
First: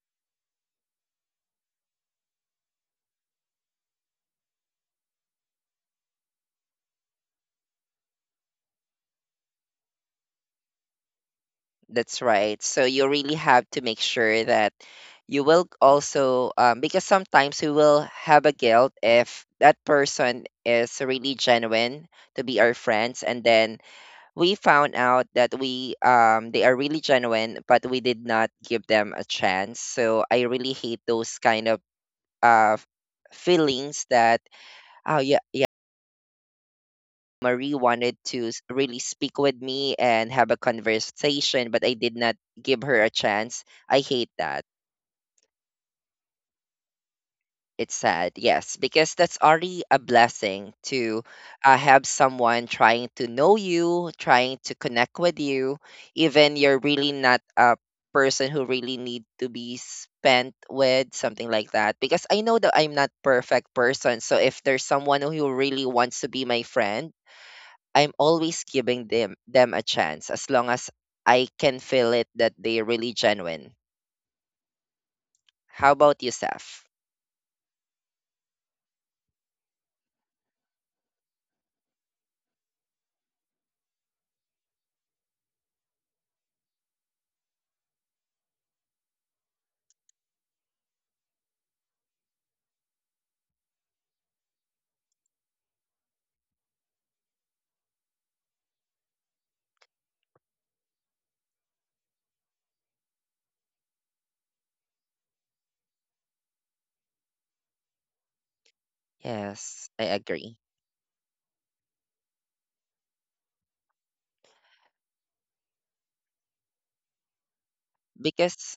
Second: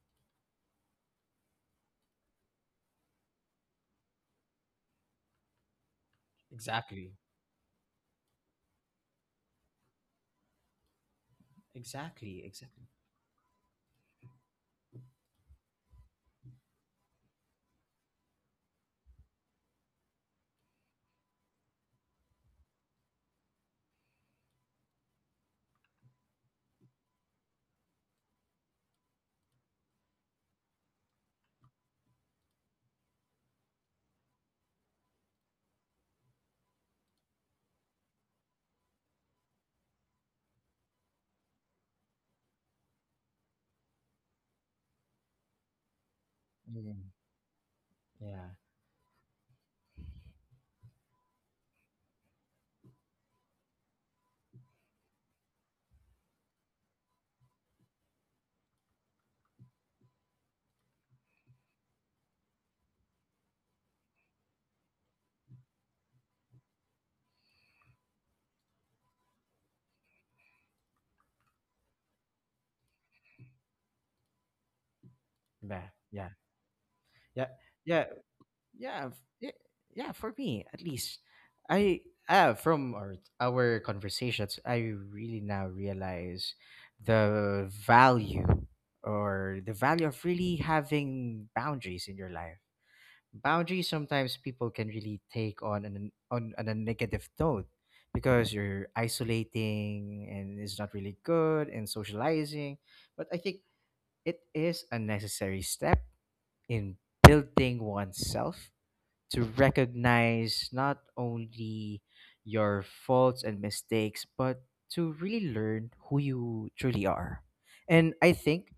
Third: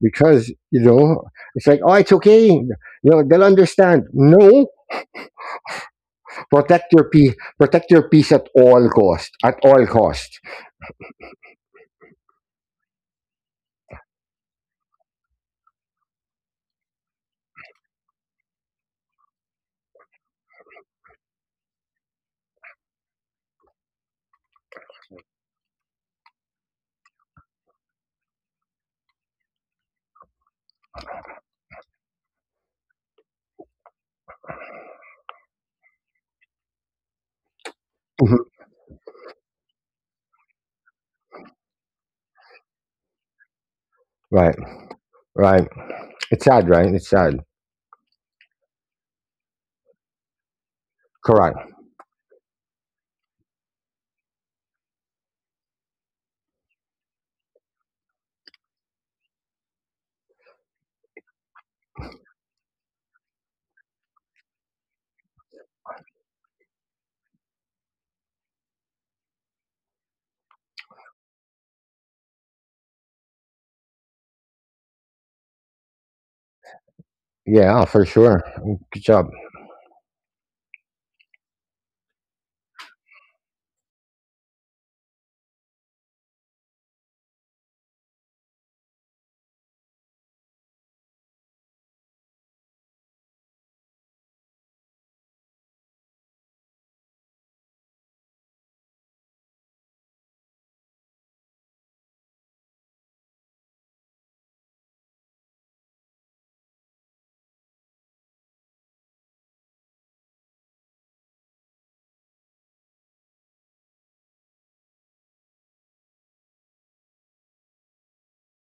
Speaker 2: because, you know, it's like, oh, it's okay, you know, they'll understand. No. Protect your
Speaker 1: exactly,
Speaker 2: peace. Protect your peace at all cost. At all cost.
Speaker 3: that's
Speaker 1: exactly,
Speaker 3: right, so
Speaker 1: exactly.
Speaker 3: you really have to make sure that you will also, um, because sometimes we will have a guilt if that person is really genuine to be our friends and then we found out that we um they are really genuine but we did not give them a chance. So I really hate those kind of uh, f- feelings that oh yeah yeah, Marie wanted to
Speaker 2: Mhm.
Speaker 3: s- really speak with me and have a conversation, but I did not give her a chance. I hate
Speaker 2: Right.
Speaker 3: that.
Speaker 2: Right. It's sad, right?
Speaker 1: Mm,
Speaker 2: It's sad.
Speaker 3: It's sad,
Speaker 1: yeah,
Speaker 3: yes, because that's already a blessing to
Speaker 2: Correct.
Speaker 3: uh, have someone trying to know you, trying to connect with you, even you're really not a person who really need to be spent with something like that. Because I know that I'm not perfect person, so if there's someone who really wants to be my friend, I'm always giving them them a chance as long as I can feel it that they're really genuine.
Speaker 1: yeah,
Speaker 3: How about
Speaker 1: yeah,
Speaker 3: you, Seth?
Speaker 1: yeah,
Speaker 2: Yeah,
Speaker 1: yeah.
Speaker 2: for sure.
Speaker 1: yeah,
Speaker 2: Good
Speaker 1: f-
Speaker 2: job.
Speaker 1: y- yeah, for me at least, I, uh, from our our conversations, I really now realize the value, or the value of really having boundaries in your life. Boundaries, sometimes people can really take on an on, on a negative note because you're isolating and it's not really good and socializing. But I think it is a necessary step in building oneself, to
Speaker 3: Yes, I agree
Speaker 1: recognize not only your faults and mistakes, but to really learn who you truly are. And I think,
Speaker 3: because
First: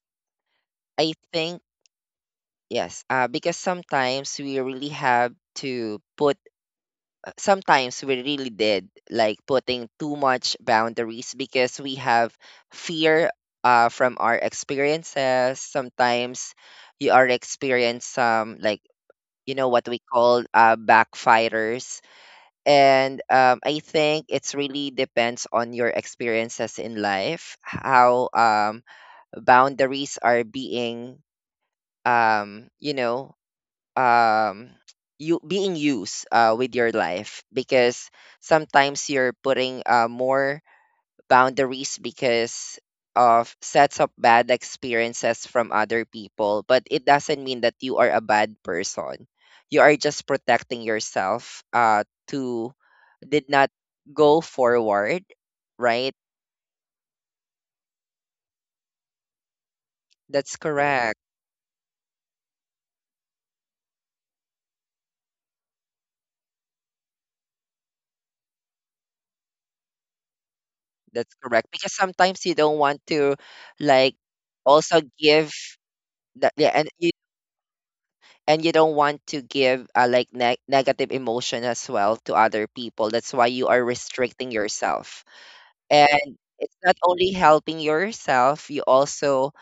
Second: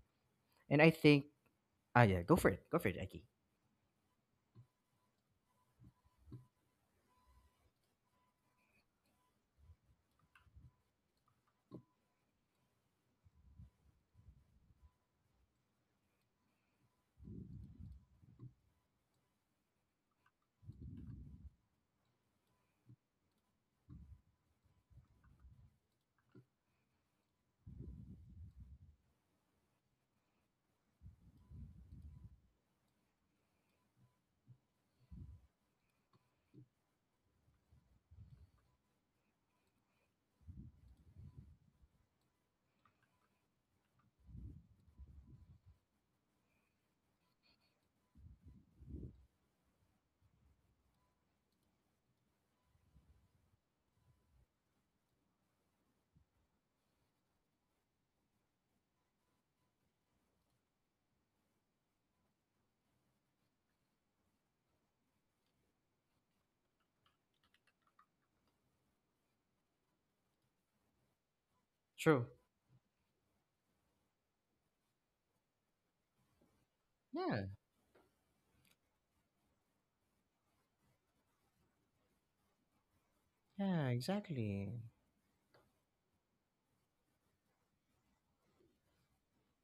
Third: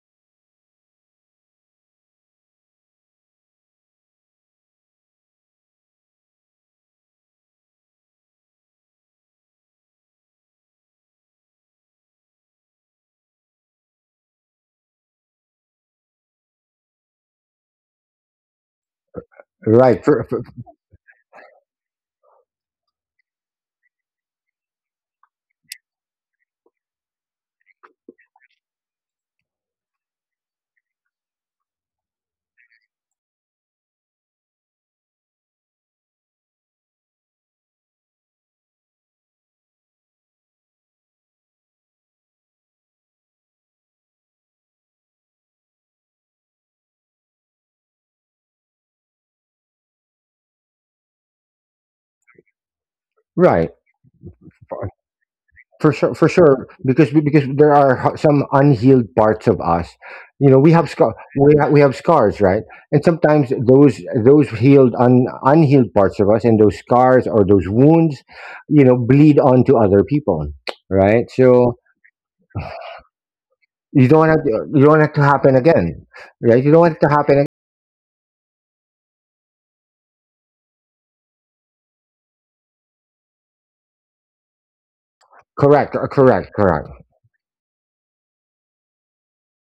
Speaker 1: and I
Speaker 3: I
Speaker 1: think,
Speaker 3: think
Speaker 1: ah, yeah, go for it, go for it,
Speaker 3: yes,
Speaker 1: Aki.
Speaker 3: uh, because sometimes we really have to put. uh, Sometimes we really did like putting too much boundaries because we have fear uh, from our experiences. Sometimes you are experience some like you know what we
Speaker 2: Right. For, for-
Speaker 3: call uh, backfires, and um, I think it's really depends on your experiences in life how, um, boundaries are being um you know um you being used uh, with your life because sometimes you're putting uh, more boundaries because of sets of bad experiences from other people, but it doesn't mean that you are a bad person. You are just protecting yourself uh to did not
Speaker 2: right.
Speaker 3: go forward,
Speaker 2: For sure,
Speaker 3: right?
Speaker 2: for sure because because there are ho- some unhealed parts of us. You
Speaker 3: That's
Speaker 2: know, we have scar
Speaker 3: correct.
Speaker 2: we, ha- we have scars, right? And sometimes those, those healed un, unhealed parts of us, and those scars or those wounds, you know, bleed onto other people, right?
Speaker 3: That's correct,
Speaker 2: So
Speaker 3: because
Speaker 1: True.
Speaker 3: sometimes you don't want to
Speaker 2: you
Speaker 3: like
Speaker 2: don't want to, you don't
Speaker 3: also
Speaker 2: want it to
Speaker 3: give
Speaker 2: happen again.
Speaker 3: that,
Speaker 2: Right,
Speaker 3: yeah,
Speaker 2: you don't
Speaker 3: and
Speaker 2: want it to
Speaker 3: you,
Speaker 1: Yeah,
Speaker 2: happen.
Speaker 3: and you don't want to give, uh, like ne- negative emotion as well to other people. That's why you are
Speaker 1: yeah,
Speaker 3: restricting
Speaker 1: exactly.
Speaker 3: yourself,
Speaker 2: Correct, uh,
Speaker 3: and
Speaker 2: correct,
Speaker 3: it's
Speaker 2: correct.
Speaker 3: not only helping yourself, you also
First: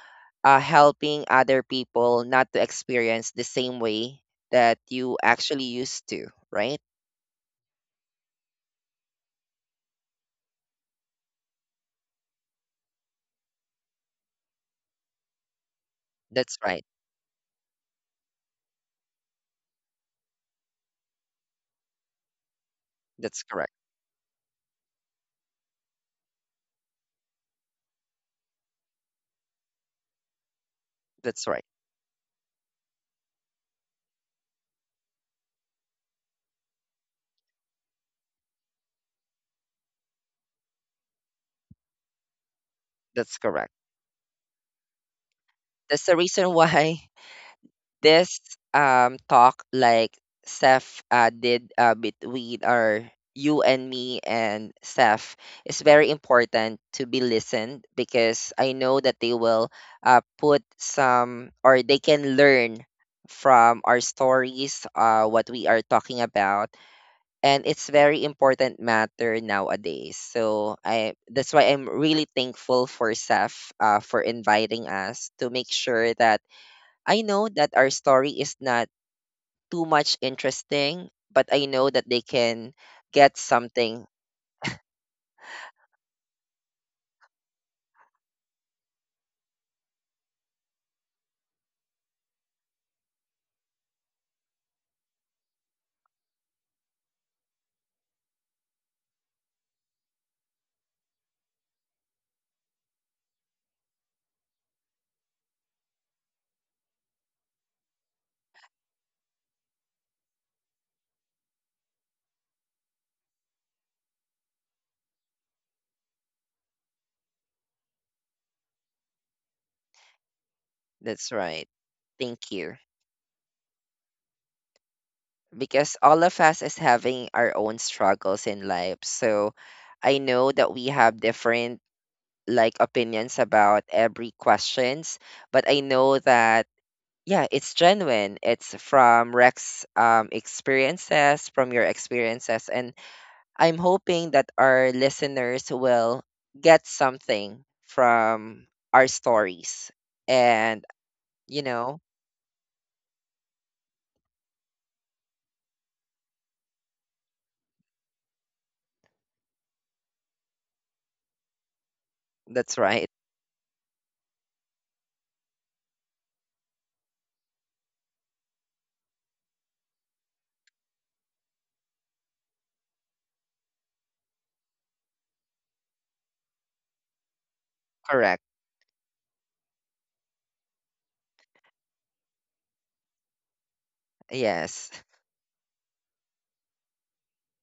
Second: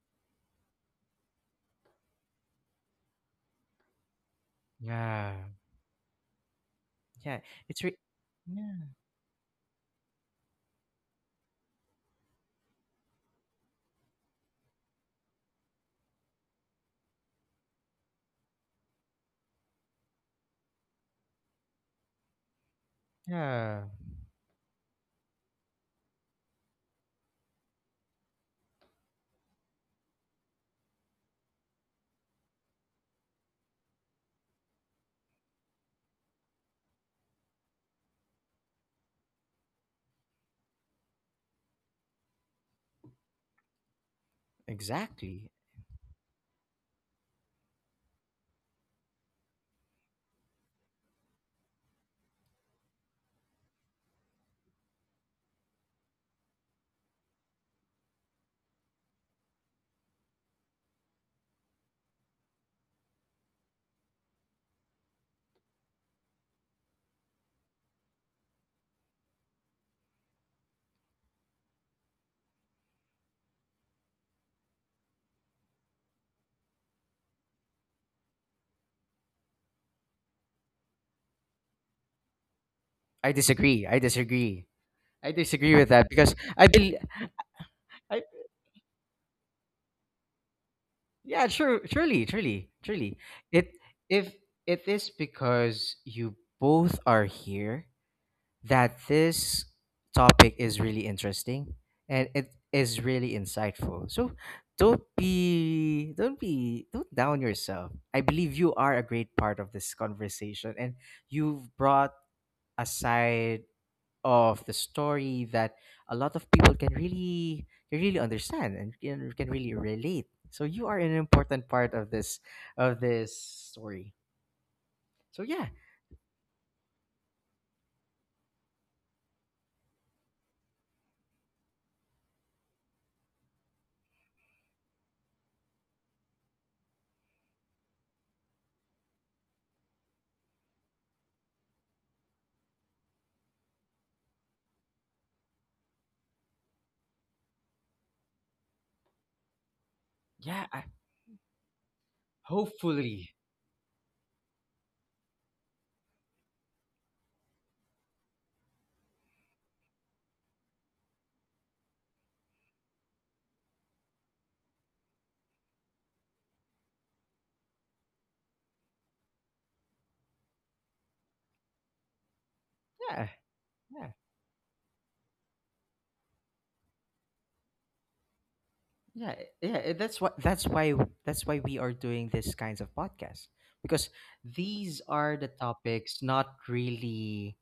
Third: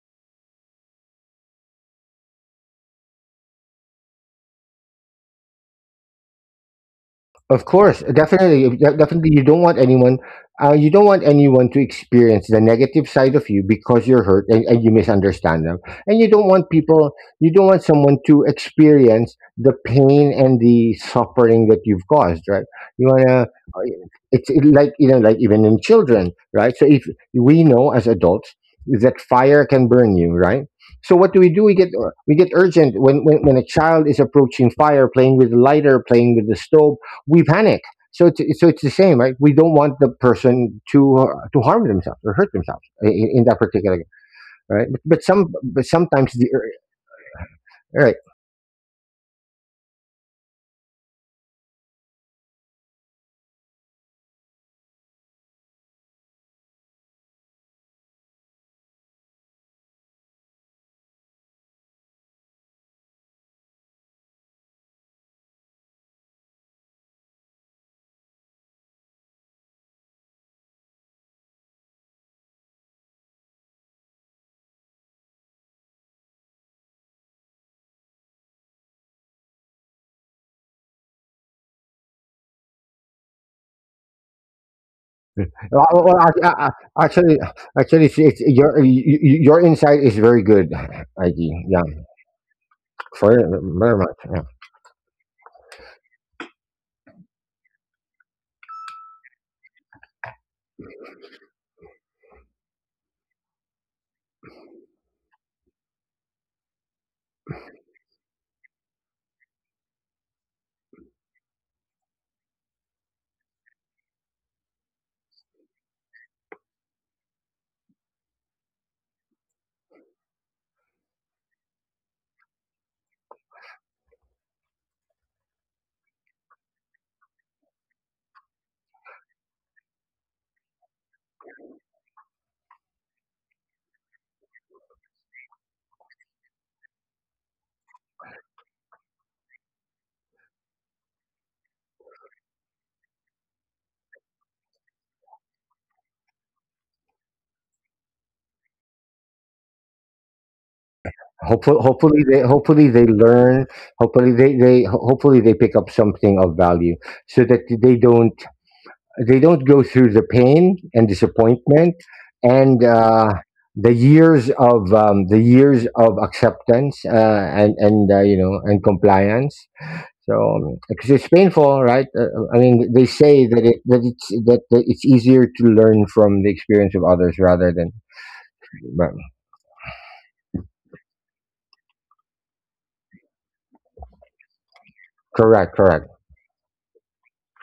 Speaker 3: are helping other people not to experience the same way that you
Speaker 1: Yeah,
Speaker 3: actually used to, right?
Speaker 1: yeah,
Speaker 2: Of
Speaker 1: it's re-
Speaker 2: course, definitely,
Speaker 1: yeah,
Speaker 2: de- definitely. You don't want anyone, uh, you don't want anyone to experience the negative side of you, because you're hurt, and, and you misunderstand them, and you don't
Speaker 3: That's
Speaker 2: want
Speaker 3: right.
Speaker 2: people, you don't want someone to experience the pain and the suffering that you've caused, right? You wanna,
Speaker 3: That's
Speaker 2: uh,
Speaker 3: correct.
Speaker 1: yeah,
Speaker 2: it's it, like, you know, like even in children, right? So if we know as adults that fire can burn you, right? So what do
Speaker 3: That's
Speaker 2: we do?
Speaker 3: right.
Speaker 2: We get, we get urgent when, when when a child is approaching fire, playing with lighter, playing with the stove, we panic. So it's, so it's the same, right? We don't want the person to, uh, to harm themselves or hurt themselves in,
Speaker 3: That's
Speaker 2: in that
Speaker 3: correct.
Speaker 2: particular, right? But, but
Speaker 1: exactly.
Speaker 2: some but
Speaker 3: That's the
Speaker 2: sometimes the
Speaker 3: reason why
Speaker 2: right.
Speaker 3: this um talk like Seth uh, did uh, between our, you and me and Seth, is very important to be listened because I know that they will uh, put some or they can learn from our stories, uh, what we are talking about, and it's very important matter nowadays. So I, that's why I'm really thankful for Seth, uh, for inviting us to make sure that I know that our story is not too much interesting, but I know that they can
Speaker 1: I
Speaker 3: get
Speaker 1: disagree. I
Speaker 3: something.
Speaker 1: disagree. I disagree
Speaker 2: Well,
Speaker 1: with
Speaker 2: well,
Speaker 1: that
Speaker 2: well,
Speaker 1: because
Speaker 2: ac- a-
Speaker 1: I believe.
Speaker 2: a- actually, actually, it's,
Speaker 1: I.
Speaker 2: it's your you- you- your insight is very good,
Speaker 1: Yeah,
Speaker 2: I D.
Speaker 1: true,
Speaker 2: Yeah,
Speaker 1: truly, truly, truly.
Speaker 2: for
Speaker 1: It,
Speaker 2: very much.
Speaker 1: if
Speaker 2: Yeah.
Speaker 1: it is because you both are here that this topic is really interesting and it is really insightful. So don't be don't be don't down yourself. I believe you are a great part of this conversation, and you've brought aside of the story that a lot of people can really, can really understand and can, can really relate. So you are an
Speaker 3: That's
Speaker 1: important
Speaker 3: right.
Speaker 1: part of this,
Speaker 3: Thank you.
Speaker 1: of this story. So yeah,
Speaker 3: Because all of us is having our own struggles in life. So I know that we have different like opinions about every questions, but I know that yeah, it's genuine. It's from Rex um experiences, from your experiences and I'm hoping that our listeners will get something from our stories.
Speaker 1: yeah,
Speaker 3: And,
Speaker 1: I,
Speaker 3: you
Speaker 2: Hopefully,
Speaker 3: know,
Speaker 2: hopefully they, hopefully they
Speaker 1: hopefully.
Speaker 2: learn. Hopefully they they hopefully they pick up something of value, so that they don't, they don't go through the pain and disappointment,
Speaker 3: that's
Speaker 2: and
Speaker 3: right.
Speaker 2: uh, the years of, um, the years of acceptance, uh, and and uh, you know, and compliance. So um, because it's painful, right? Uh, uh, I mean, they
Speaker 1: Yeah,
Speaker 2: say that it, that
Speaker 1: yeah.
Speaker 2: it's that that it's easier to learn from the experience of others rather than,
Speaker 3: Correct.
Speaker 2: but,
Speaker 1: Yeah, yeah, eh, that's what that's why that's why we are doing these kinds of podcasts, because
Speaker 3: Yes,
Speaker 1: these are the
Speaker 2: correct, correct,
Speaker 1: topics not really,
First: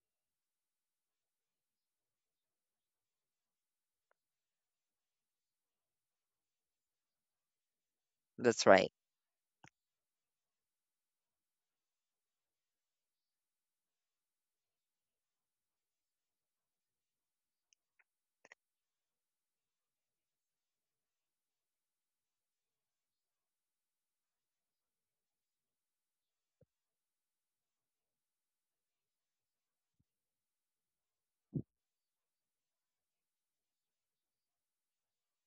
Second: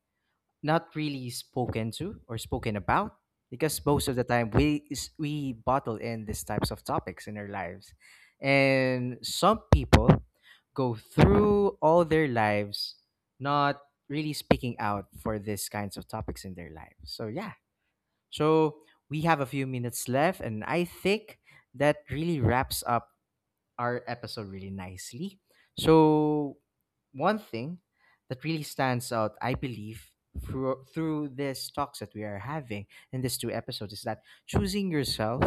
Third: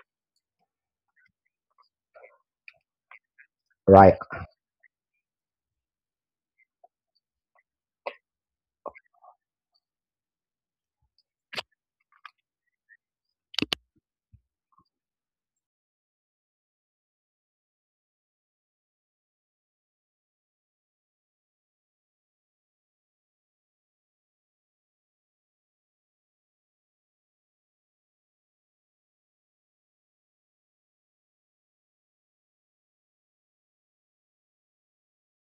Speaker 1: not really spoken to or spoken about, because most of
Speaker 2: right.
Speaker 1: the time we is- we bottle in these types of topics in our lives,
Speaker 3: that's right.
Speaker 1: and some people go through all their lives not really speaking out for these kinds of topics in their lives. So yeah, so we have a few minutes left, and I think that really wraps up our episode really nicely. So, one thing that really stands out, I believe, through, through these talks that we are having in these two episodes, is that choosing yourself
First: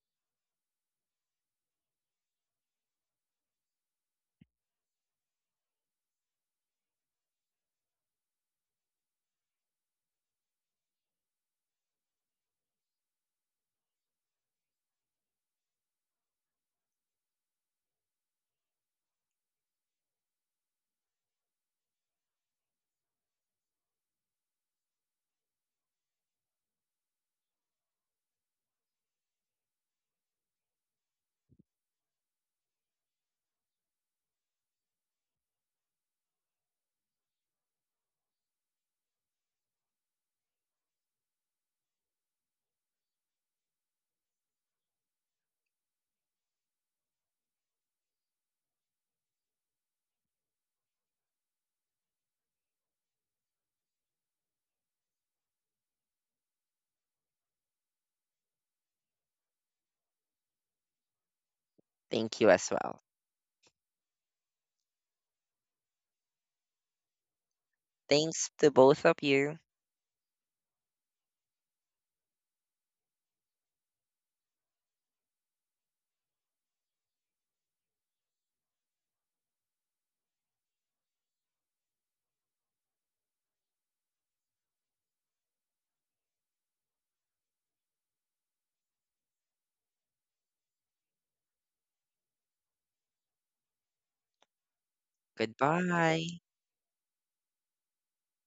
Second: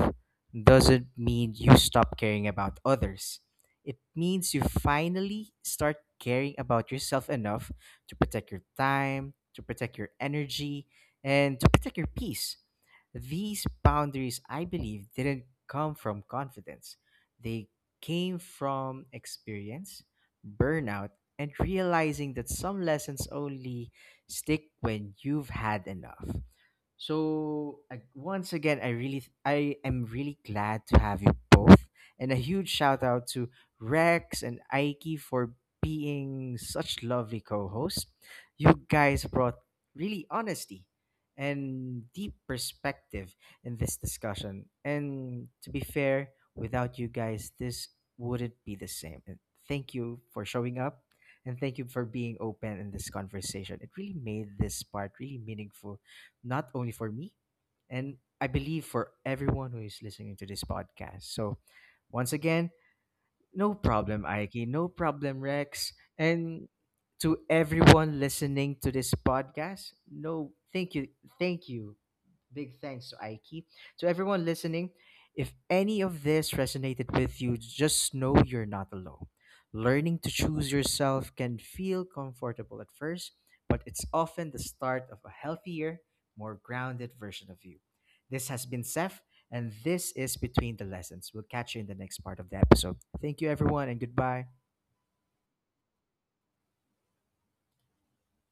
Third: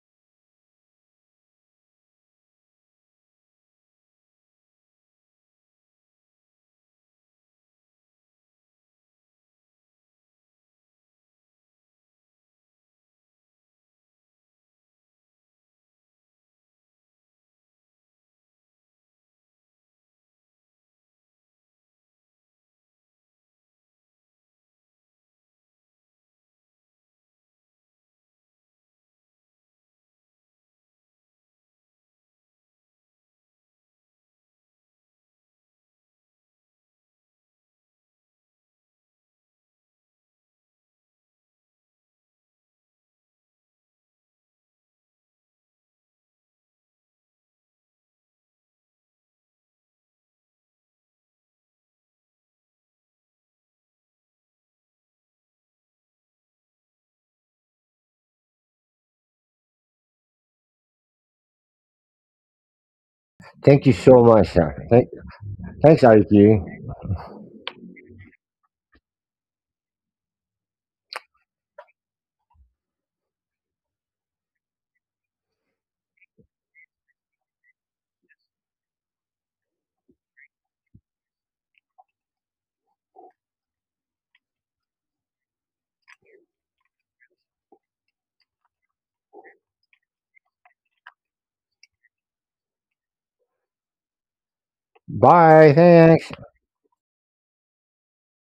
Speaker 1: doesn't mean you stop caring about others. It means you finally start caring about yourself enough to protect your time, to protect your energy, and to protect your peace. These boundaries, I believe, didn't come from confidence. They came from experience, burnout, and realizing that some lessons only stick when you've had enough. So I, once again, I really, th- I am really glad to have you both, and a huge shout out to Rex and Aiki for being such lovely co-hosts. You guys brought really honesty and deep perspective in this discussion. And to be fair, without you guys, this wouldn't be the same. And thank you for showing up, and thank you for being open in this conversation. It really made this part really meaningful, not only for me, and I believe for everyone who is listening to this podcast. So, once
Speaker 3: Thank you
Speaker 1: again,
Speaker 3: as well.
Speaker 1: no
Speaker 2: Thank you so
Speaker 1: problem,
Speaker 2: much,
Speaker 1: Aiki.
Speaker 2: sir.
Speaker 1: No
Speaker 2: Thank,
Speaker 1: problem, Rex.
Speaker 2: thanks, Ariki.
Speaker 1: And to everyone
Speaker 3: Thanks to
Speaker 1: listening to
Speaker 3: both of
Speaker 1: this
Speaker 3: you.
Speaker 1: podcast, no, thank you. Thank you. Big thanks to Aiki. To everyone listening, if any of this resonated with you, just know you're not alone. Learning to choose yourself can feel comfortable at first, but it's often the start of a healthier, more grounded version of you. This has been Seth, and this is Between the Lessons. We'll catch you in the next part of the episode. Thank you, everyone, and goodbye.
Speaker 2: Bye.
Speaker 3: Goodbye.
Speaker 2: Thanks.